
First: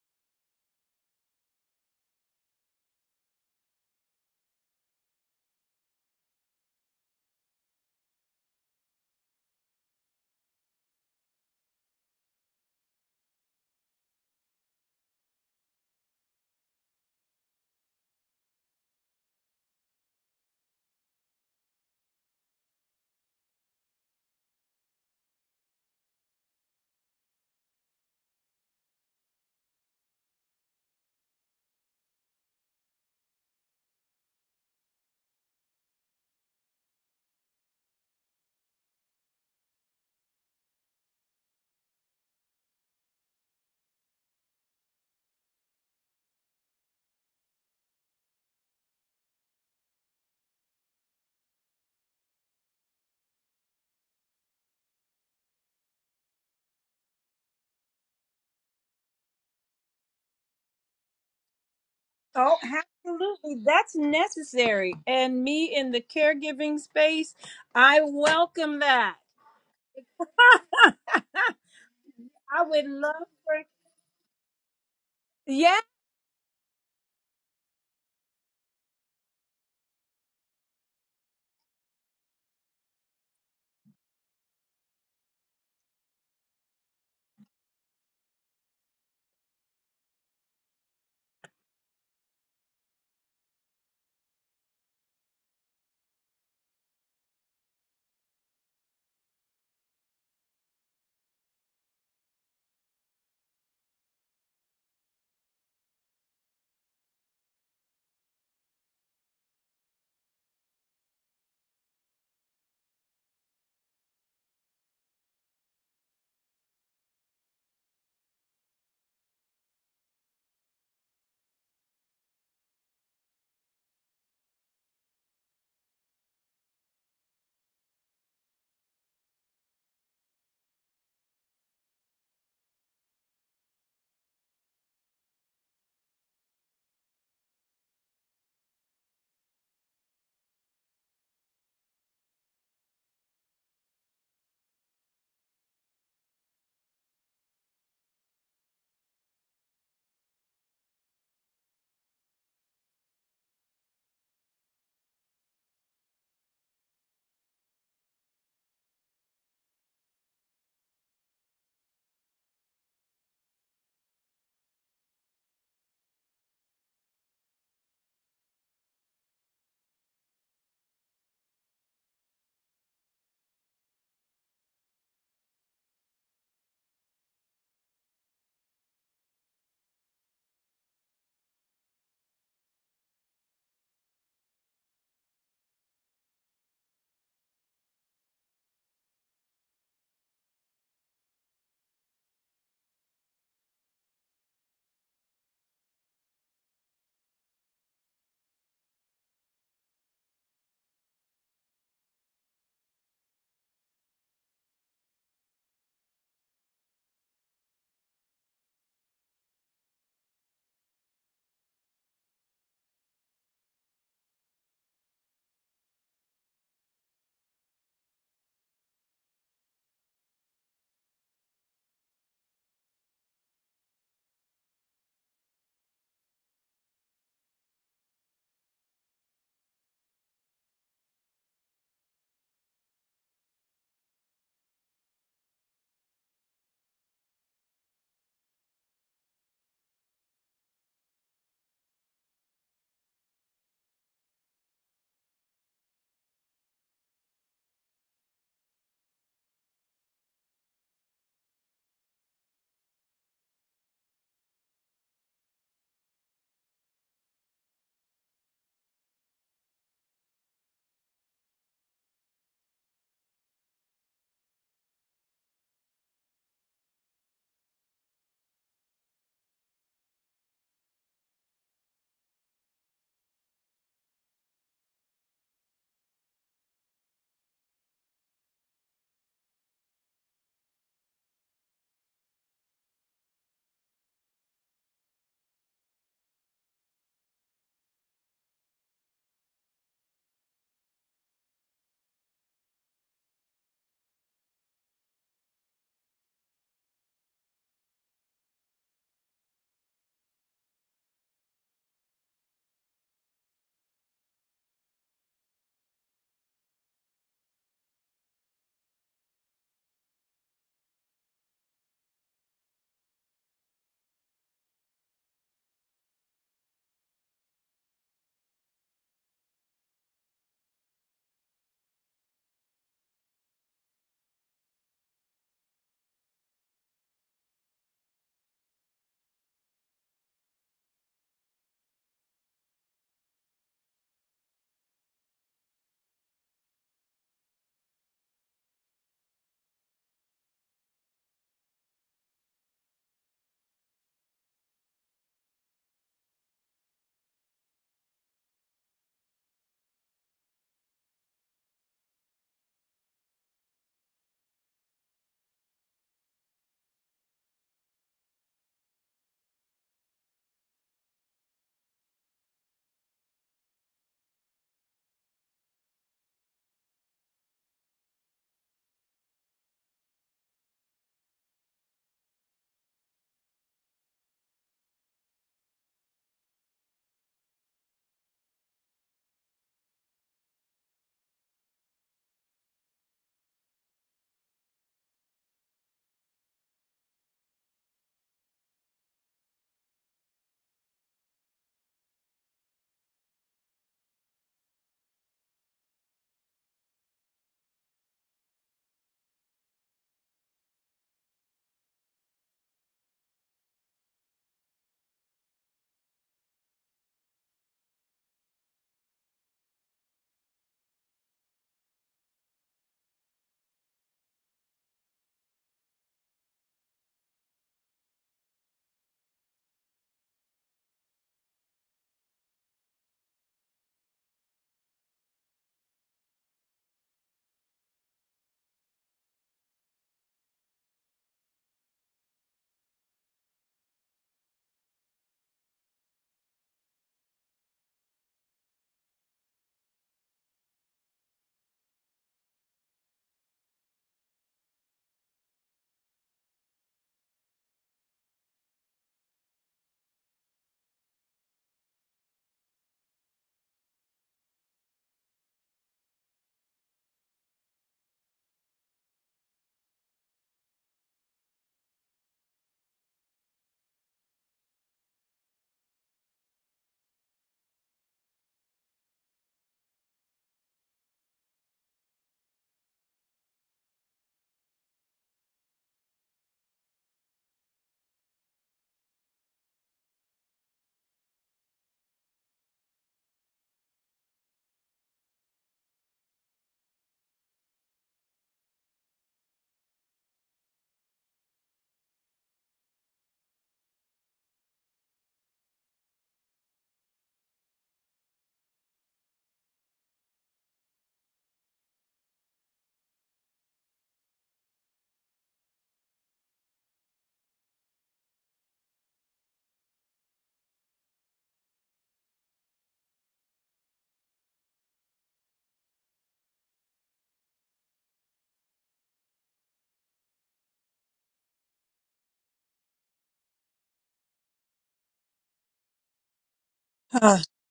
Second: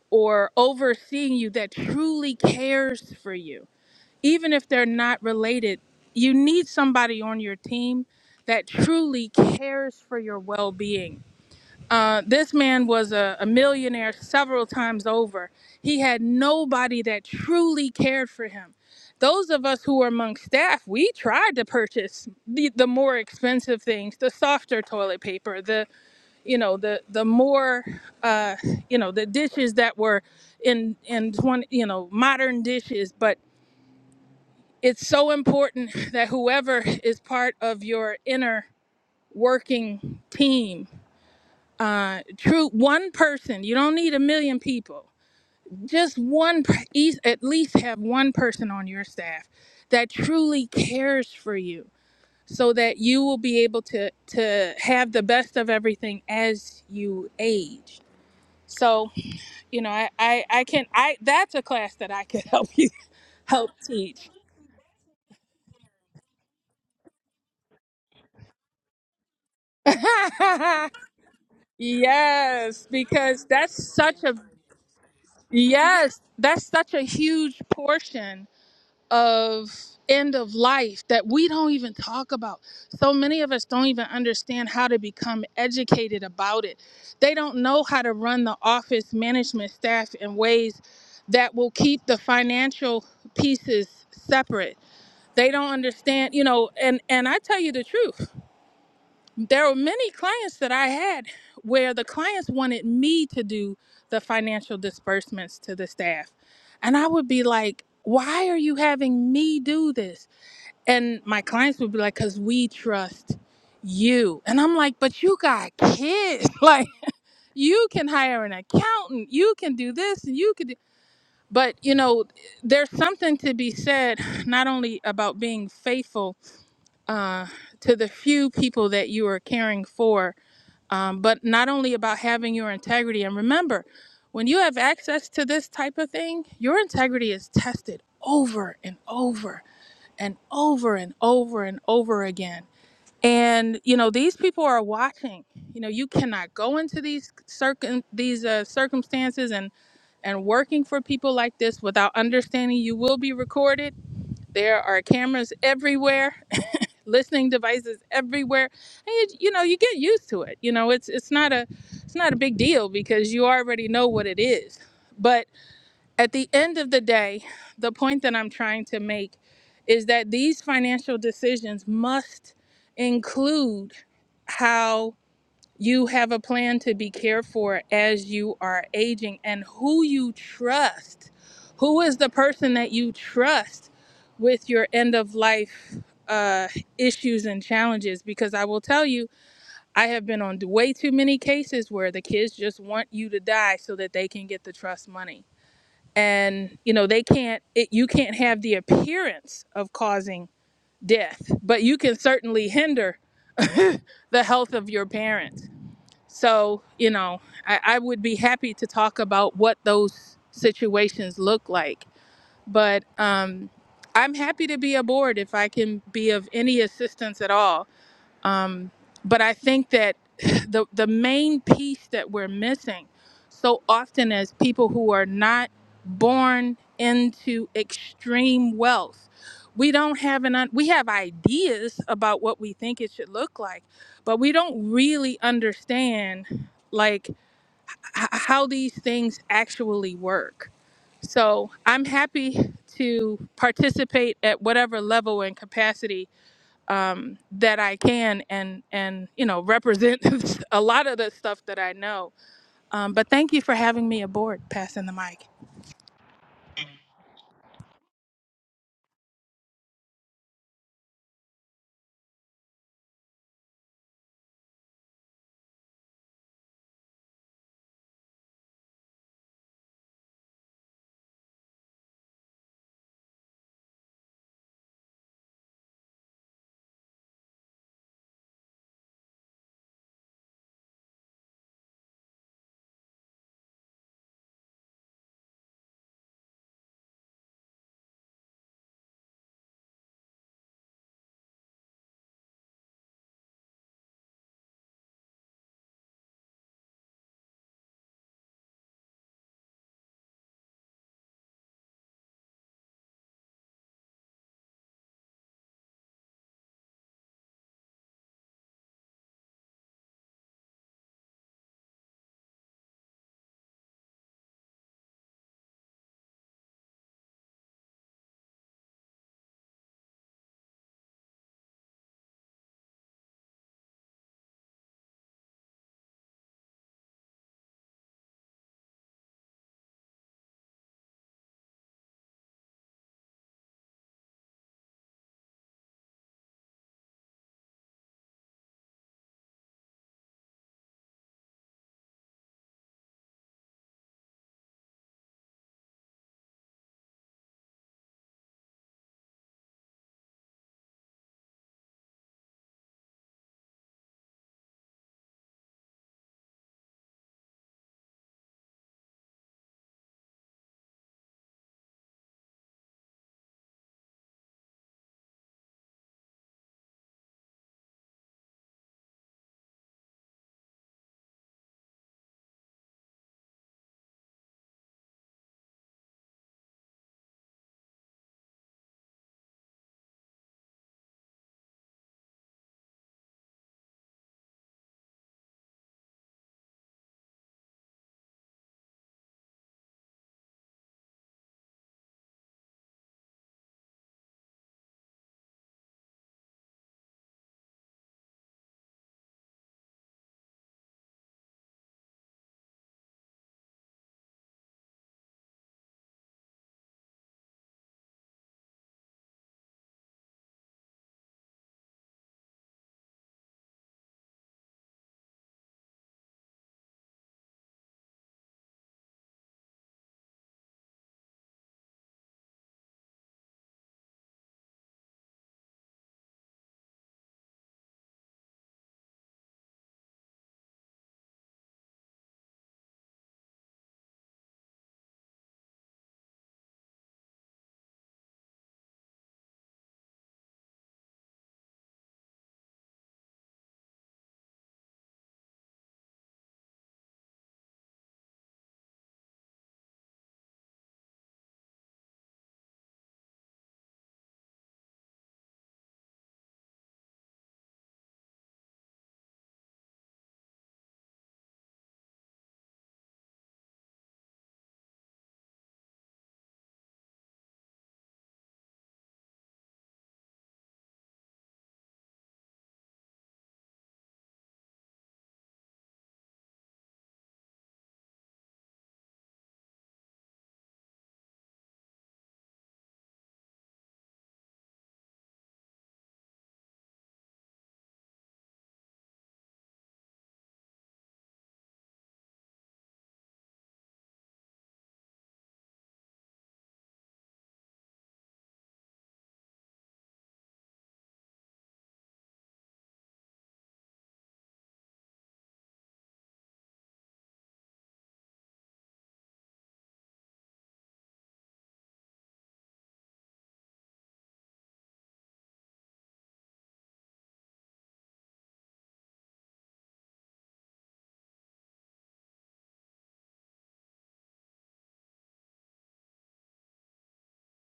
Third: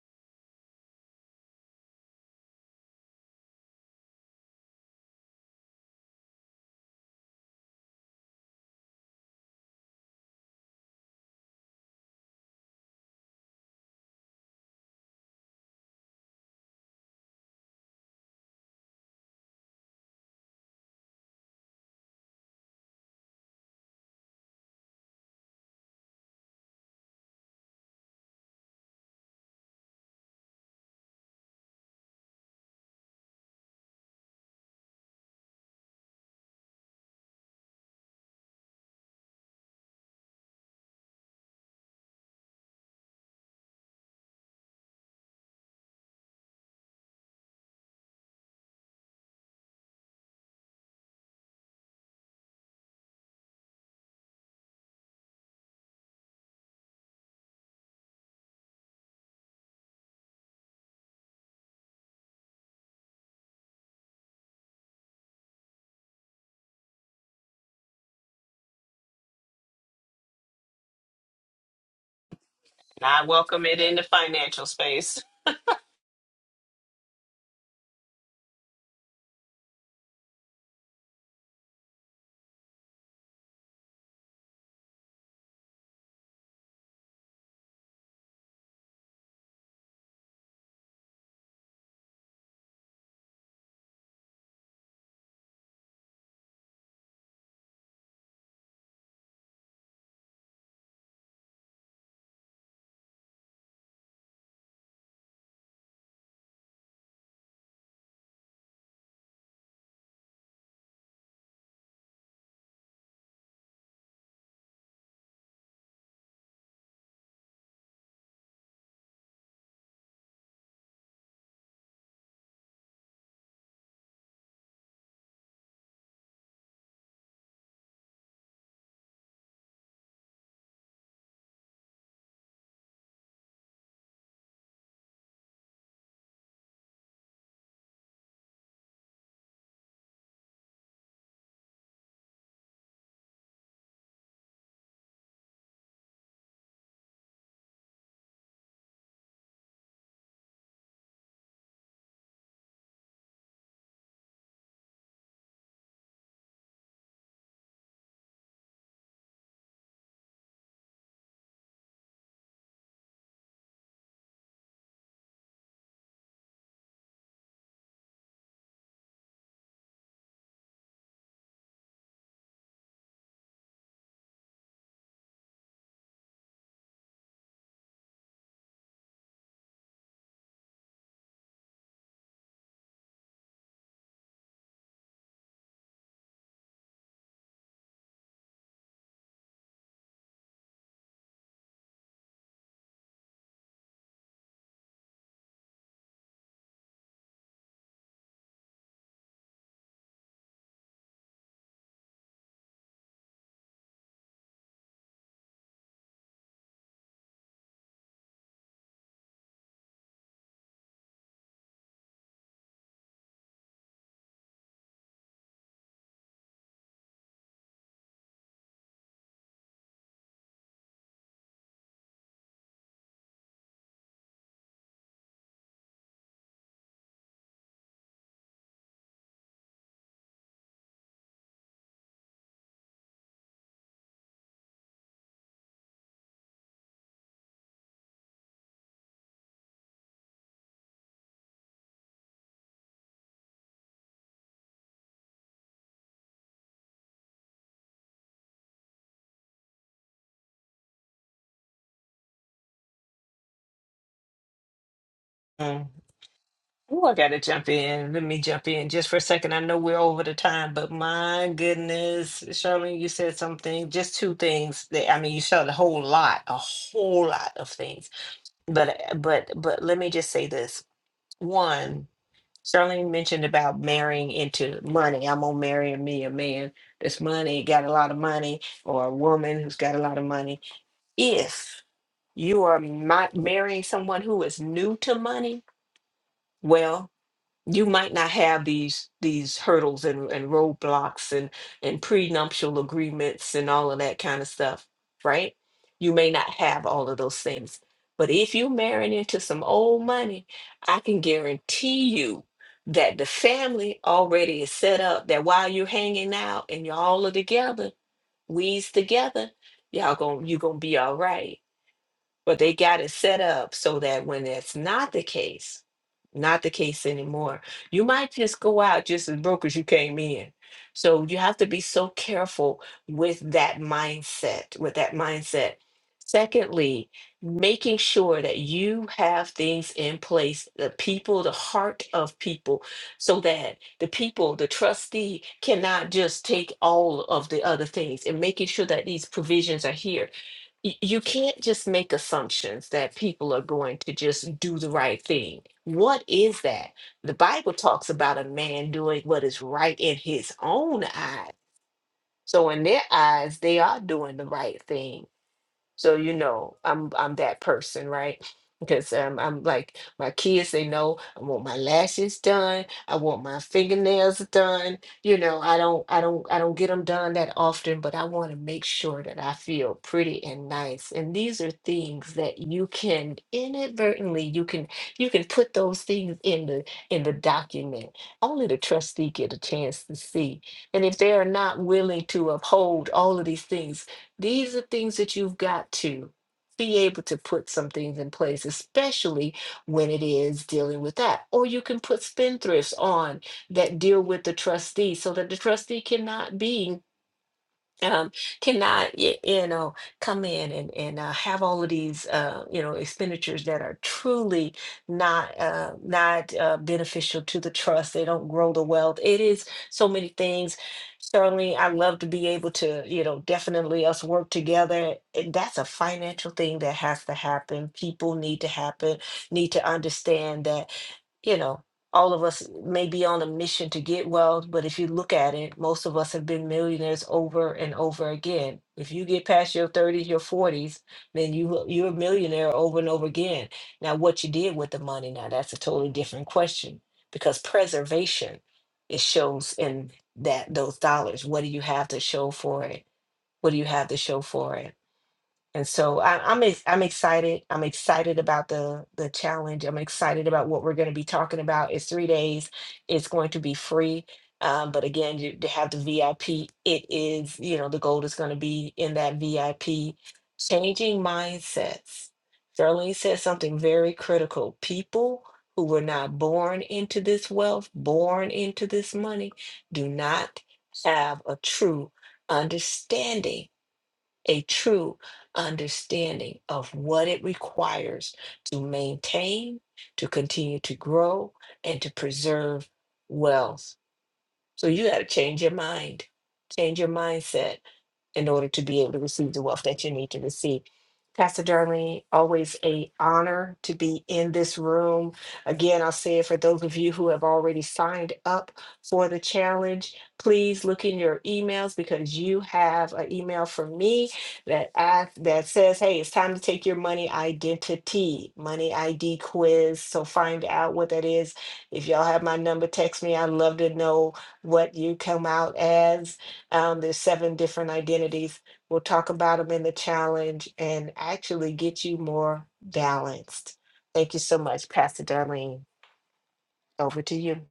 Speaker 3: or overseeing you that truly cares for you even if they're not related you need somebody on your team that truly cares for your well-being uh, this man was a, a millionaire several times over. He had nobody that truly cared for him. Those of us who were among staff, we tried to purchase the, the more expensive things, the softer toilet paper, the you know the the more uh, you know the dishes that were in in 20, you know modern dishes. But it's so important that whoever is part of your inner working team uh true one person you don't need a million people just one per- eas- at least have one person on your staff that truly cares for you so that you will be able to to have the best of everything as you age so you know i i, I can i that's a class that i could
Speaker 1: Oh,
Speaker 3: help you
Speaker 1: absolutely.
Speaker 3: help
Speaker 1: That's
Speaker 3: teach
Speaker 1: necessary. And me in the caregiving space, I welcome that. I would
Speaker 3: yes
Speaker 2: I
Speaker 1: love
Speaker 3: because
Speaker 1: for
Speaker 2: welcome it
Speaker 3: that's
Speaker 2: in the
Speaker 3: such a
Speaker 2: financial space.
Speaker 1: yeah.
Speaker 3: yes that's such a huge portion of end of life that we don't even talk about. So many of us don't even understand how to become educated about it. They don't know how to run the office management staff in ways that will keep the financial pieces separate. They don't understand, you know, and and I tell you the truth there were many clients that I had where the clients wanted me to do the financial disbursements to the staff. And I would be like, why are you having me do this? And my clients would be like, because we trust you. And I'm like, but you got kids. Like, you can hire an accountant, you can do this, and you can do. But, you know, there's something to be said not only about being faithful uh, to the few people that you are caring for, um, but not only about having your integrity. And remember, when you have access to this type of thing, your integrity is tested over and over and over and over and over again. And you know these people are watching. You know you cannot go into these circum these uh, circumstances and and working for people like this without understanding you will be recorded. There are cameras everywhere listening devices everywhere and you, you know you get used to it you know it's it's not a it's not a big deal because you already know what it is but at the end of the day the point that i'm trying to make is that these financial decisions must include how you have a plan to be cared for as you are aging and who you trust. Who is the person that you trust with your end of life uh, issues and challenges? Because I will tell you, I have been on way too many cases where the kids just want you to die so that they can get the trust money. And, you know, they can't, it, you can't have the appearance of causing death, but you can certainly hinder the health of your parents so, you know, I, I would be happy to talk about what those situations look like. But um, I'm happy to be aboard if I can be of any assistance at all. Um, but I think that the the main piece that we're missing so often as people who are not born into extreme wealth, we don't have an un- we have ideas about what we think it should look like, but we don't really understand like h- how these things actually work. So I'm happy to participate at whatever level and capacity um, that I can and and you know represent a lot of the stuff that I know. Um, but thank you for having me aboard. Passing the mic.
Speaker 2: Mm. Ooh, I gotta jump in. Let me jump in just for a second. I know we're over the time, but my goodness, Charlene, you said something, just two things that I mean, you said a whole lot, a whole lot of things. But but but let me just say this. One, Charlene mentioned about marrying into money. I'm gonna marry me a man that's money, got a lot of money, or a woman who's got a lot of money. If you are not marrying someone who is new to money, well, you might not have these these hurdles and, and roadblocks and and prenuptial agreements and all of that kind of stuff right you may not have all of those things but if you marry into some old money i can guarantee you that the family already is set up that while you're hanging out and y'all are together we's together y'all gonna you gonna be all right but they got it set up so that when that's not the case, not the case anymore, you might just go out just as broke as you came in. So you have to be so careful with that mindset, with that mindset. Secondly, making sure that you have things in place, the people, the heart of people, so that the people, the trustee cannot just take all of the other things and making sure that these provisions are here y- you can't just make assumptions that people are going to just do the right thing. What is that? The Bible talks about a man doing what is right in his own eyes. So in their eyes, they are doing the right thing so you know i'm i'm that person right because um, i'm like my kids they know i want my lashes done i want my fingernails done you know i don't i don't i don't get them done that often but i want to make sure that i feel pretty and nice and these are things that you can inadvertently you can you can put those things in the in the document only the trustee get a chance to see and if they are not willing to uphold all of these things these are things that you've got to be able to put some things in place, especially when it is dealing with that. Or you can put spendthrifts on that deal with the trustee so that the trustee cannot be um, cannot y- you know come in and and uh, have all of these uh, you know expenditures that are truly not uh, not uh, beneficial to the trust. They don't grow the wealth. It is so many things. Certainly, I love to be able to you know definitely us work together. And That's a financial thing that has to happen. People need to happen need to understand that you know, all of us may be on a mission to get wealth, but if you look at it, most of us have been millionaires over and over again. If you get past your 30s, your 40s, then you you're a millionaire over and over again. Now, what you did with the money, now that's a totally different question because preservation it shows in that those dollars. What do you have to show for it? What do you have to show for it? And so I, I'm ex- I'm excited. I'm excited about the the challenge. I'm excited about what we're going to be talking about. It's three days. It's going to be free. Um, but again, you, to have the VIP, it is you know the gold is going to be in that VIP. Changing mindsets. Charlene said something very critical. People who were not born into this wealth, born into this money, do not have a true understanding a true understanding of what it requires to maintain, to continue to grow, and to preserve wealth so you got to change your mind, change your mindset in order to be able to receive the wealth that you need to receive. Pastor Darlene, always a honor to be in this room. Again, I'll say it for those of you who have already signed up for the challenge, please look in your emails because you have an email from me that asks, that says, "Hey, it's time to take your money identity, money ID quiz." So find out what that is. If y'all have my number, text me. I'd love to know what you come out as. Um, there's seven different identities. We'll talk about them in the challenge and actually get you more balanced. Thank you so much, Pastor Darlene. Over to
Speaker 1: Uh,
Speaker 2: you.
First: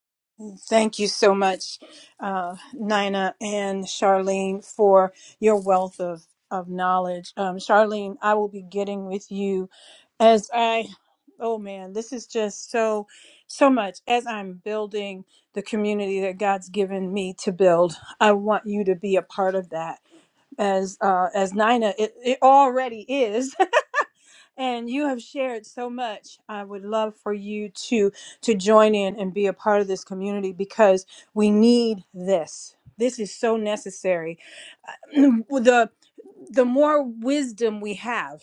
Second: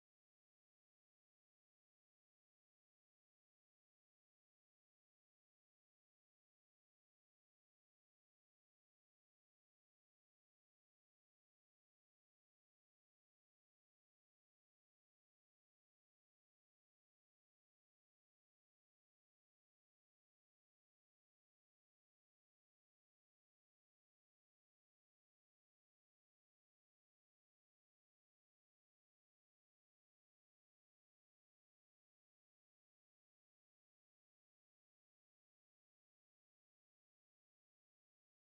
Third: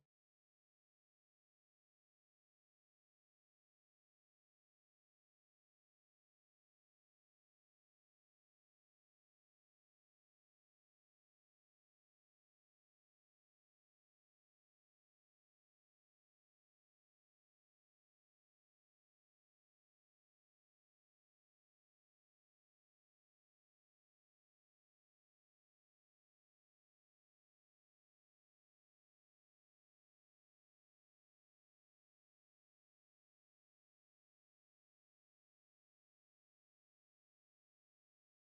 Speaker 1: thank you so much, uh, Nina and Charlene, for your wealth of, of knowledge. Um, Charlene, I will be getting with you as I, oh man, this is just so, so much. As I'm building the community that God's given me to build, I want you to be a part of that. As uh, as Nina, it, it already is, and you have shared so much i would love for you to to join in and be a part of this community because we need this this is so necessary the the more wisdom we have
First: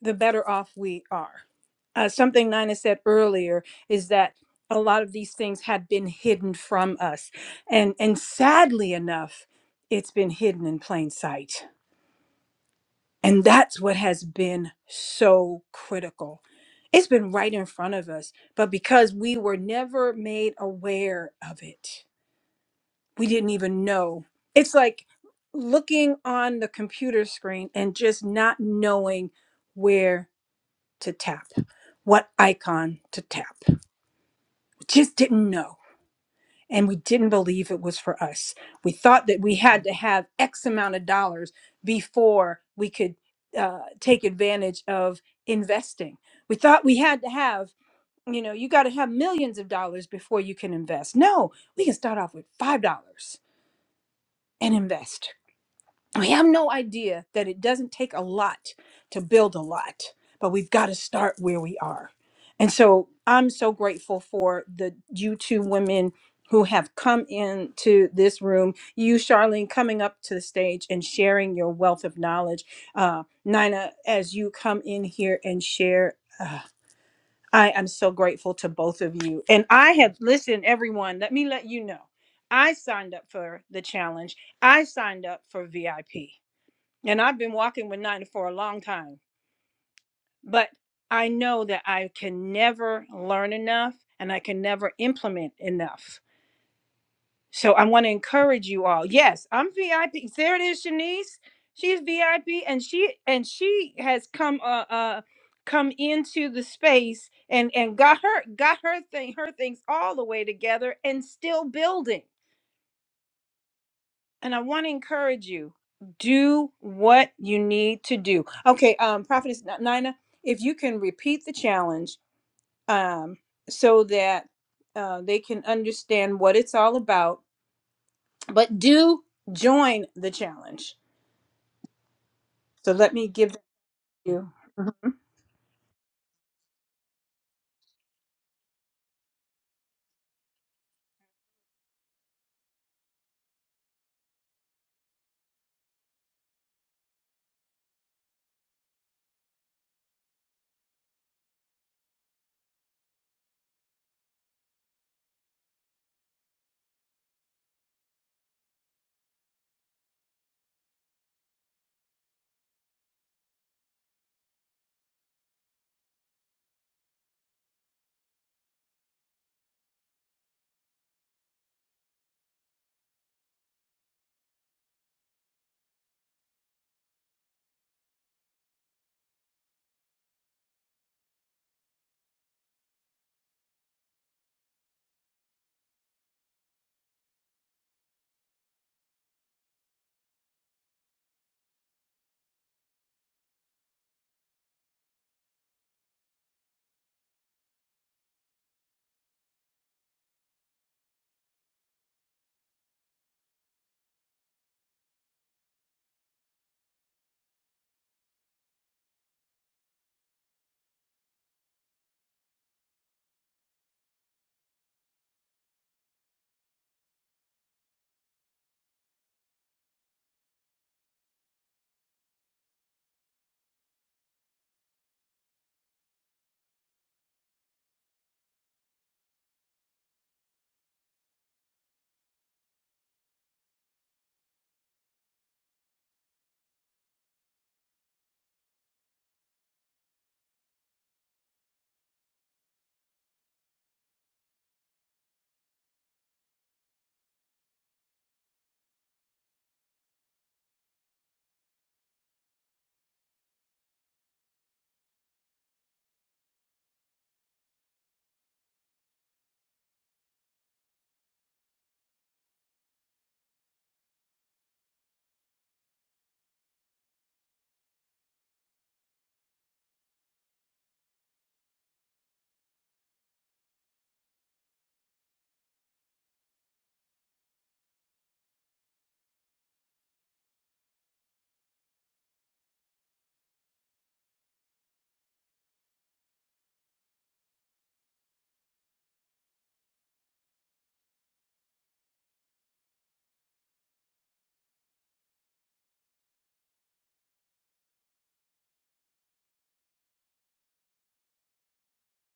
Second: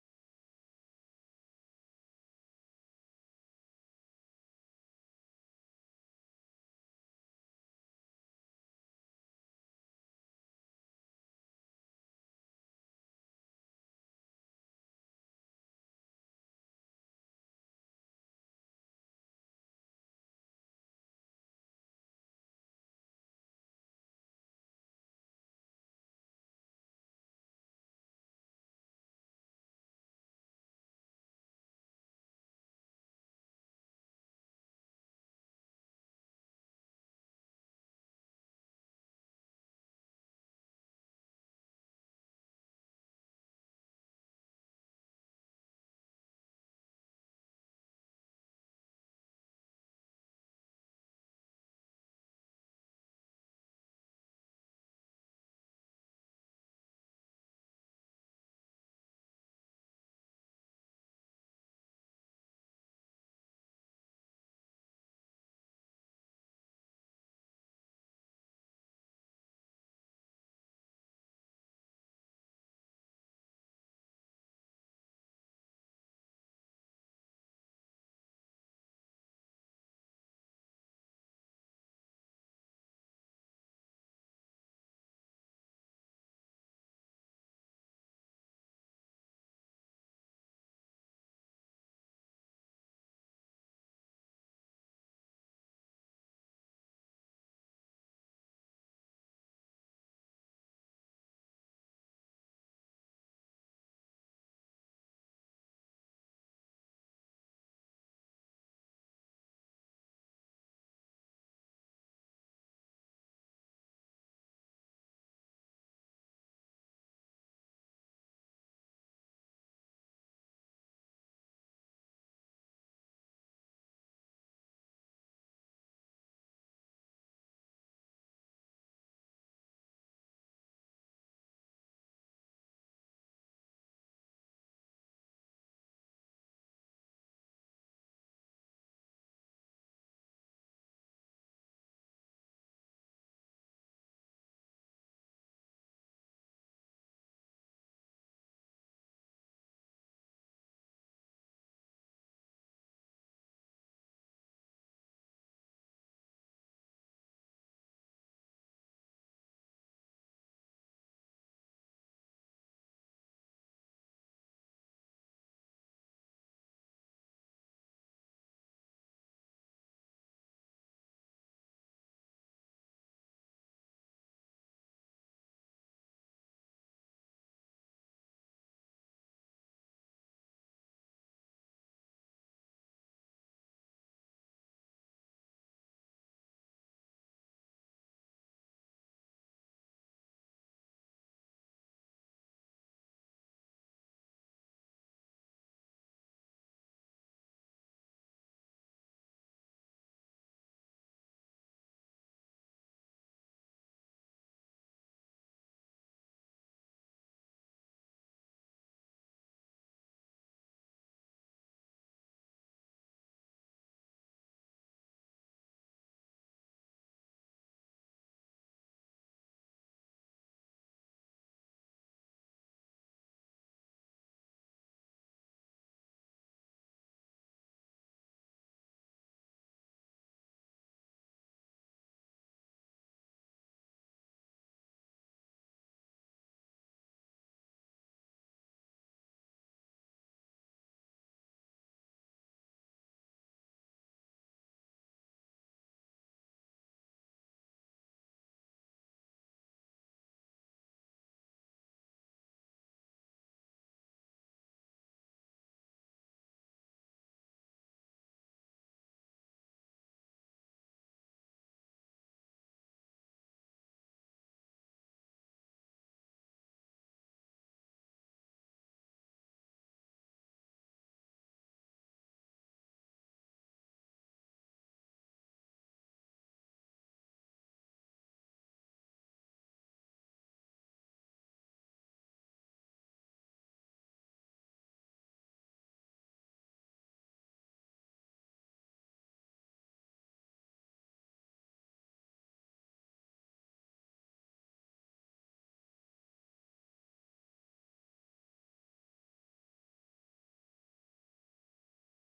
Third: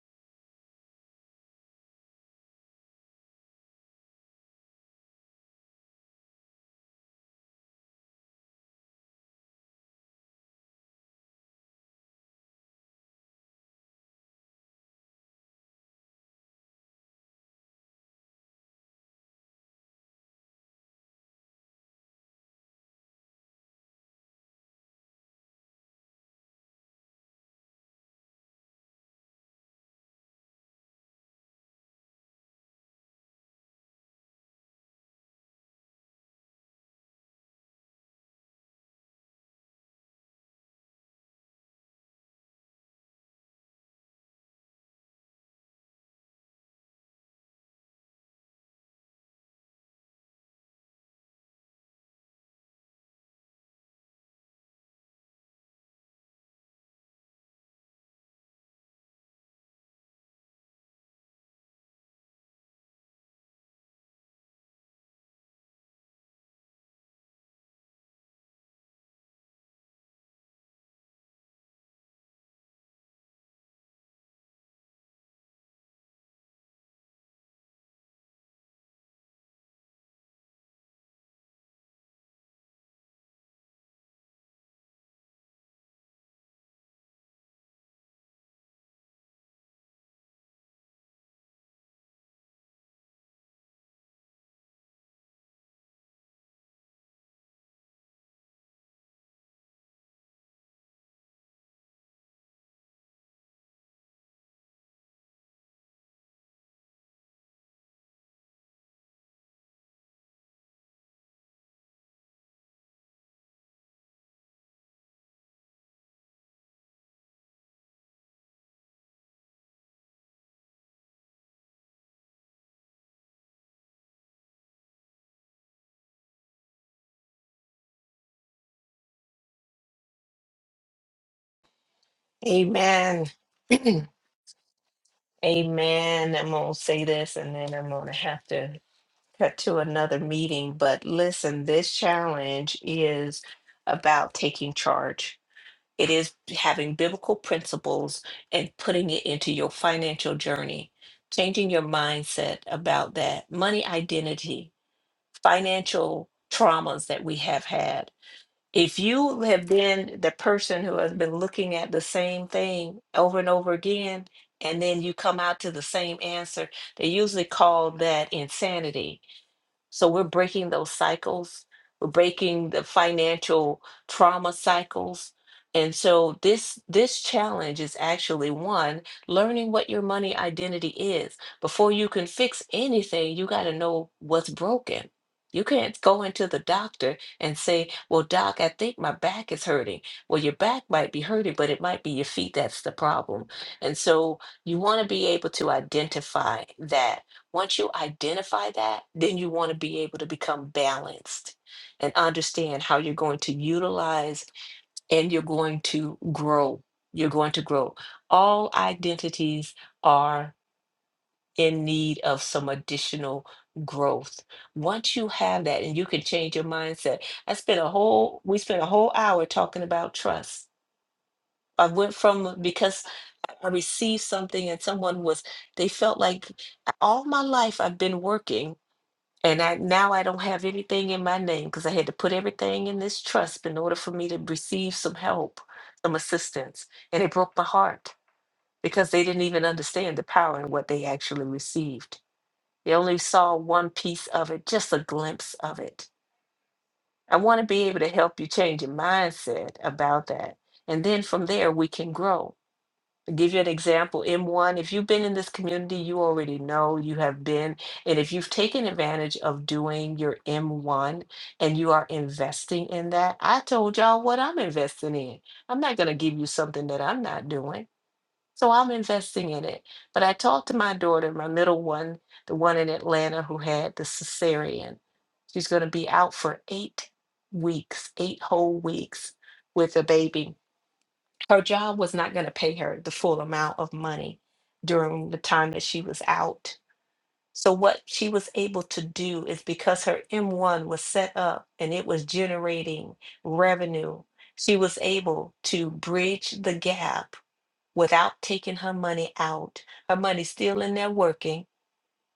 Speaker 1: the better off we are uh, something nina said earlier is that a lot of these things had been hidden from us and and sadly enough it's been hidden in plain sight And that's what has been so critical. It's been right in front of us, but because we were never made aware of it, we didn't even know. It's like looking on the computer screen and just not knowing where to tap, what icon to tap. Just didn't know. and we didn't believe it was for us. We thought that we had to have X amount of dollars before we could uh, take advantage of investing. We thought we had to have, you know, you got to have millions of dollars before you can invest. No, we can start off with $5 and invest we have no idea that it doesn't take a lot to build a lot, but we've got to start where we are. And so I'm so grateful for the you two women who have come into this room. You, Charlene, coming up to the stage and sharing your wealth of knowledge. Uh, Nina, as you come in here and share, uh, I am so grateful to both of you. And I have listened, everyone, let me let you know. I signed up for the challenge. I signed up for VIP. And I've been walking with Nina for a long time, but I know that I can never learn enough and I can never implement enough. So I want to encourage you all. Yes, I'm VIP. There it is, Shanice. She's VIP, and she and she has come uh, uh come into the space and and got her got her thing her things all the way together and still building. and I want to encourage you. Do what you need to do. Okay, um, Prophetess Nina, if you can repeat the challenge, um, so that uh, they can understand what it's all about, but do join the challenge. So let
Speaker 2: Amen.
Speaker 1: me give them to you. Mhm.
Speaker 2: Amen. I'm going to say this and then I'm going to have to cut to another meeting. But listen, this challenge is about taking charge It is having biblical principles and putting it into your financial journey, changing your mindset about that money identity, financial traumas that we have had. If you have been the person who has been looking at the same thing over and over again, and then you come out to the same answer, they usually call that insanity so we're breaking those cycles. We're breaking the financial trauma cycles. And so this this challenge is actually one learning what your money identity is. Before you can fix anything, you got to know what's broken. You can't go into the doctor and say, "Well, doc, I think my back is hurting." Well, your back might be hurting, but it might be your feet that's the problem. And so you want to be able to identify that once you identify that, then you want to be able to become balanced and understand how you're going to utilize and you're going to grow. You're going to grow. All identities are in need of some additional growth. Once you have that and you can change your mindset. I spent a whole we spent a whole hour talking about trust. I went from because I received something and someone was they felt like all my life I've been working and I now I don't have anything in my name because I had to put everything in this trust in order for me to receive some help, some assistance. And it broke my heart because they didn't even understand the power and what they actually received. They only saw one piece of it, just a glimpse of it. I want to be able to help you change your mindset about that. And then from there we can grow give you an example m1 if you've been in this community you already know you have been and if you've taken advantage of doing your m1 and you are investing in that i told y'all what i'm investing in i'm not going to give you something that i'm not doing so i'm investing in it but i talked to my daughter my middle one the one in atlanta who had the cesarean she's going to be out for eight weeks eight whole weeks with a baby her job was not going to pay her the full amount of money during the time that she was out. So, what she was able to do is because her M1 was set up and it was generating revenue, she was able to bridge the gap without taking her money out. Her money's still in there working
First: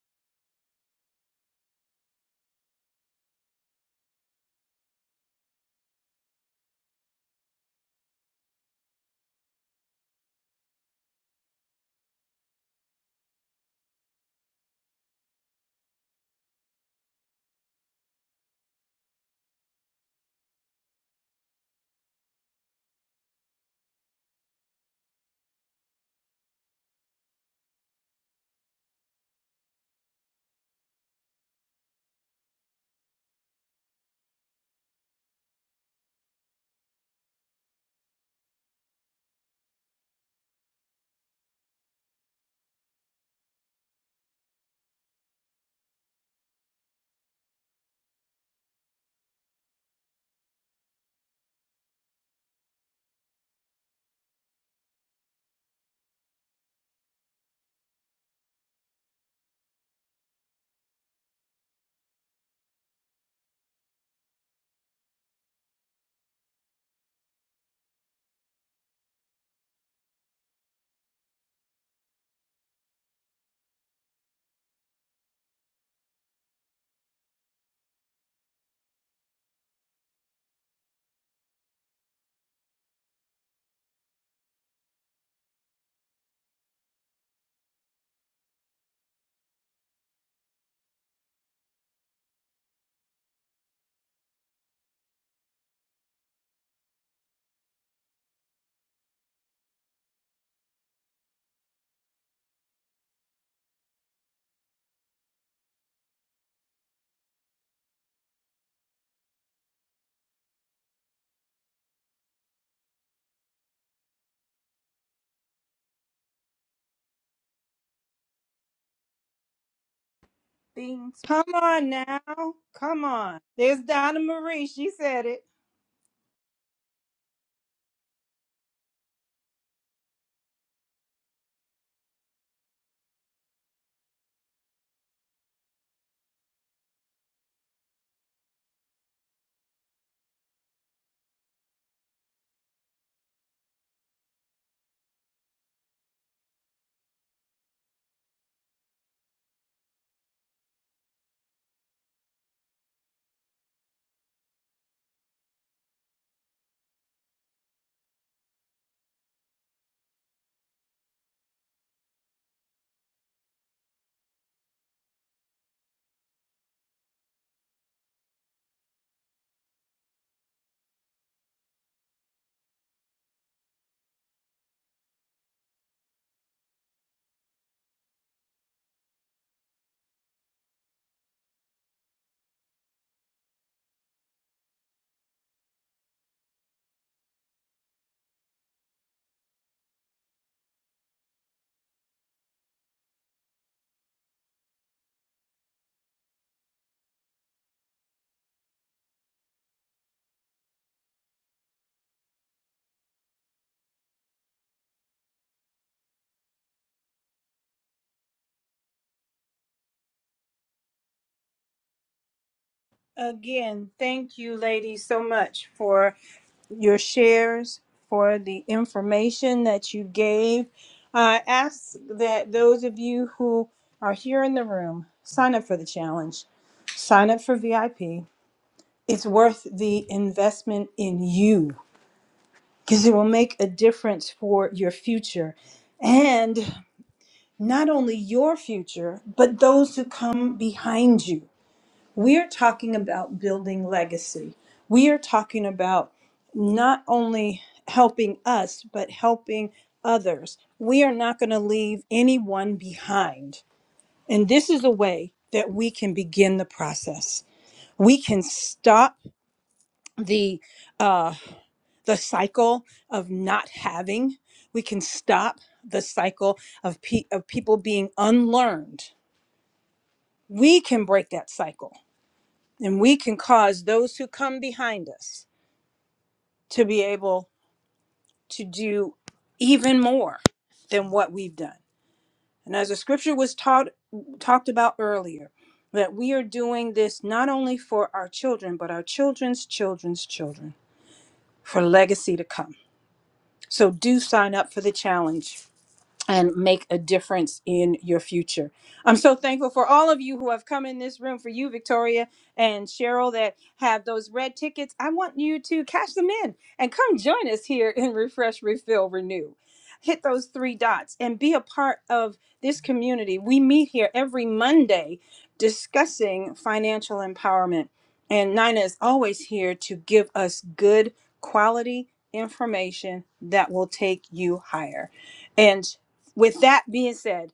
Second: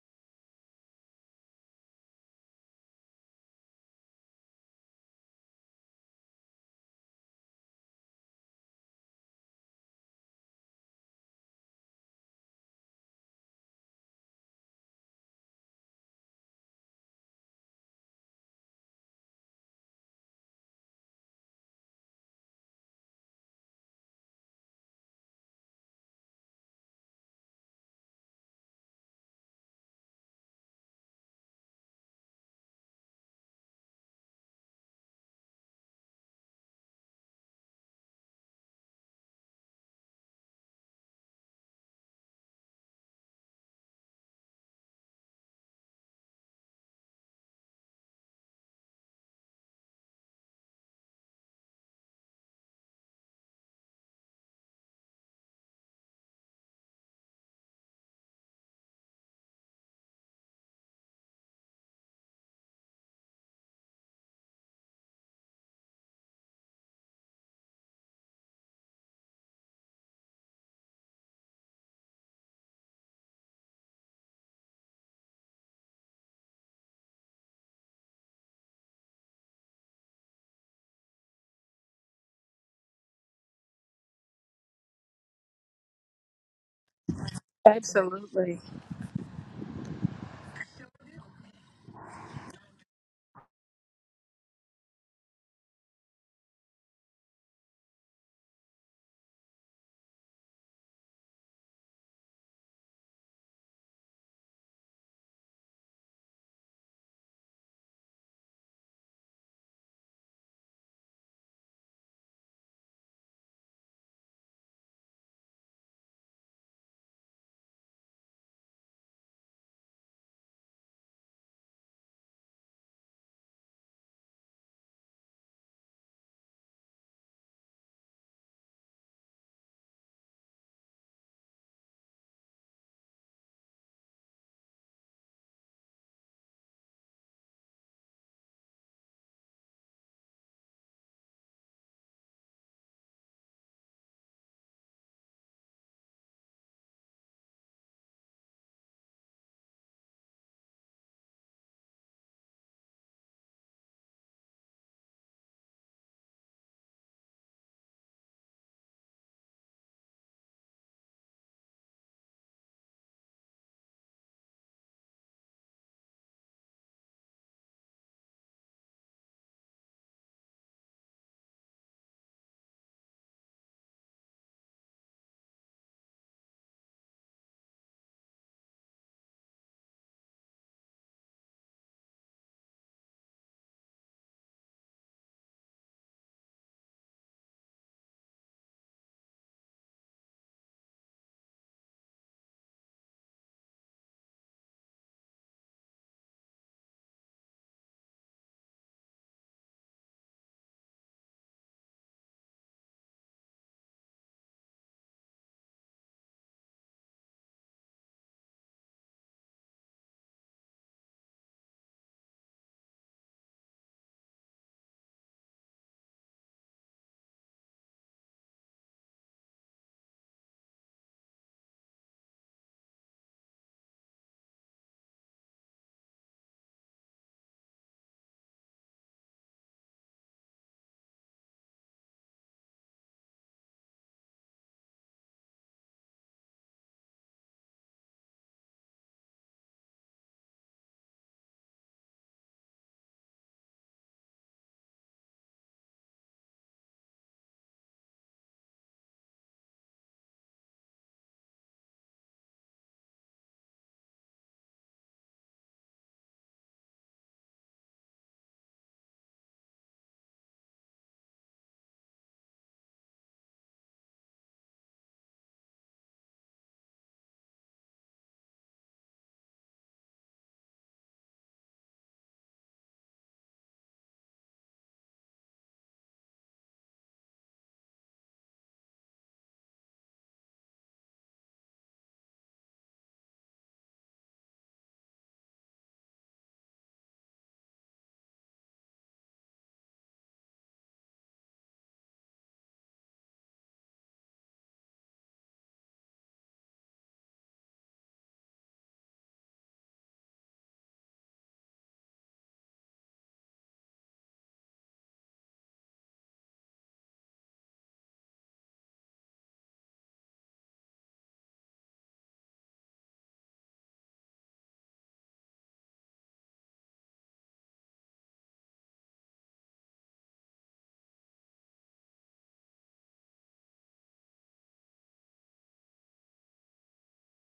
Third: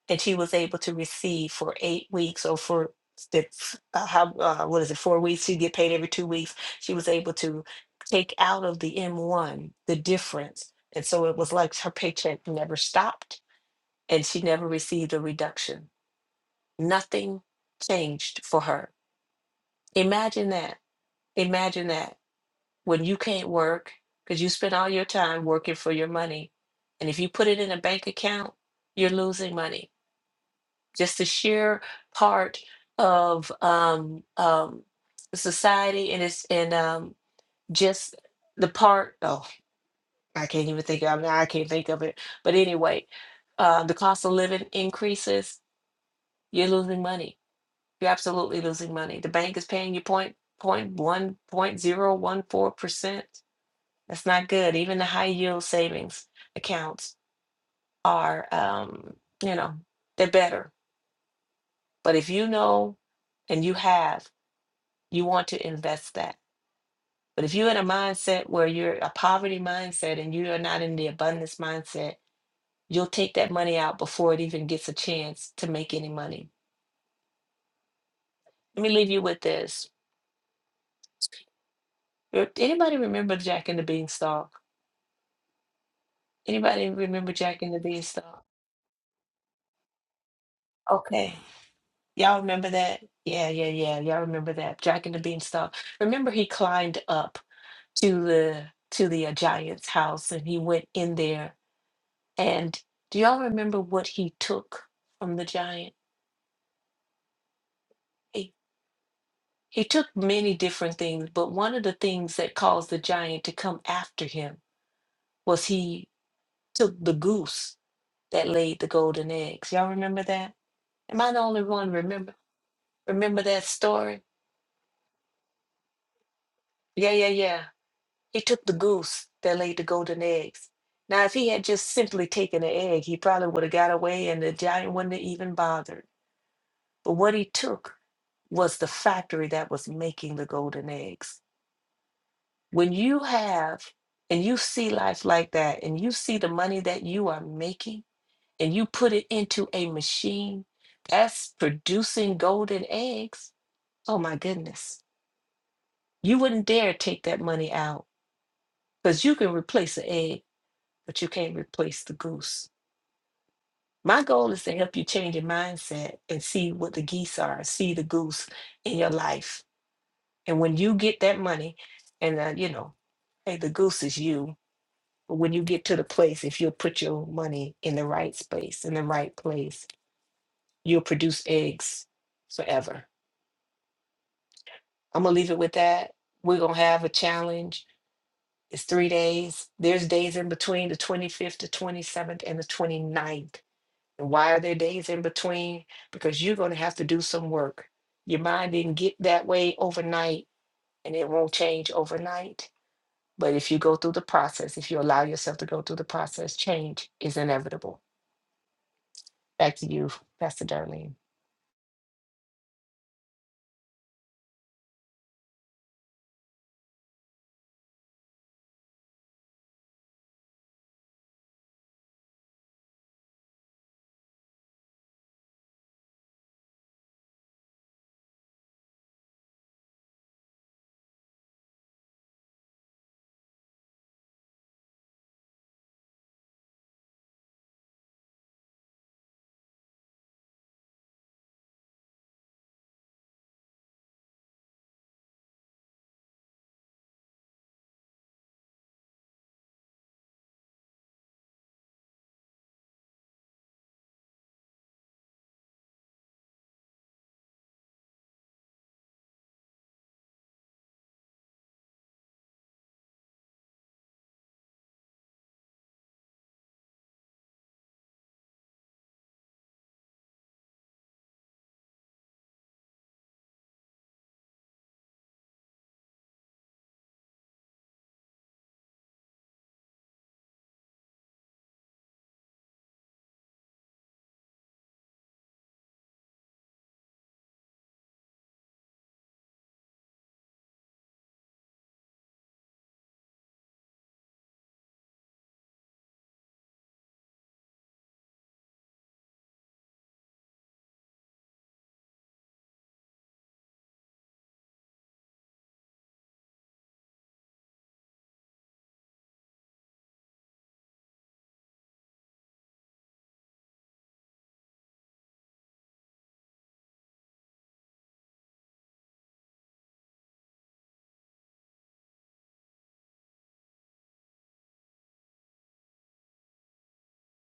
Speaker 2: that she was able to receive for eight weeks or for the uh, how uh, what is it four weeks she get paid every two weeks she was able to take out of the m1 the difference and so it was like her paycheck never stopped and she never received a reduction nothing changed for her imagine that imagine that when you can't work because you spend all your time working for your money and if you put it in a bank account you're losing money just the sheer part of um, um, society and it's and um, just the part. Oh, I can't even think. of I mean, I can't think of it. But anyway, uh, the cost of living increases. You're losing money. You're absolutely losing money. The bank is paying you point point one point zero one four percent. That's not good. Even the high yield savings accounts are, um, you know, they're better. But if you know and you have you want to invest that. But if you're in a mindset where you're a poverty mindset and you are not in the abundance mindset, you'll take that money out before it even gets a chance to make any money. Let me leave you with this. Re- Anybody remember Jack and the Beanstalk? Anybody remember Jack and the Beanstalk?
Speaker 3: Absolutely.
Speaker 2: Okay. Y'all remember that? Yeah, yeah, yeah. Y'all remember that. Jack and the Beanstalk. Remember he climbed up to the to the uh, giant's house and he went in there And do y'all remember what he took from the giant? He, he took many different things, but one of the things that caused the giant to come after him was he took the goose that laid the golden eggs. Y'all remember that?
Speaker 1: Things.
Speaker 2: Am I the
Speaker 1: Come
Speaker 2: only
Speaker 1: on
Speaker 2: one remember
Speaker 1: now, come on.
Speaker 2: remember that
Speaker 1: There's Donna
Speaker 2: story?
Speaker 1: Marie. She said it
Speaker 2: Yeah, yeah, yeah. He took the goose that laid the golden eggs. Now, if he had just simply taken the egg, he probably would have got away and the giant wouldn't have even bothered. But what he took was the factory that was making the golden eggs. When you have and you see life like that, and you see the money that you are making, and you put it into a machine that's producing golden eggs, oh my goodness. You wouldn't dare take that money out because you can replace an egg, but you can't replace the goose. My goal is to help you change your mindset and see what the geese are, see the goose in your life And when you get that money, and uh, you know, hey, the goose is you. But when you get to the place, if you'll put your money in the right space, in the right place, you'll produce eggs forever. I'm gonna leave it with that. We're gonna have a challenge. It's three days. There's days in between the 25th, the 27th, and the 29th. And why are there days in between? Because you're gonna have to do some work. Your mind didn't get that way overnight, and it won't change overnight But if you go through the process, if you allow yourself to go through the process, change is inevitable. Back to you, Pastor Darlene.
Speaker 1: again. Thank you, ladies, so much for your shares, for the information that you gave. I ask that those of you who are here in the room sign up for the challenge, sign up for VIP. It's worth the investment in you because it will make a difference for your future and not only your future, but those who come behind you. We are talking about building legacy. We are talking about not only helping us, but helping others. We are not going to leave anyone behind. And this is a way that we can begin the process. We can stop the uh, the cycle of not having. We can stop the cycle of, pe- of people being unlearned. We can break that cycle And we can cause those who come behind us to be able to do even more than what we've done. And as the scripture was taught talked about earlier, that we are doing this not only for our children, but our children's children's children for legacy to come. So do sign up for the challenge and make a difference in your future. I'm so thankful for all of you who have come in this room, for you, Victoria and Cheryl, that have those red tickets. I want you to cash them in and come join us here in Refresh, Refill, Renew. Hit those three dots and be a part of this community. We meet here every Monday discussing financial empowerment. And Nina is always here to give us good quality information that will take you higher. With that being said,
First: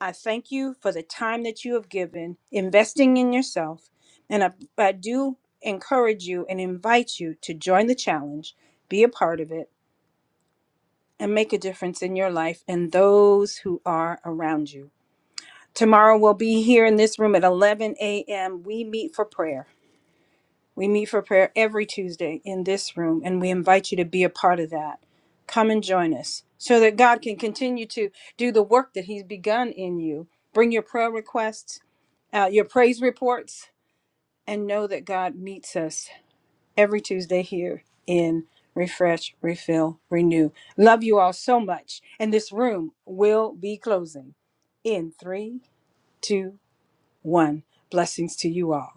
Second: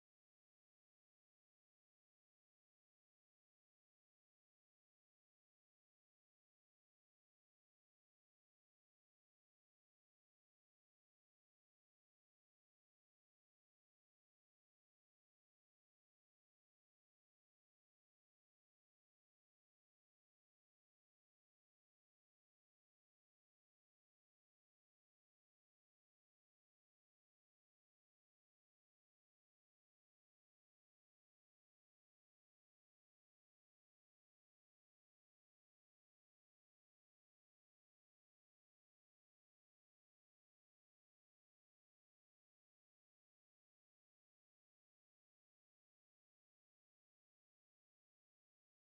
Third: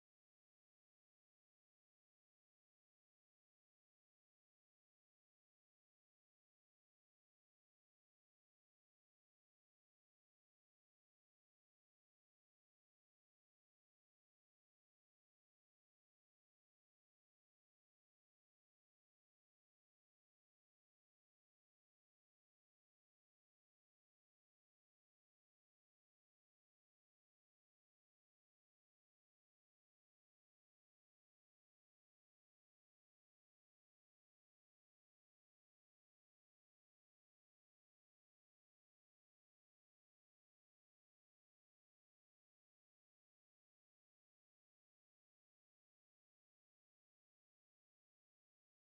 Speaker 1: I thank you for the time that you have given investing in yourself. And I, I do encourage you and invite you to join the challenge, be a part of it, and make a difference in your life and those who are around you. Tomorrow we'll be here in this room at 11 a.m. We meet for prayer. We meet for prayer every Tuesday in this room, and we invite you to be a part of that. Come and join us so that God can continue to do the work that He's begun in you. Bring your prayer requests, uh, your praise reports, and know that God meets us every Tuesday here in Refresh, Refill, Renew. Love you all so much. And this room will be closing in three, two, one. Blessings to you all.